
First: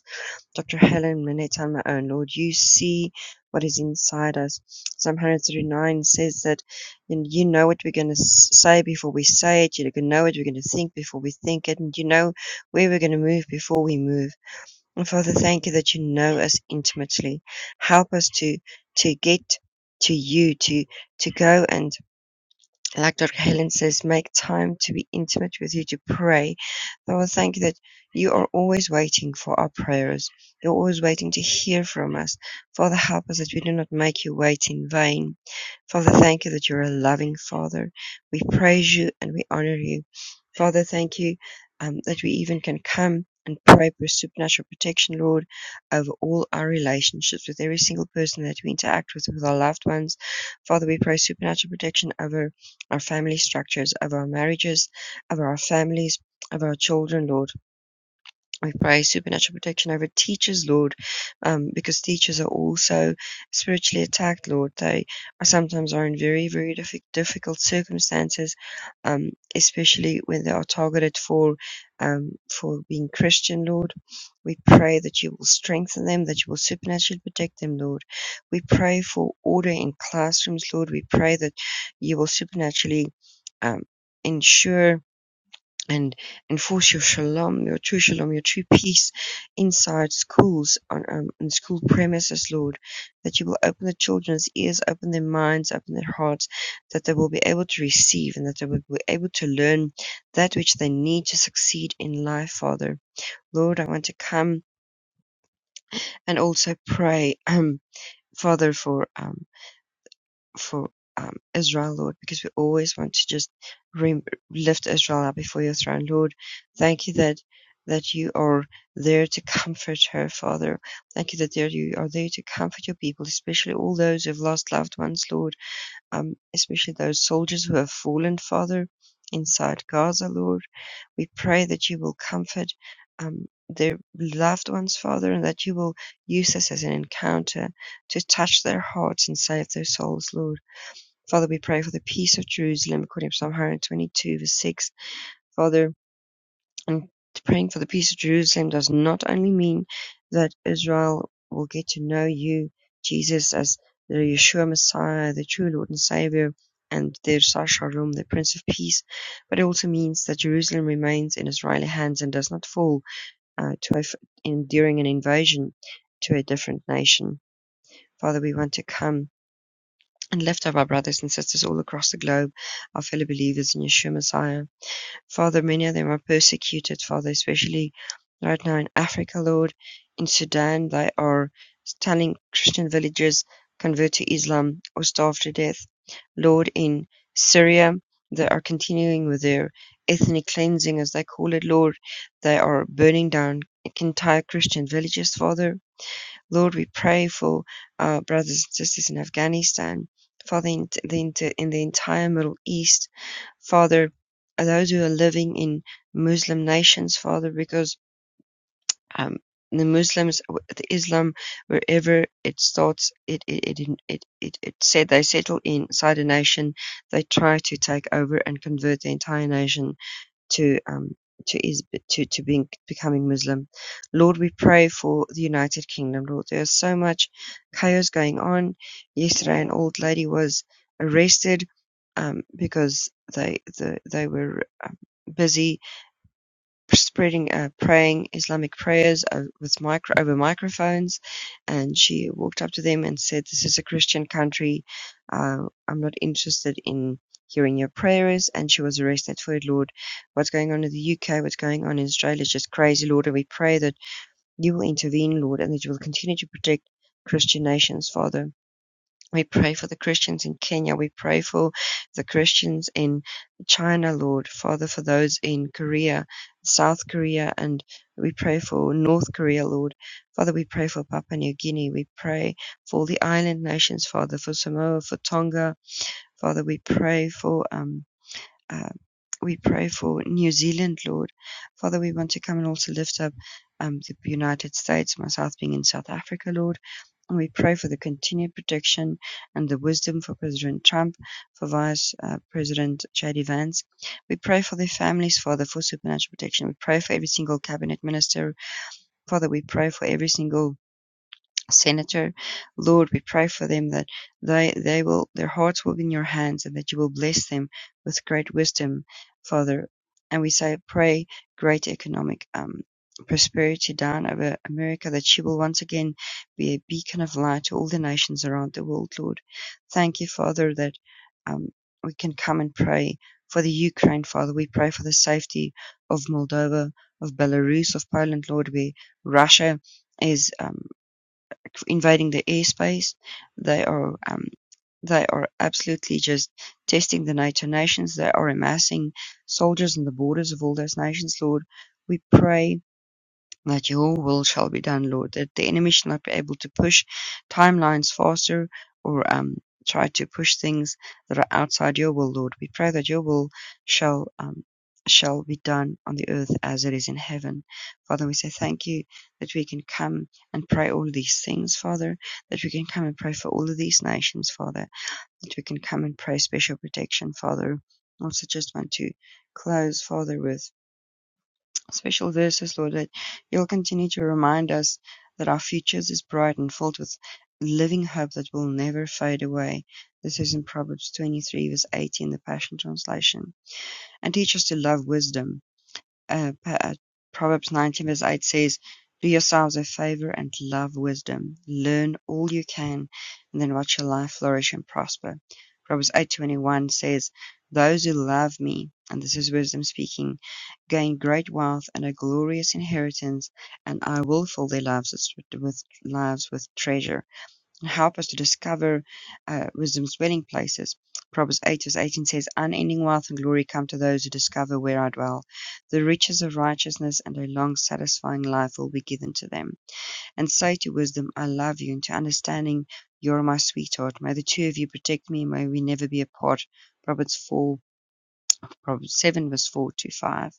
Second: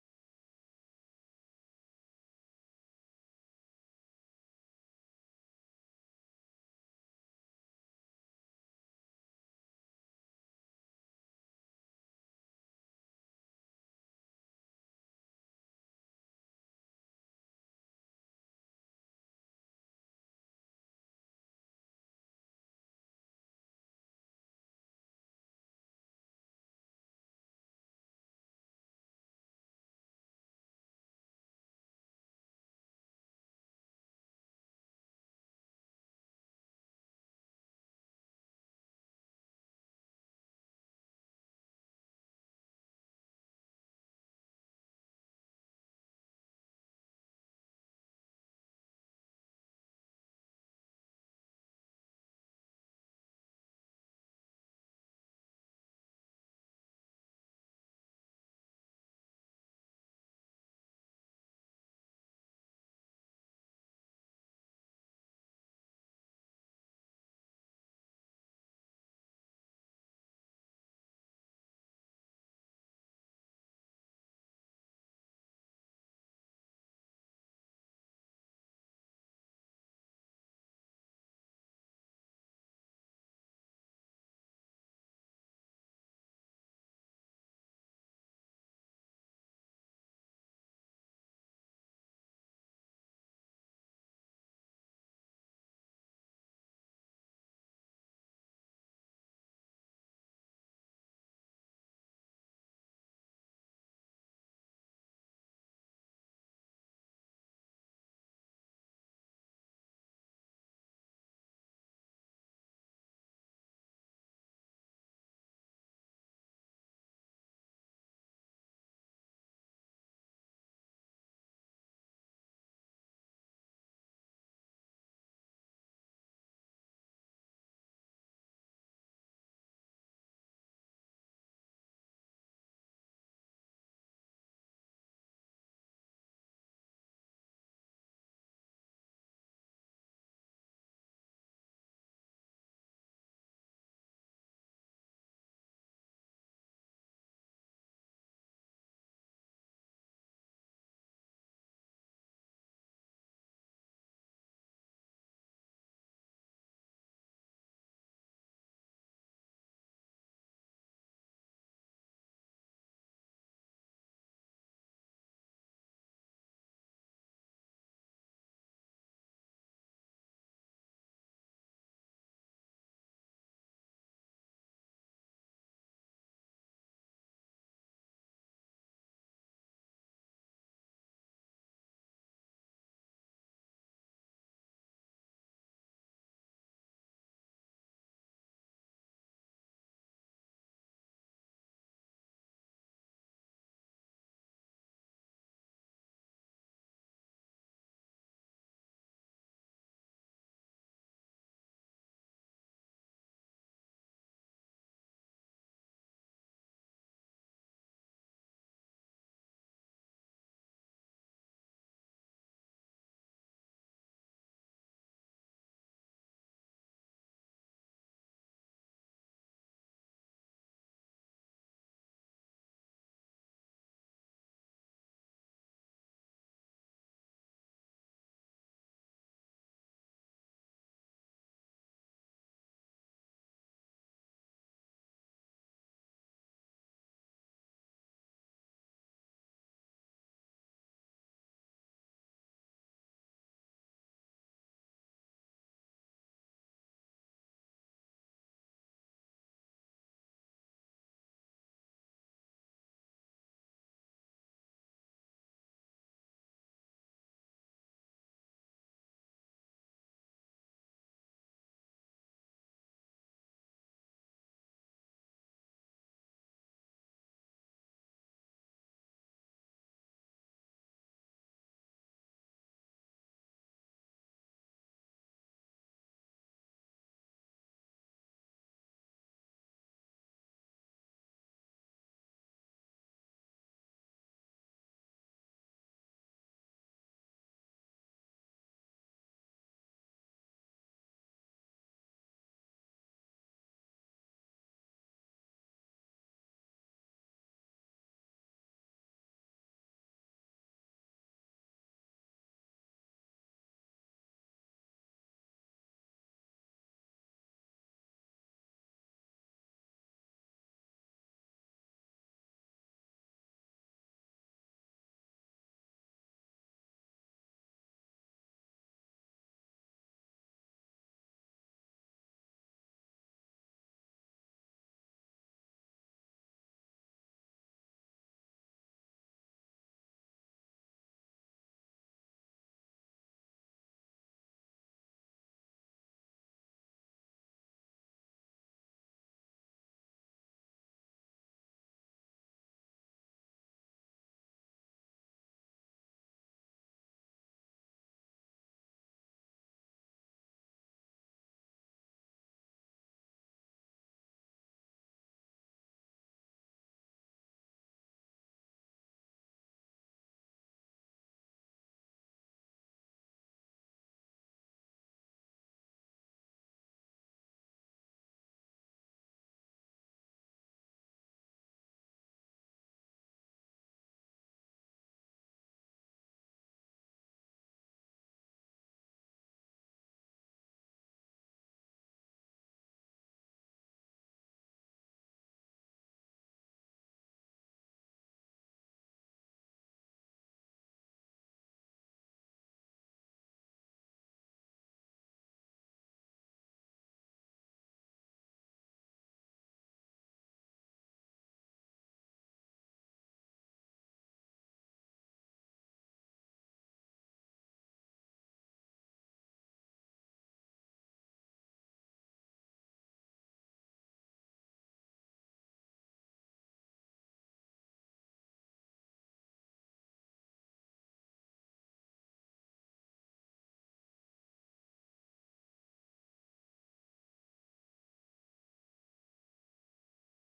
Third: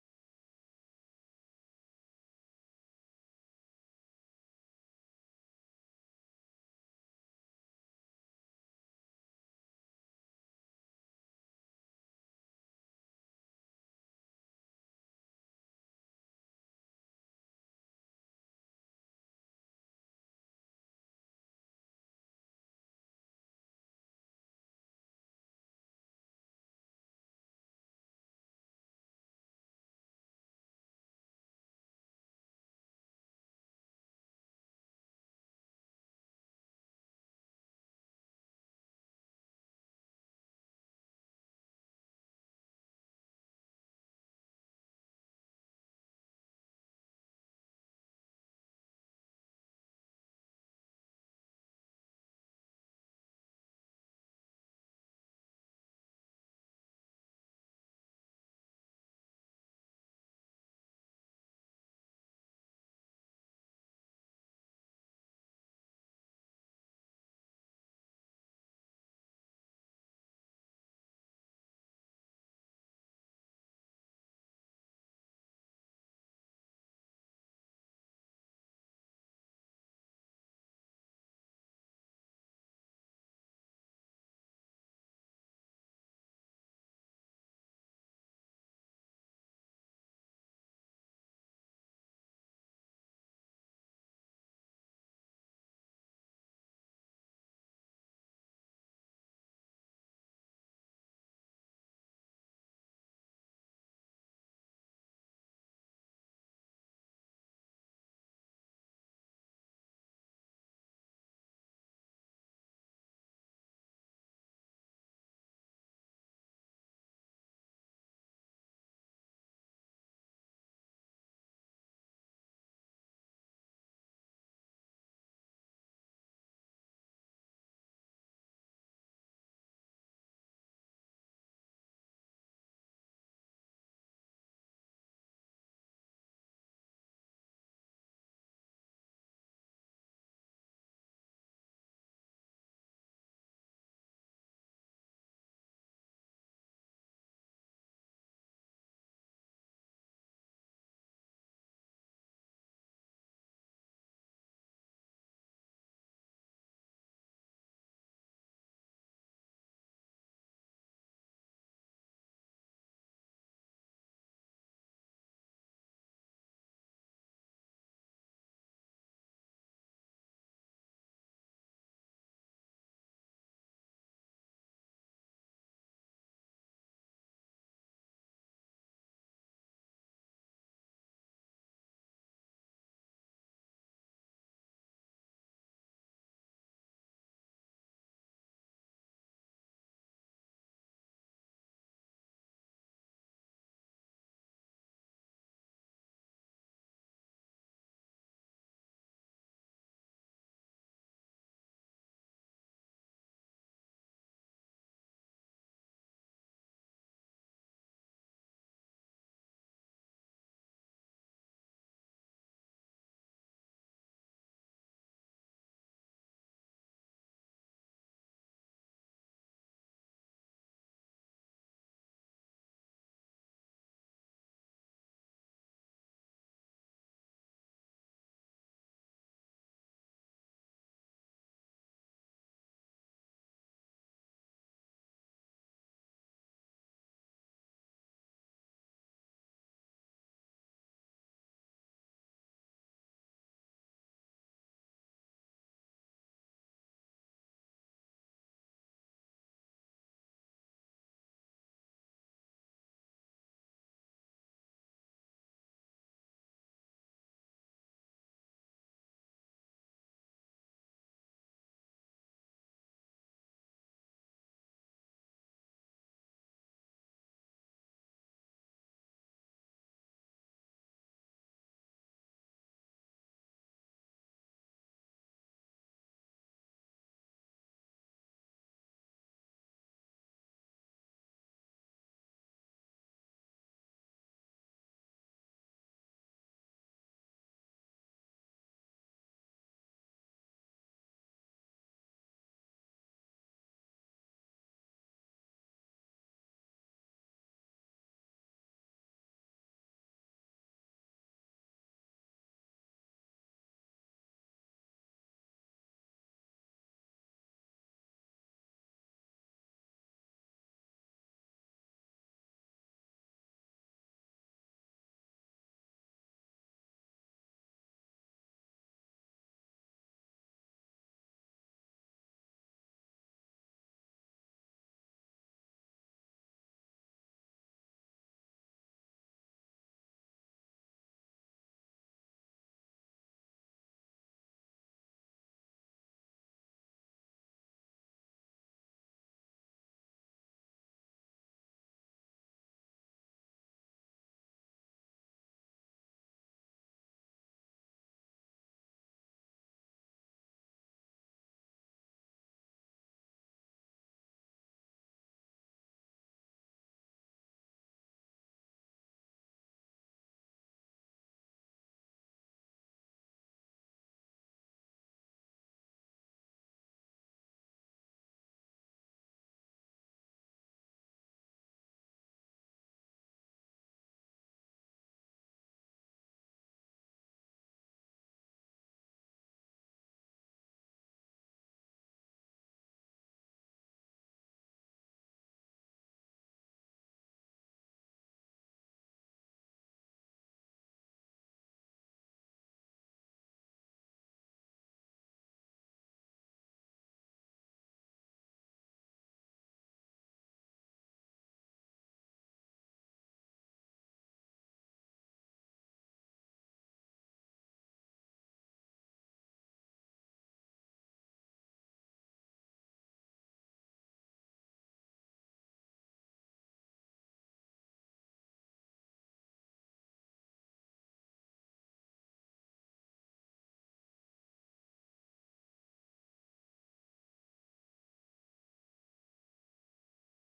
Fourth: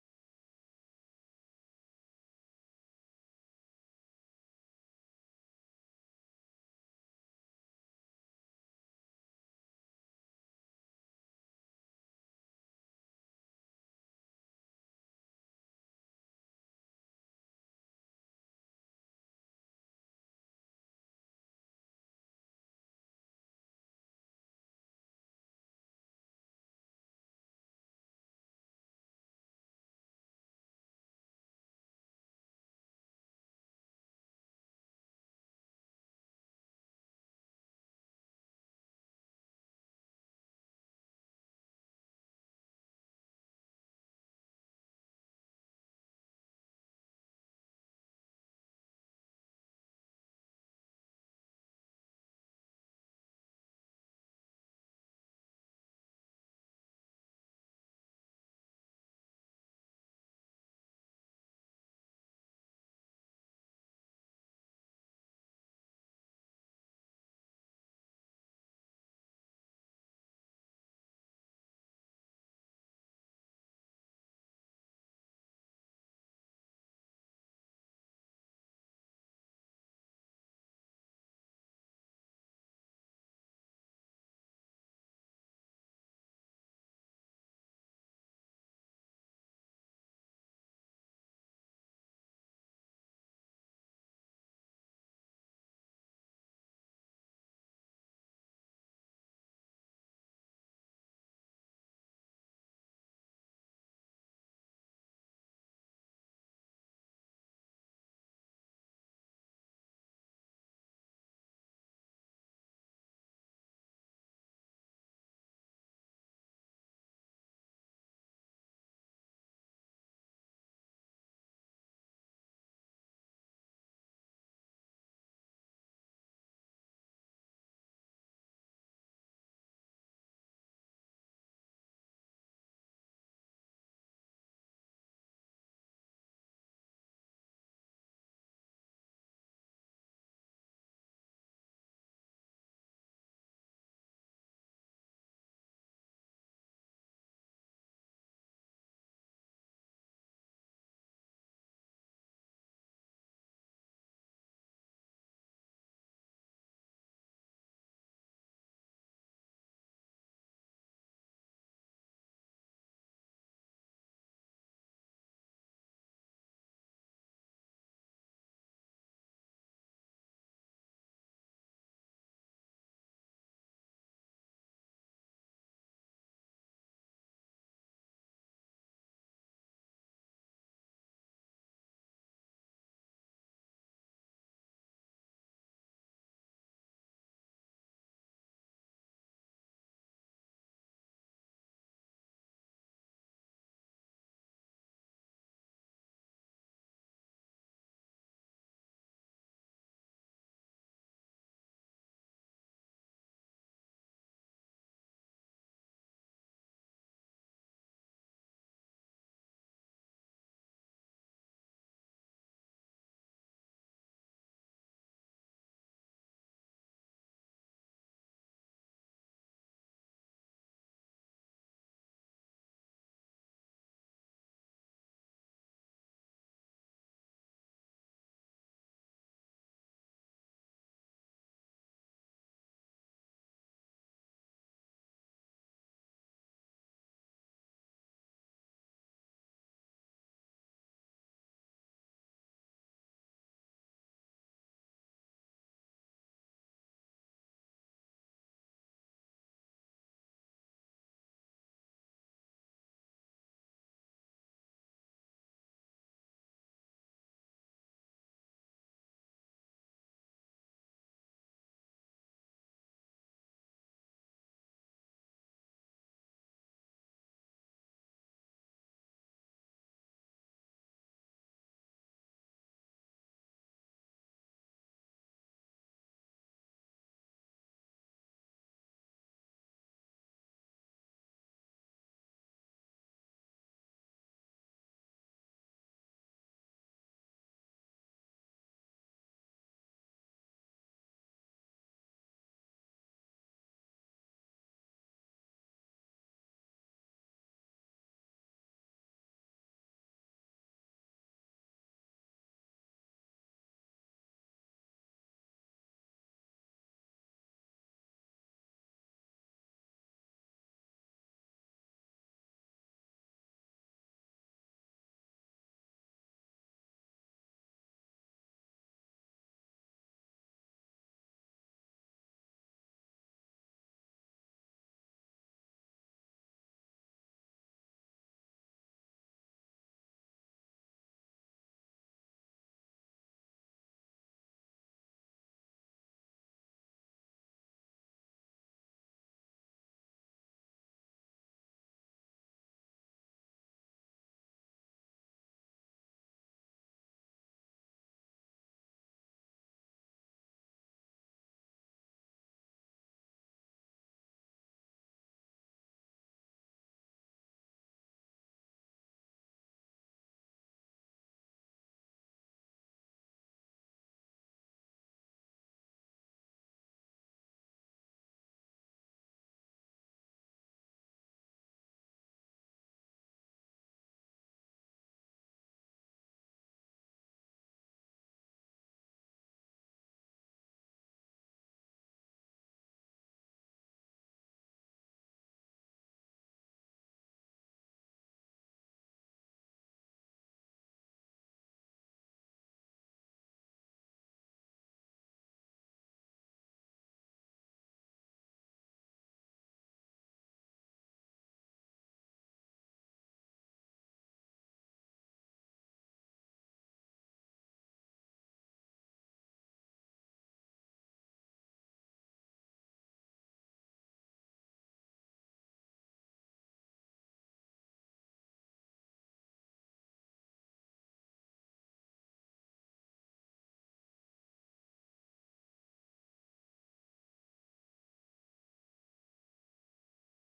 Dr. Helen Minette, on my own, Lord, you see what is inside us. Psalm 139 says that you know what we're going to say before we say it. You know what we're going to think before we think it. And you know where we're going to move before we move. And Father, thank you that you know us intimately. Help us to, to get to you, to, to go and like Dr. Helen says, make time to be intimate with you to pray. Lord, thank you that you are always waiting for our prayers. You're always waiting to hear from us. Father, help us that we do not make you wait in vain. Father, thank you that you're a loving Father. We praise you and we honor you. Father, thank you um, that we even can come and pray for supernatural protection, Lord, over all our relationships with every single person that we interact with, with our loved ones. Father, we pray supernatural protection over our family structures, of our marriages, of our families, of our children, Lord. We pray supernatural protection over teachers, Lord, um, because teachers are also spiritually attacked, Lord. They are sometimes are in very, very diffi- difficult circumstances, um, especially when they are targeted for um, for being Christian, Lord. We pray that you will strengthen them, that you will supernaturally protect them, Lord. We pray for order in classrooms, Lord. We pray that you will supernaturally um, ensure and enforce your shalom, your true shalom, your true peace inside schools on um, in school premises, Lord, that you will open the children's ears, open their minds, open their hearts, that they will be able to receive and that they will be able to learn that which they need to succeed in life, Father. Lord, I want to come and also pray, um, Father, for um, for um, Israel, Lord, because we always want to just re- lift Israel up before your throne, Lord. Thank you that that you are there to comfort her, Father. Thank you that there you are there to comfort your people, especially all those who've lost loved ones, Lord. Um, especially those soldiers who have fallen, Father, inside Gaza, Lord. We pray that you will comfort um, their loved ones, Father, and that you will use this as an encounter to touch their hearts and save their souls, Lord. Father, we pray for the peace of Jerusalem according to Psalm 122, verse 6. Father, and praying for the peace of Jerusalem does not only mean that Israel will get to know you, Jesus, as the Yeshua Messiah, the true Lord and Savior, and their Sar Shalom, the Prince of Peace, but it also means that Jerusalem remains in Israeli hands and does not fall uh, to a, f- in, during an invasion to a different nation. Father, we want to come and left of our brothers and sisters all across the globe, our fellow believers in Yeshua Messiah. Father, many of them are persecuted, Father, especially right now in Africa, Lord, in Sudan, they are telling Christian villagers convert to Islam or starve to death. Lord, in Syria, they are continuing with their ethnic cleansing, as they call it, Lord. They are burning down entire Christian villages, Father. Lord, we pray for our brothers and sisters in Afghanistan, Father, in the, in the entire Middle East, Father, those who are living in Muslim nations, Father, because um, the Muslims, the Islam, wherever it starts, it it it it, it, it said they settle inside a nation, they try to take over and convert the entire nation to um, to is to to being becoming Muslim. Lord, we pray for the United Kingdom. Lord, there's so much chaos going on. Yesterday, an old lady was arrested um, because they the, they were um, busy spreading uh, praying Islamic prayers uh, with micro over microphones, and she walked up to them and said, "This is a Christian country. Uh, I'm not interested in." Hearing your prayers, and she was arrested for it, Lord. What's going on in the UK, what's going on in Australia is just crazy, Lord. And we pray that you will intervene, Lord, and that you will continue to protect Christian nations, Father. We pray for the Christians in Kenya. We pray for the Christians in China, Lord. Father, for those in Korea, South Korea, and we pray for North Korea, Lord. Father, we pray for Papua New Guinea. We pray for the island nations, Father, for Samoa, for Tonga. Father, we pray for, um, uh, we pray for New Zealand, Lord. Father, we want to come and also lift up um, the United States, myself being in South Africa, Lord. And We pray for the continued protection and the wisdom for President Trump, for Vice uh, President J.D. Vance. We pray for their families, Father, for supernatural protection. We pray for every single cabinet minister. Father, we pray for every single Senator, Lord, we pray for them that they, they will, their hearts will be in your hands and that you will bless them with great wisdom, Father. And we say, pray great economic um, prosperity down over America, that she will once again be a beacon of light to all the nations around the world, Lord. Thank you, Father, that um, we can come and pray for the Ukraine, Father. We pray for the safety of Moldova, of Belarus, of Poland, Lord, where Russia is. Um, invading the airspace. They are um, they are absolutely just testing the NATO nations. They are amassing soldiers on the borders of all those nations. Lord, we pray that your will shall be done, Lord, that the enemy should not be able to push timelines faster or um, try to push things that are outside your will, Lord. We pray that your will shall um, shall be done on the earth as it is in heaven. Father, we say thank you that we can come and pray all these things, Father, that we can come and pray for all of these nations, Father, that we can come and pray special protection, Father. Also just want to close, Father, with Special verses, Lord, that you'll continue to remind us that our future is bright and filled with living hope that will never fade away. This is in Proverbs 23, verse 18, the Passion Translation. And teach us to love wisdom uh, uh, Proverbs 19, verse 8 says, Do yourselves a favor and love wisdom. Learn all you can, and then watch your life flourish and prosper. Proverbs 8:21 says, "Those who love me, and this is wisdom speaking, gain great wealth and a glorious inheritance, and I will fill their lives with, with lives with treasure." help us to discover uh, wisdom's dwelling places. Proverbs 8 verse 18 says, Unending wealth and glory come to those who discover where I dwell. The riches of righteousness and a long, satisfying life will be given to them. And say to wisdom, I love you, and to understanding, You're my sweetheart. May the two of you protect me, and may we never be apart. Proverbs 4, Proverbs 7, verse 4 to 5.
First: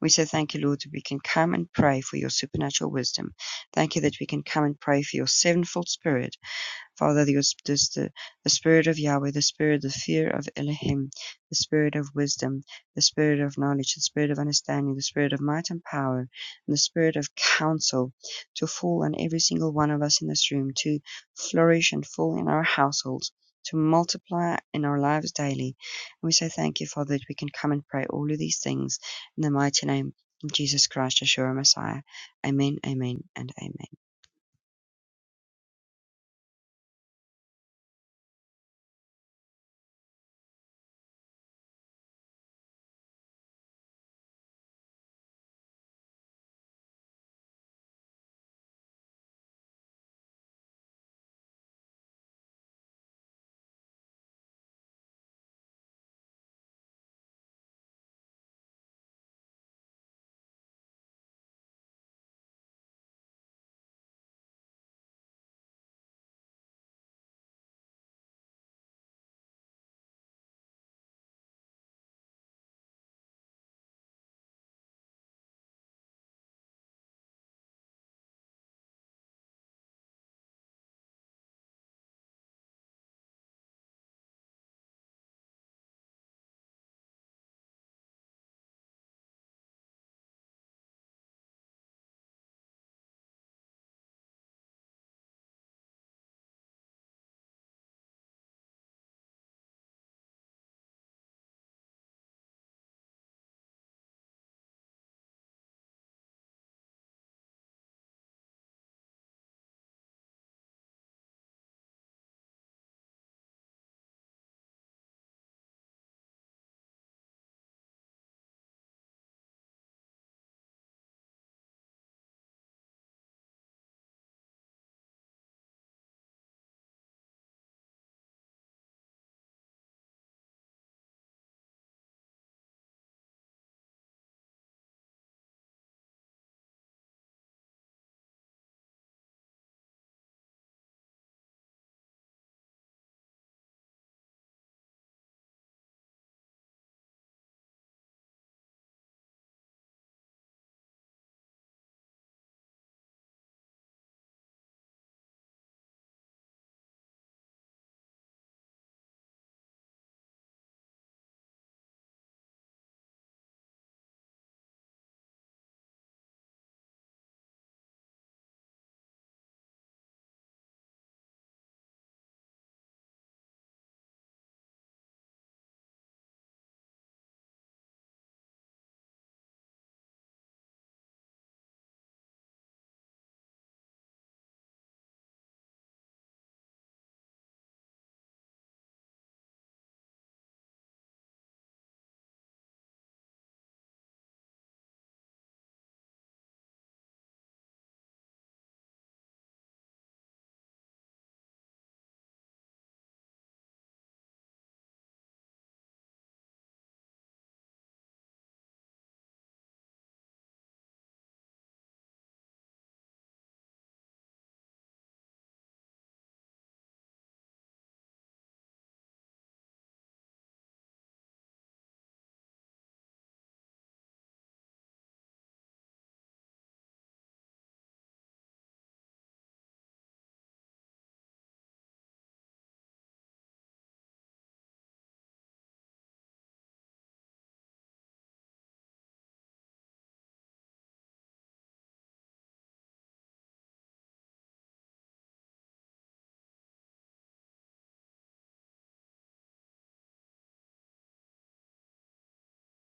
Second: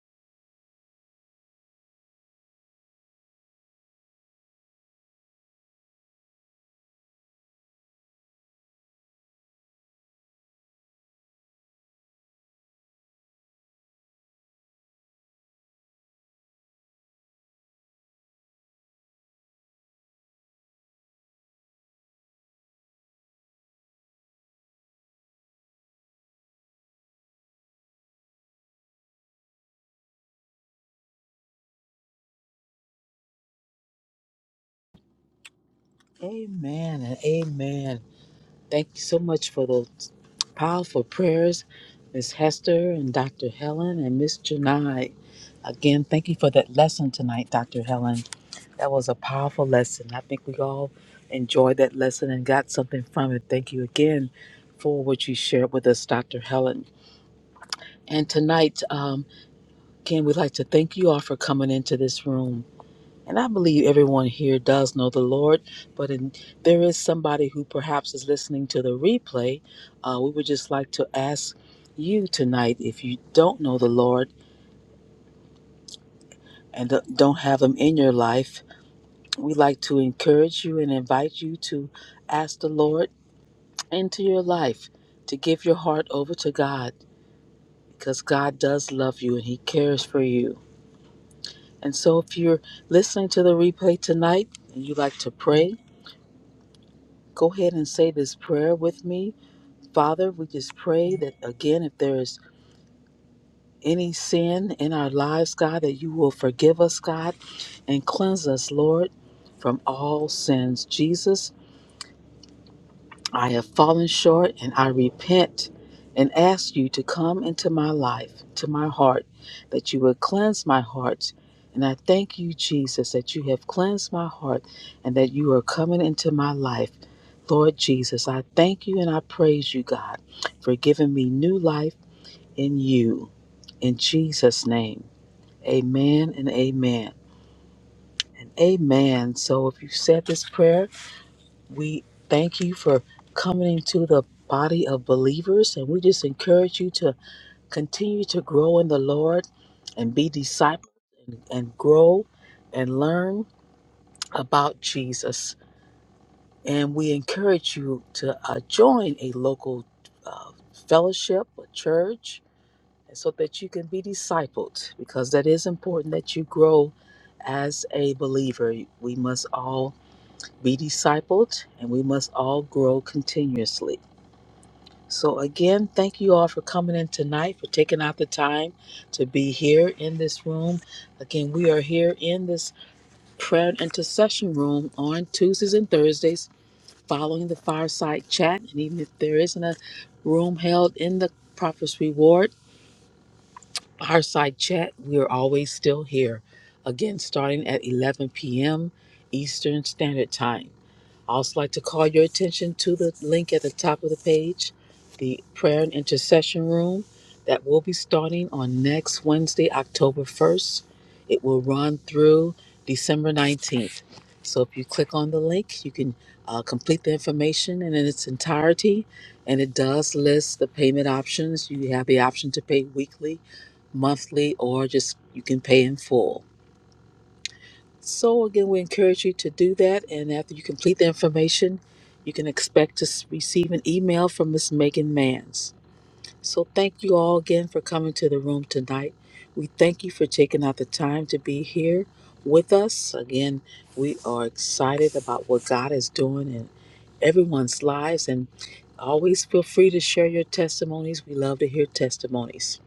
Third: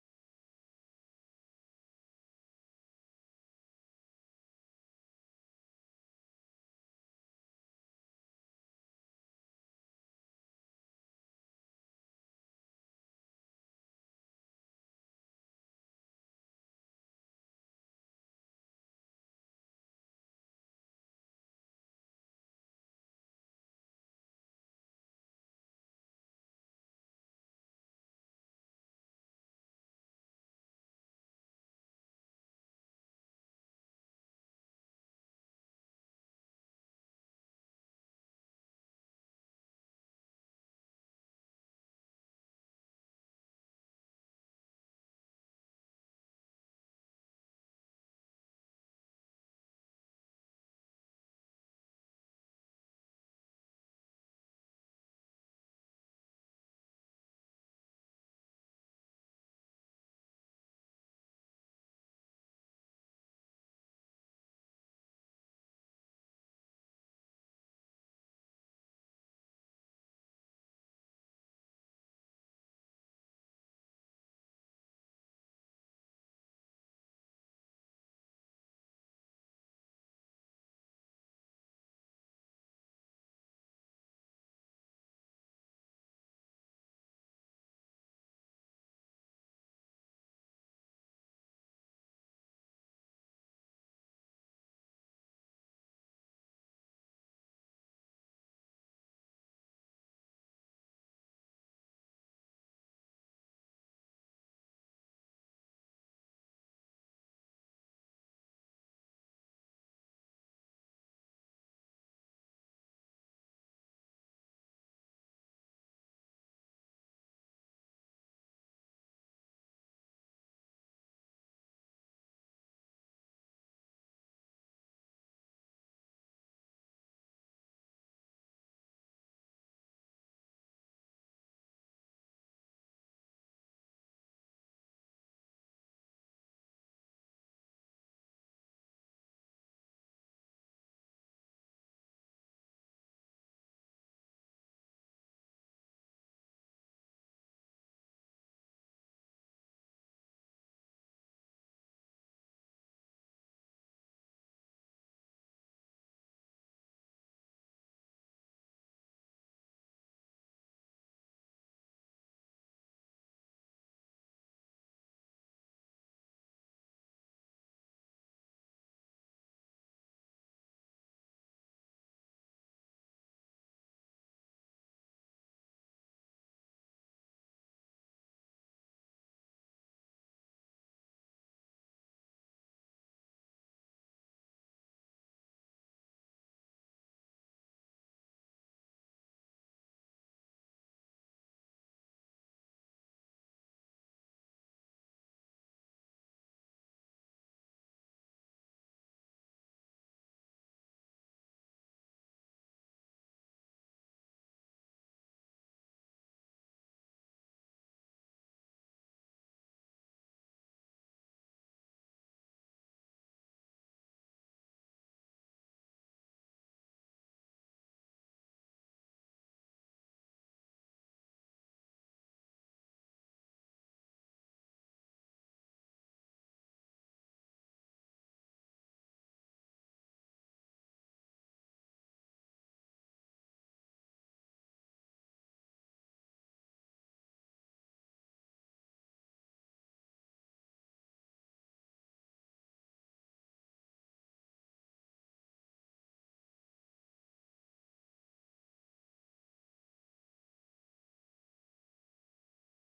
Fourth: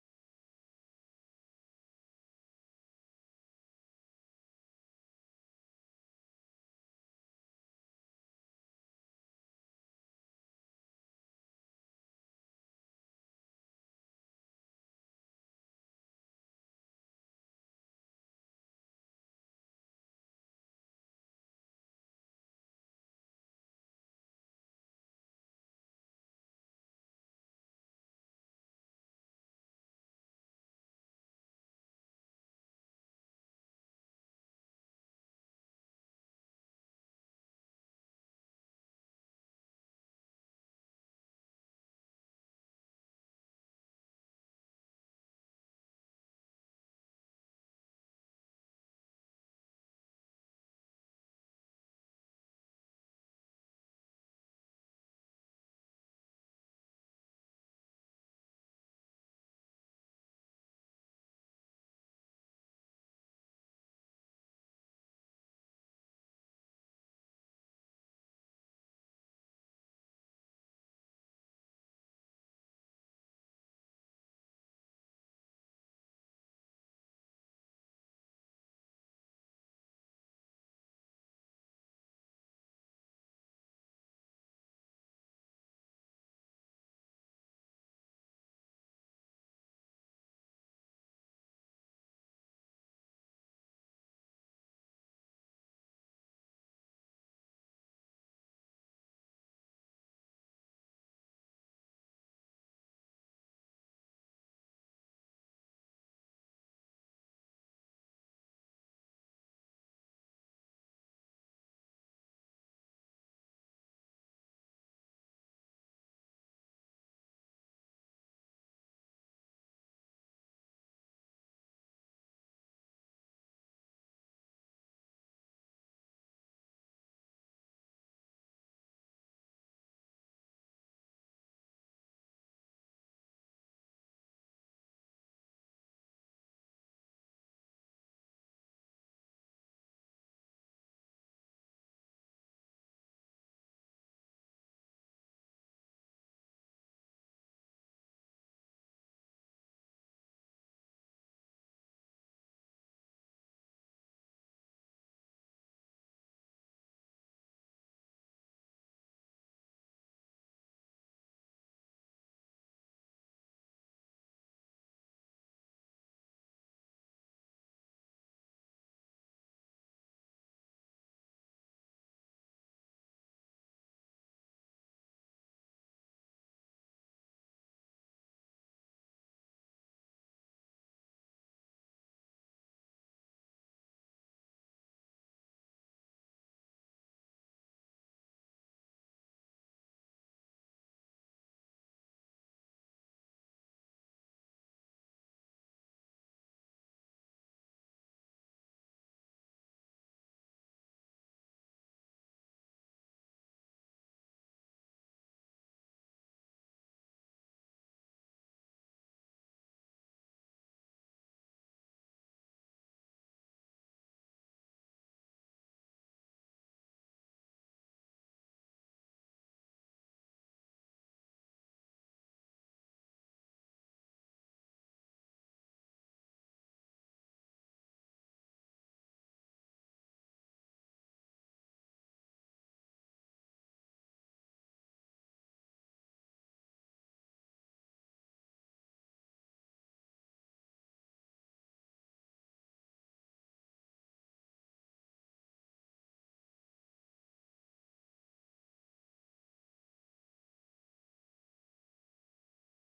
We say, Thank you, Lord, that we can come and pray for your supernatural wisdom. Thank you that we can come and pray for your sevenfold spirit Father, Dios, this, the, the Spirit of Yahweh, the Spirit, the fear of Elohim, the Spirit of wisdom, the Spirit of knowledge, the Spirit of understanding, the Spirit of might and power, and the Spirit of counsel to fall on every single one of us in this room, to flourish and fall in our households, to multiply in our lives daily. And we say thank you, Father, that we can come and pray all of these things in the mighty name of Jesus Christ, Yeshua Messiah. Amen, amen, and amen.
Amen and amen. Thank you so much for those powerful prayers, Miss Hester and Dr. Helen and Miss Janai. Again, thank you for that lesson tonight, Dr. Helen. That was a powerful lesson. I think we all enjoyed that lesson and got something from it. Thank you again for what you shared with us, Dr. Helen. And tonight, um, again, we'd like to thank you all for coming into this room. And I believe everyone here does know the Lord, but in, there is somebody who perhaps is listening to the replay. Uh, we would just like to ask you tonight if you don't know the Lord and don't don't have Him in your life, we'd like to encourage you and invite you to ask the Lord into your life to give your heart over to God because God does love you and He cares for you. And so, if you're listening to the replay tonight and you like to pray, go ahead and say this prayer with me. Father, we just pray that again, if there is any sin in our lives, God, that you will forgive us, God, and cleanse us, Lord, from all sins. Jesus, I have fallen short and I repent and ask you to come into my life, to my heart, that you would cleanse my heart. And I thank you, Jesus, that you have cleansed my heart and that you are coming into my life. Lord Jesus, I thank you and I praise you, God, for giving me new life in you. In Jesus' name, amen and amen and amen. So if you said this prayer, we thank you for coming into the body of believers, and we just encourage you to continue to grow in the Lord and be disciples and, and grow and learn about Jesus. And we encourage you to uh, join a local uh, fellowship, a church, so that you can be discipled, because that is important that you grow as a believer. We must all be discipled and we must all grow continuously. So, again, thank you all for coming in tonight, for taking out the time to be here in this room. Again, we are here in this prayer and intercession room on Tuesdays and Thursdays following the fireside chat. And even if there isn't a room held in the Prophet's Reward, Fireside Chat. We're always still here. Again, starting at 11 p.m. Eastern Standard Time. I also like to call your attention to the link at the top of the page, the prayer and intercession room that will be starting on next Wednesday, October 1st. It will run through December 19th. So if you click on the link, you can uh, complete the information and in its entirety. And it does list the payment options. You have the option to pay weekly monthly or just you can pay in full. So again, we encourage you to do that and after you complete the information, you can expect to s- receive an email from Miss Megan Manns. So thank you all again for coming to the room tonight. We thank you for taking out the time to be here with us. Again, we are excited about what God is doing in everyone's lives and always feel free to share your testimonies. We love to hear testimonies.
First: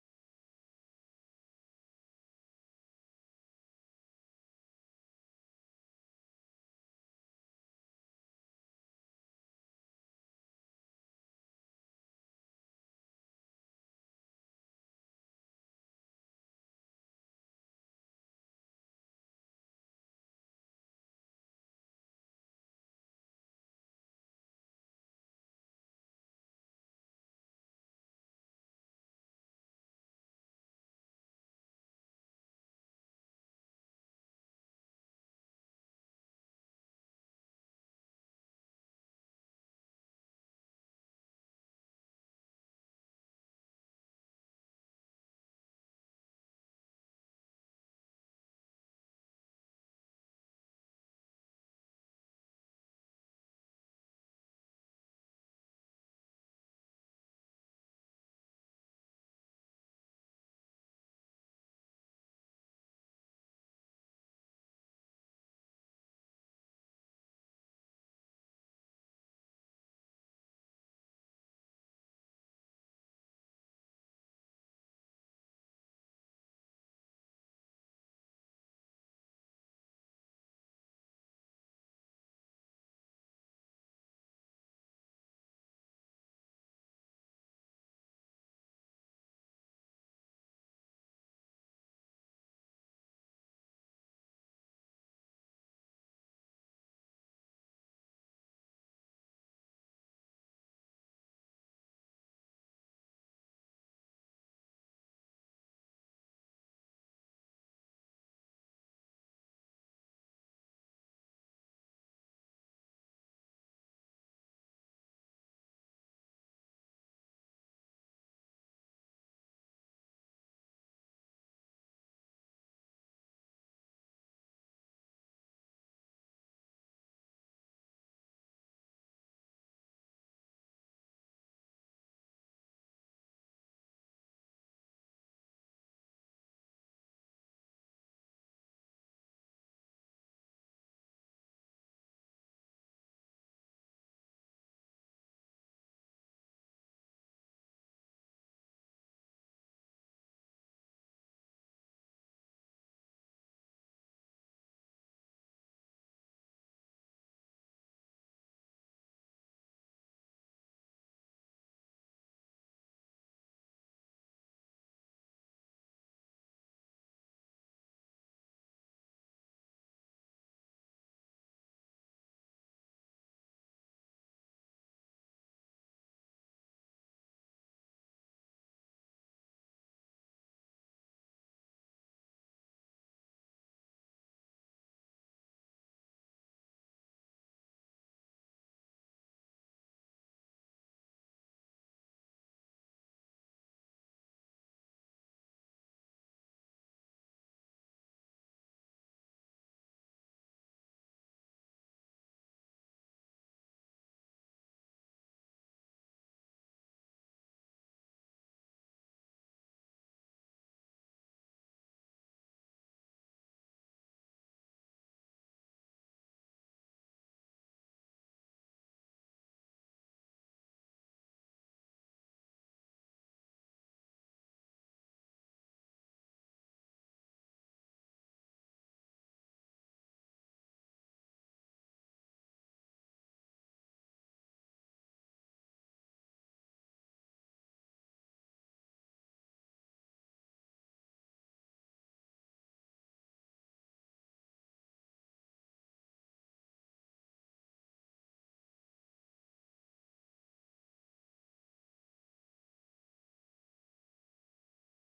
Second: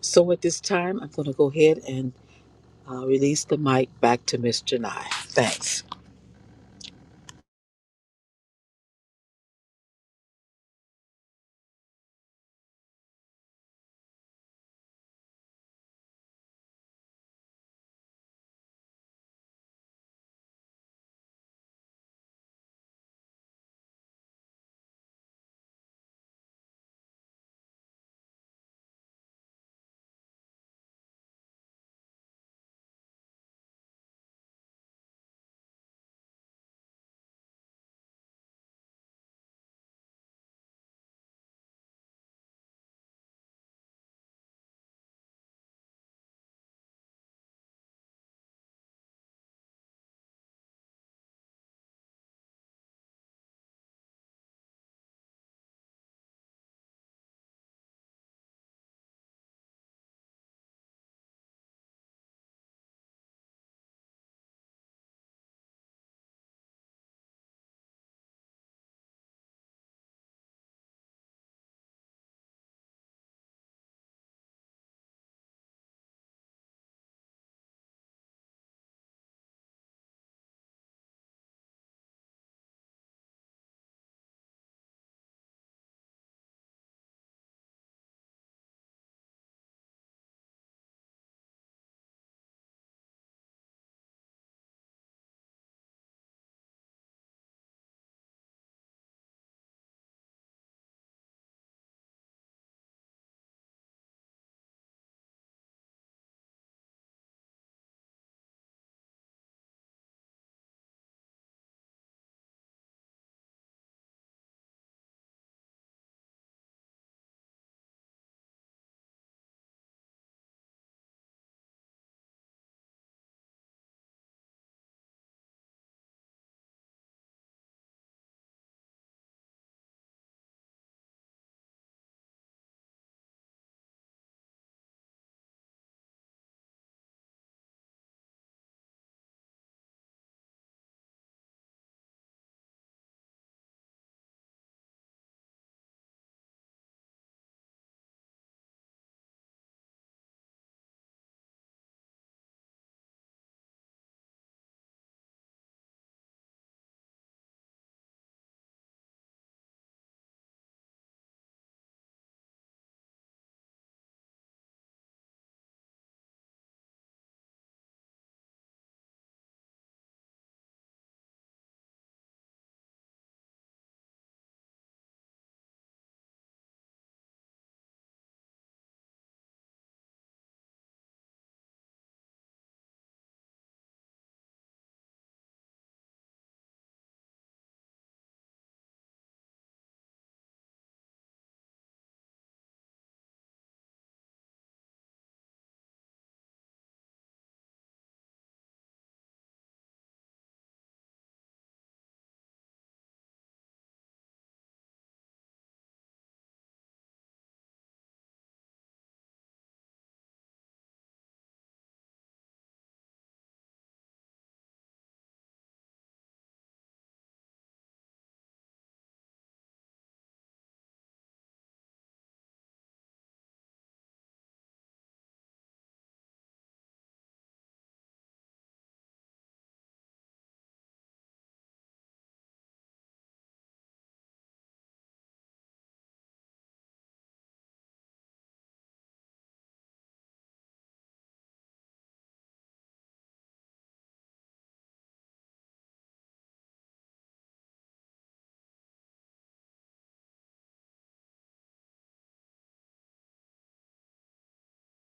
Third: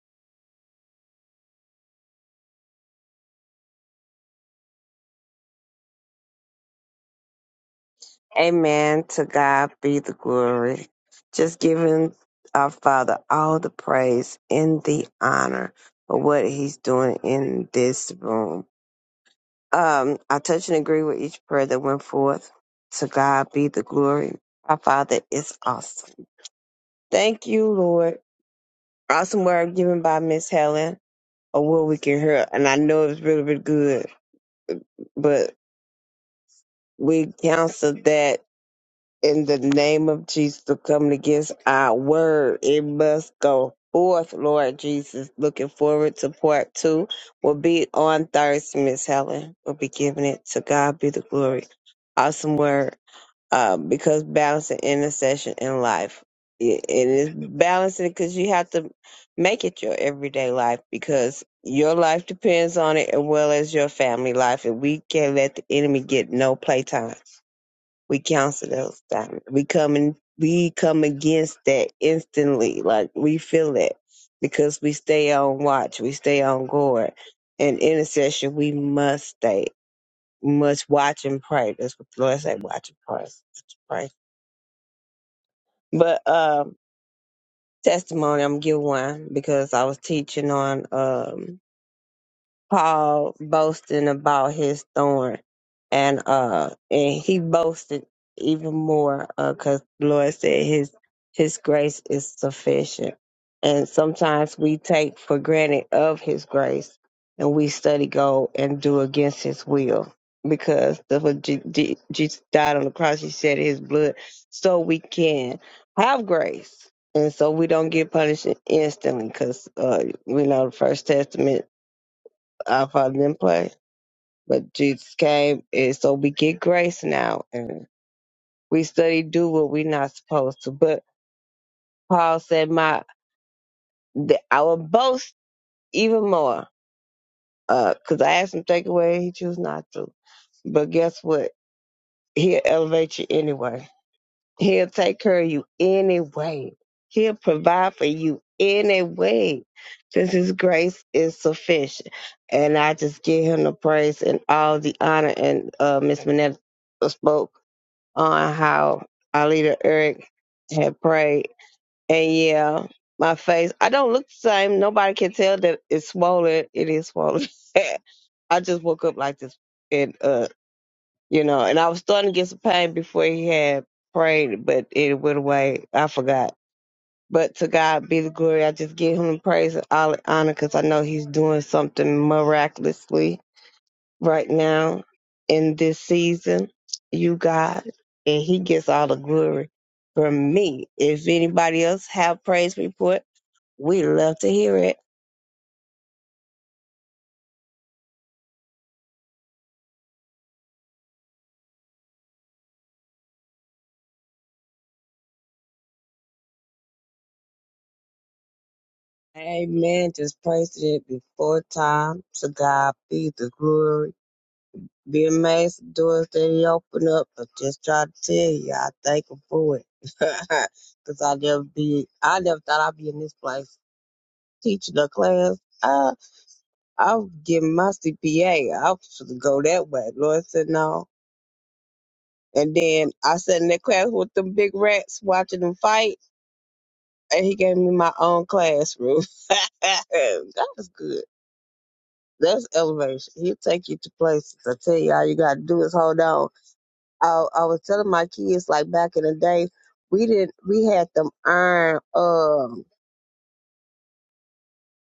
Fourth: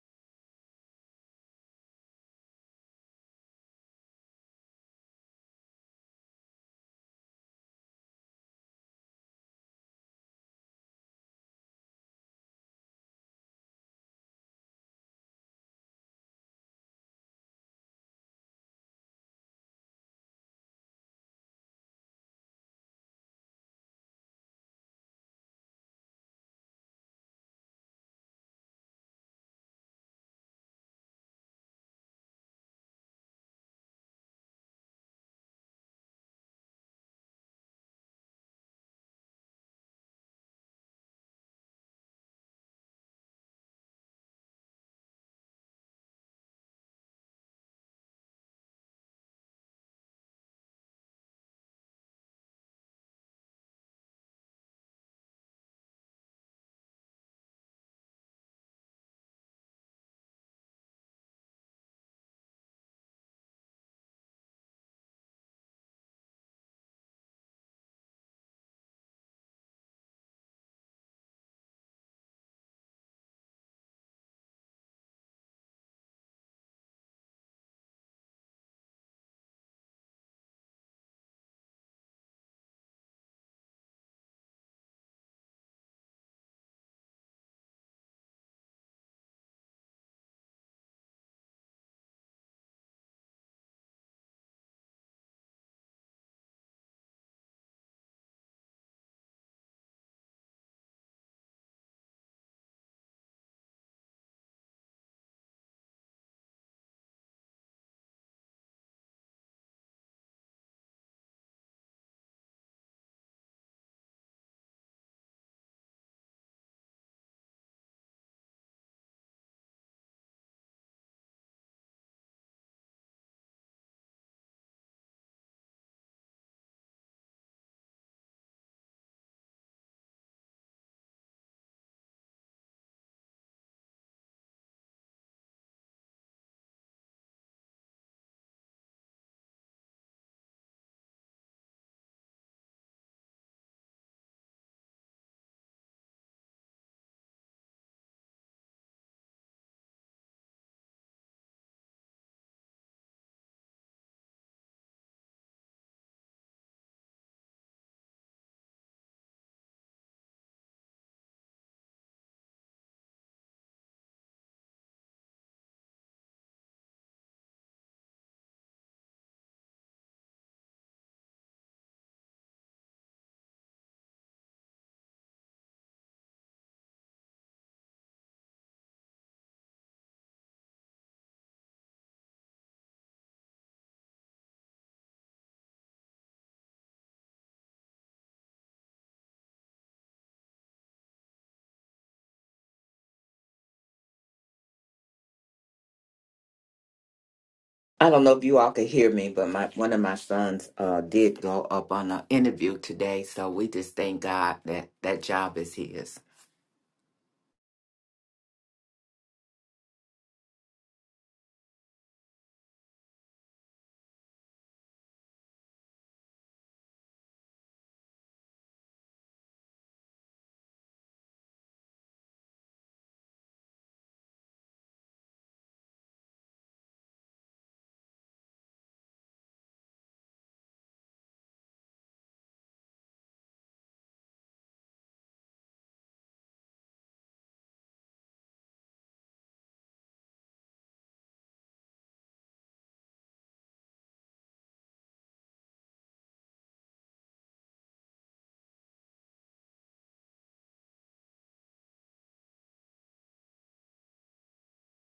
So at this time, I'm going to go ahead and I'll release the mic back to Miss Janai. Thanks.
Amen. To God be the glory. Just giving our Father all the praise and the honor for what He's doing in this room. Um, I touch and agree with each prayer that went forth. To God be the glory. Our Father is awesome. Thank you, Lord. Awesome word given by Miss Helen, or what we can hear. And I know it's really, really good, but we counsel that. in the name of Jesus to come against our word. It must go forth, Lord Jesus. Looking forward to part two. Will be on Thursday, Miss Helen. We'll be giving it to God be the glory. Awesome word. Uh, because balancing intercession in life. It, it is balancing because you have to make it your everyday life because your life depends on it as well as your family life. And we can't let the enemy get no playtime we counsel those things. We come and we come against that instantly. Like we feel it because we stay on watch, we stay on guard. In intercession, we must stay, must watch and pray. That's what the Lord said: watch and pray. Watch and pray. But um, testimony, I'm gonna give one because I was teaching on. um Paul boasting about his thorn, and uh, and he boasted even more because the Lord said his his grace is sufficient, and sometimes we take for granted of his grace, and we study go and do against his will because the what Je- Je- Jesus died on the cross, he shed his blood so we can have grace. And so we don't get punished instantly, because uh, we know the First Testament I've heard them play. But Jesus came, and so we get grace now, and we study do what we're not supposed to. But Paul said, "My, the, I will boast even more, because I asked him to take away, he chose not to. But guess what? He'll elevate you anyway. He'll take care of you anyway. He'll provide for you anyway. Since his grace is sufficient. And I just give him the praise and all the honor. And uh Miss Minette spoke on how our leader Eric had prayed. And yeah, my face I don't look the same. Nobody can tell that it's swollen. It is swollen. I just woke up like this And uh you know. And I was starting to get some pain before he had prayed, but it went away. I forgot. But to God be the glory. I just give him praise and all honor because I know he's doing something miraculously right now in this season. You God, and he gets all the glory from me. If anybody else have praise report, we love to hear it.
I don't know if you all could hear me, but my one of my sons uh, did go up on an interview today, so we just thank God that that job is his.
Amen. Just praise it before time. To God be the glory. Be amazed the doors that he opened up. I just try to tell you, I thank him for it. Cause I never be, I never thought I'd be in this place teaching a class. I, I was getting my CPA. I was supposed to go that way. Lord said no. And then I sat in that class with them big rats watching them fight, and he gave me my own classroom. that was good. That's elevation. He'll take you to places. I tell you, all you gotta do is hold on I, I was telling my kids like back in the day, we didn't we had them iron um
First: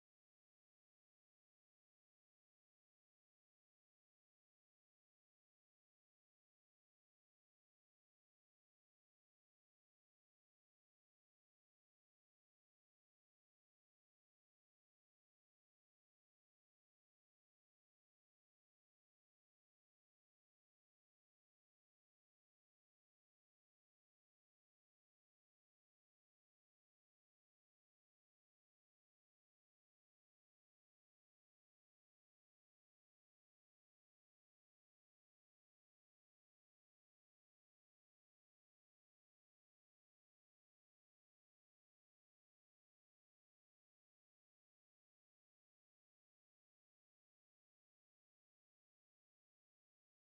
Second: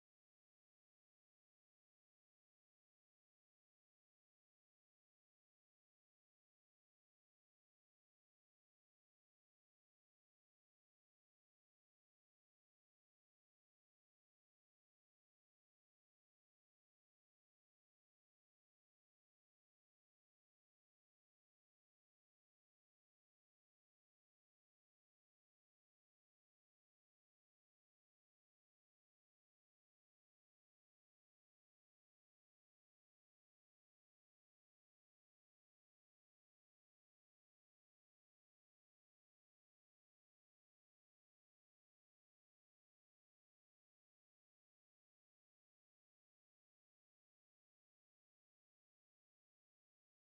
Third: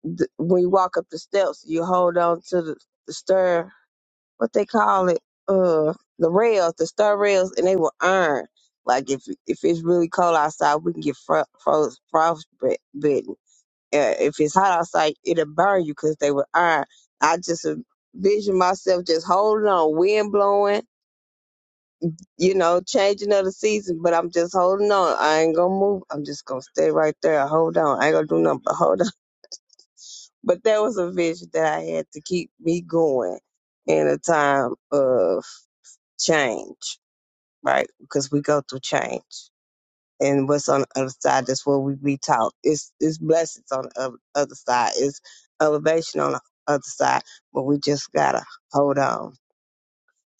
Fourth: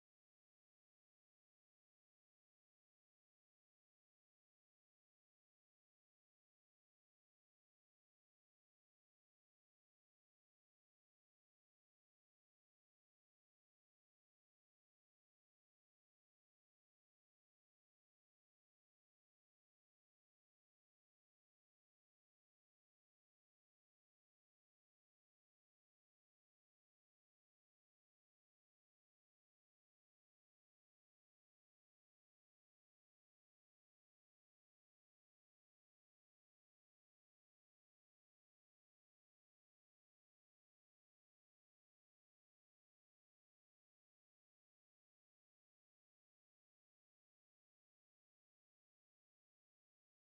th- when you walk up the steps, you hold on to the, the stir what they call it uh the rails, the stir rails, and they were iron. Like if if it's really cold outside, we can get fro- froze frostbitten. Uh, if it's hot outside, it'll burn you because they were iron. I just envision myself just holding on, wind blowing you know, changing of the season, but I'm just holding on. I ain't gonna move. I'm just gonna stay right there. Hold on. I ain't gonna do nothing but hold on. But that was a vision that I had to keep me going in a time of change, right? Because we go through change. And what's on the other side, that's what we be taught. It's it's blessings on the oth- other side. It's elevation on the other side. But we just gotta hold on.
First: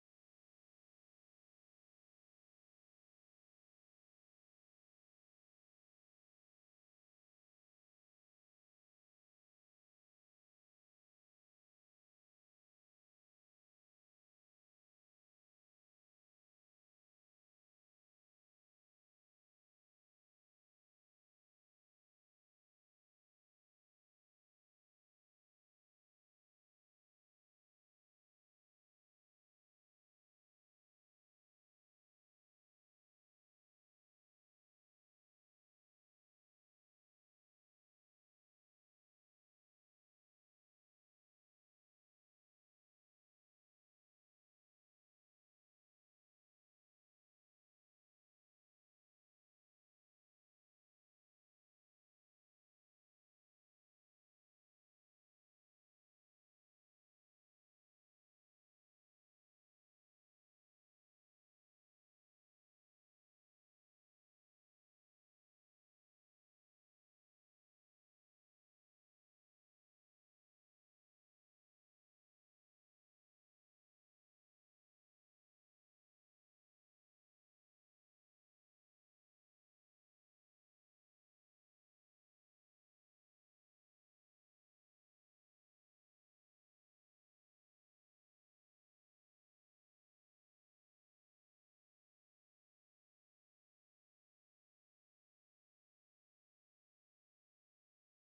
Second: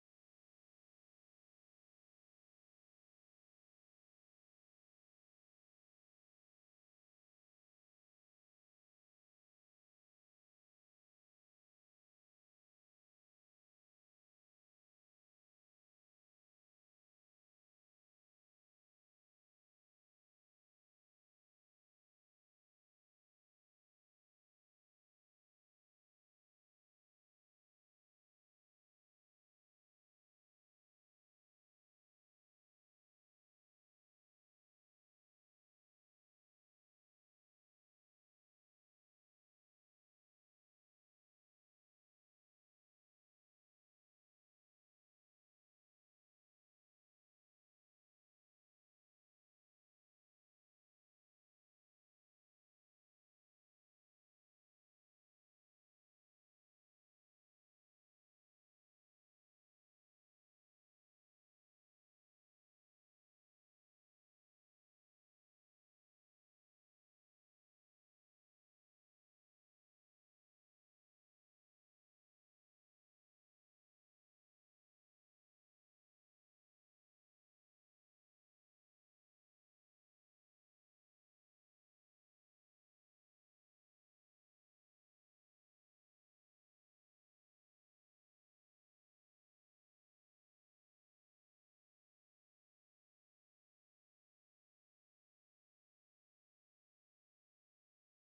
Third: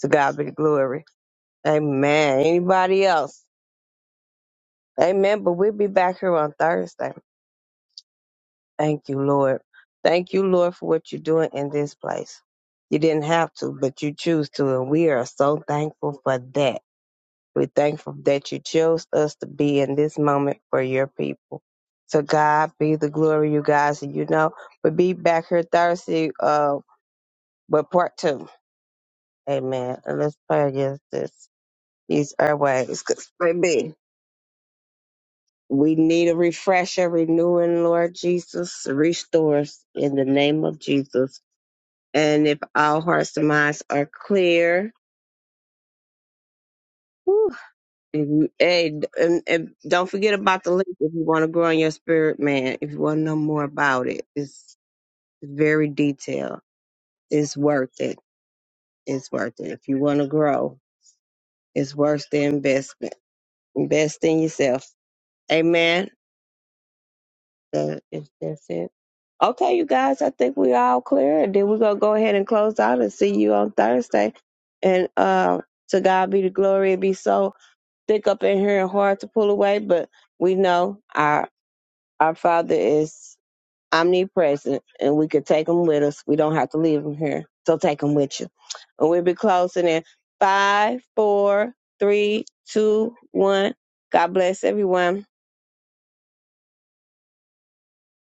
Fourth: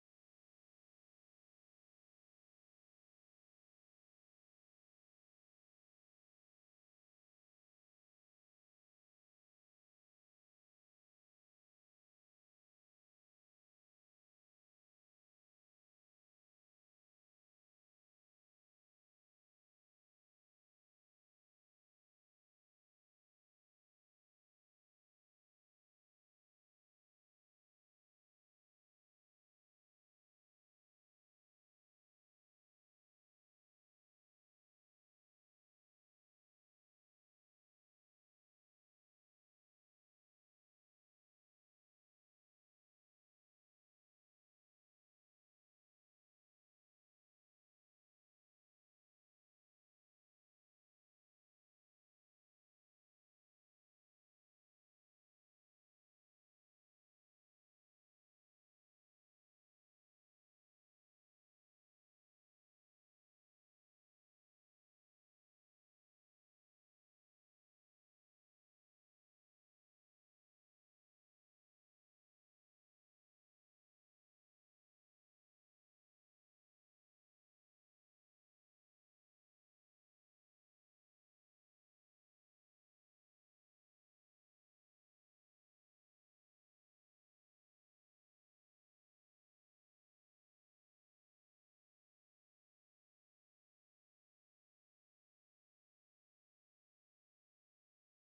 To God be the glory. Amen. Anybody else? Amen. But we'll be back here on Thursday. Thank you, Lord. Thank you, Lord, for what you're doing in this place. You didn't have to, but you choose to, and we are so thankful for that. We're thankful that you chose us to be in this moment for your people. So God be the glory, you guys. And you know, we'll be back here Thursday, uh, with part two. Amen. And let's pray against this. These airways, cause baby. We need a refresher, renewing, Lord Jesus. Restore us in the name of Jesus. And if our hearts and minds are clear, whew, if you- hey, and, and don't forget about the link if you want to grow in your spirit, man. If you want to know more about it, it's very detailed. It's worth it. It's worth it. If you want to grow, it's worth the investment. Invest in yourself. Amen. that if that's it. Okay, you guys, I think we're all clear. And then we're gonna go ahead and close out and see you on Thursday. And uh, to God be the glory. It be so thick up in here and hard to pull away, but we know our our Father is omnipresent, and we could take him with us. We don't have to leave him here, so take him with you. And we'll be closing in five, four, three, two, one. God bless everyone.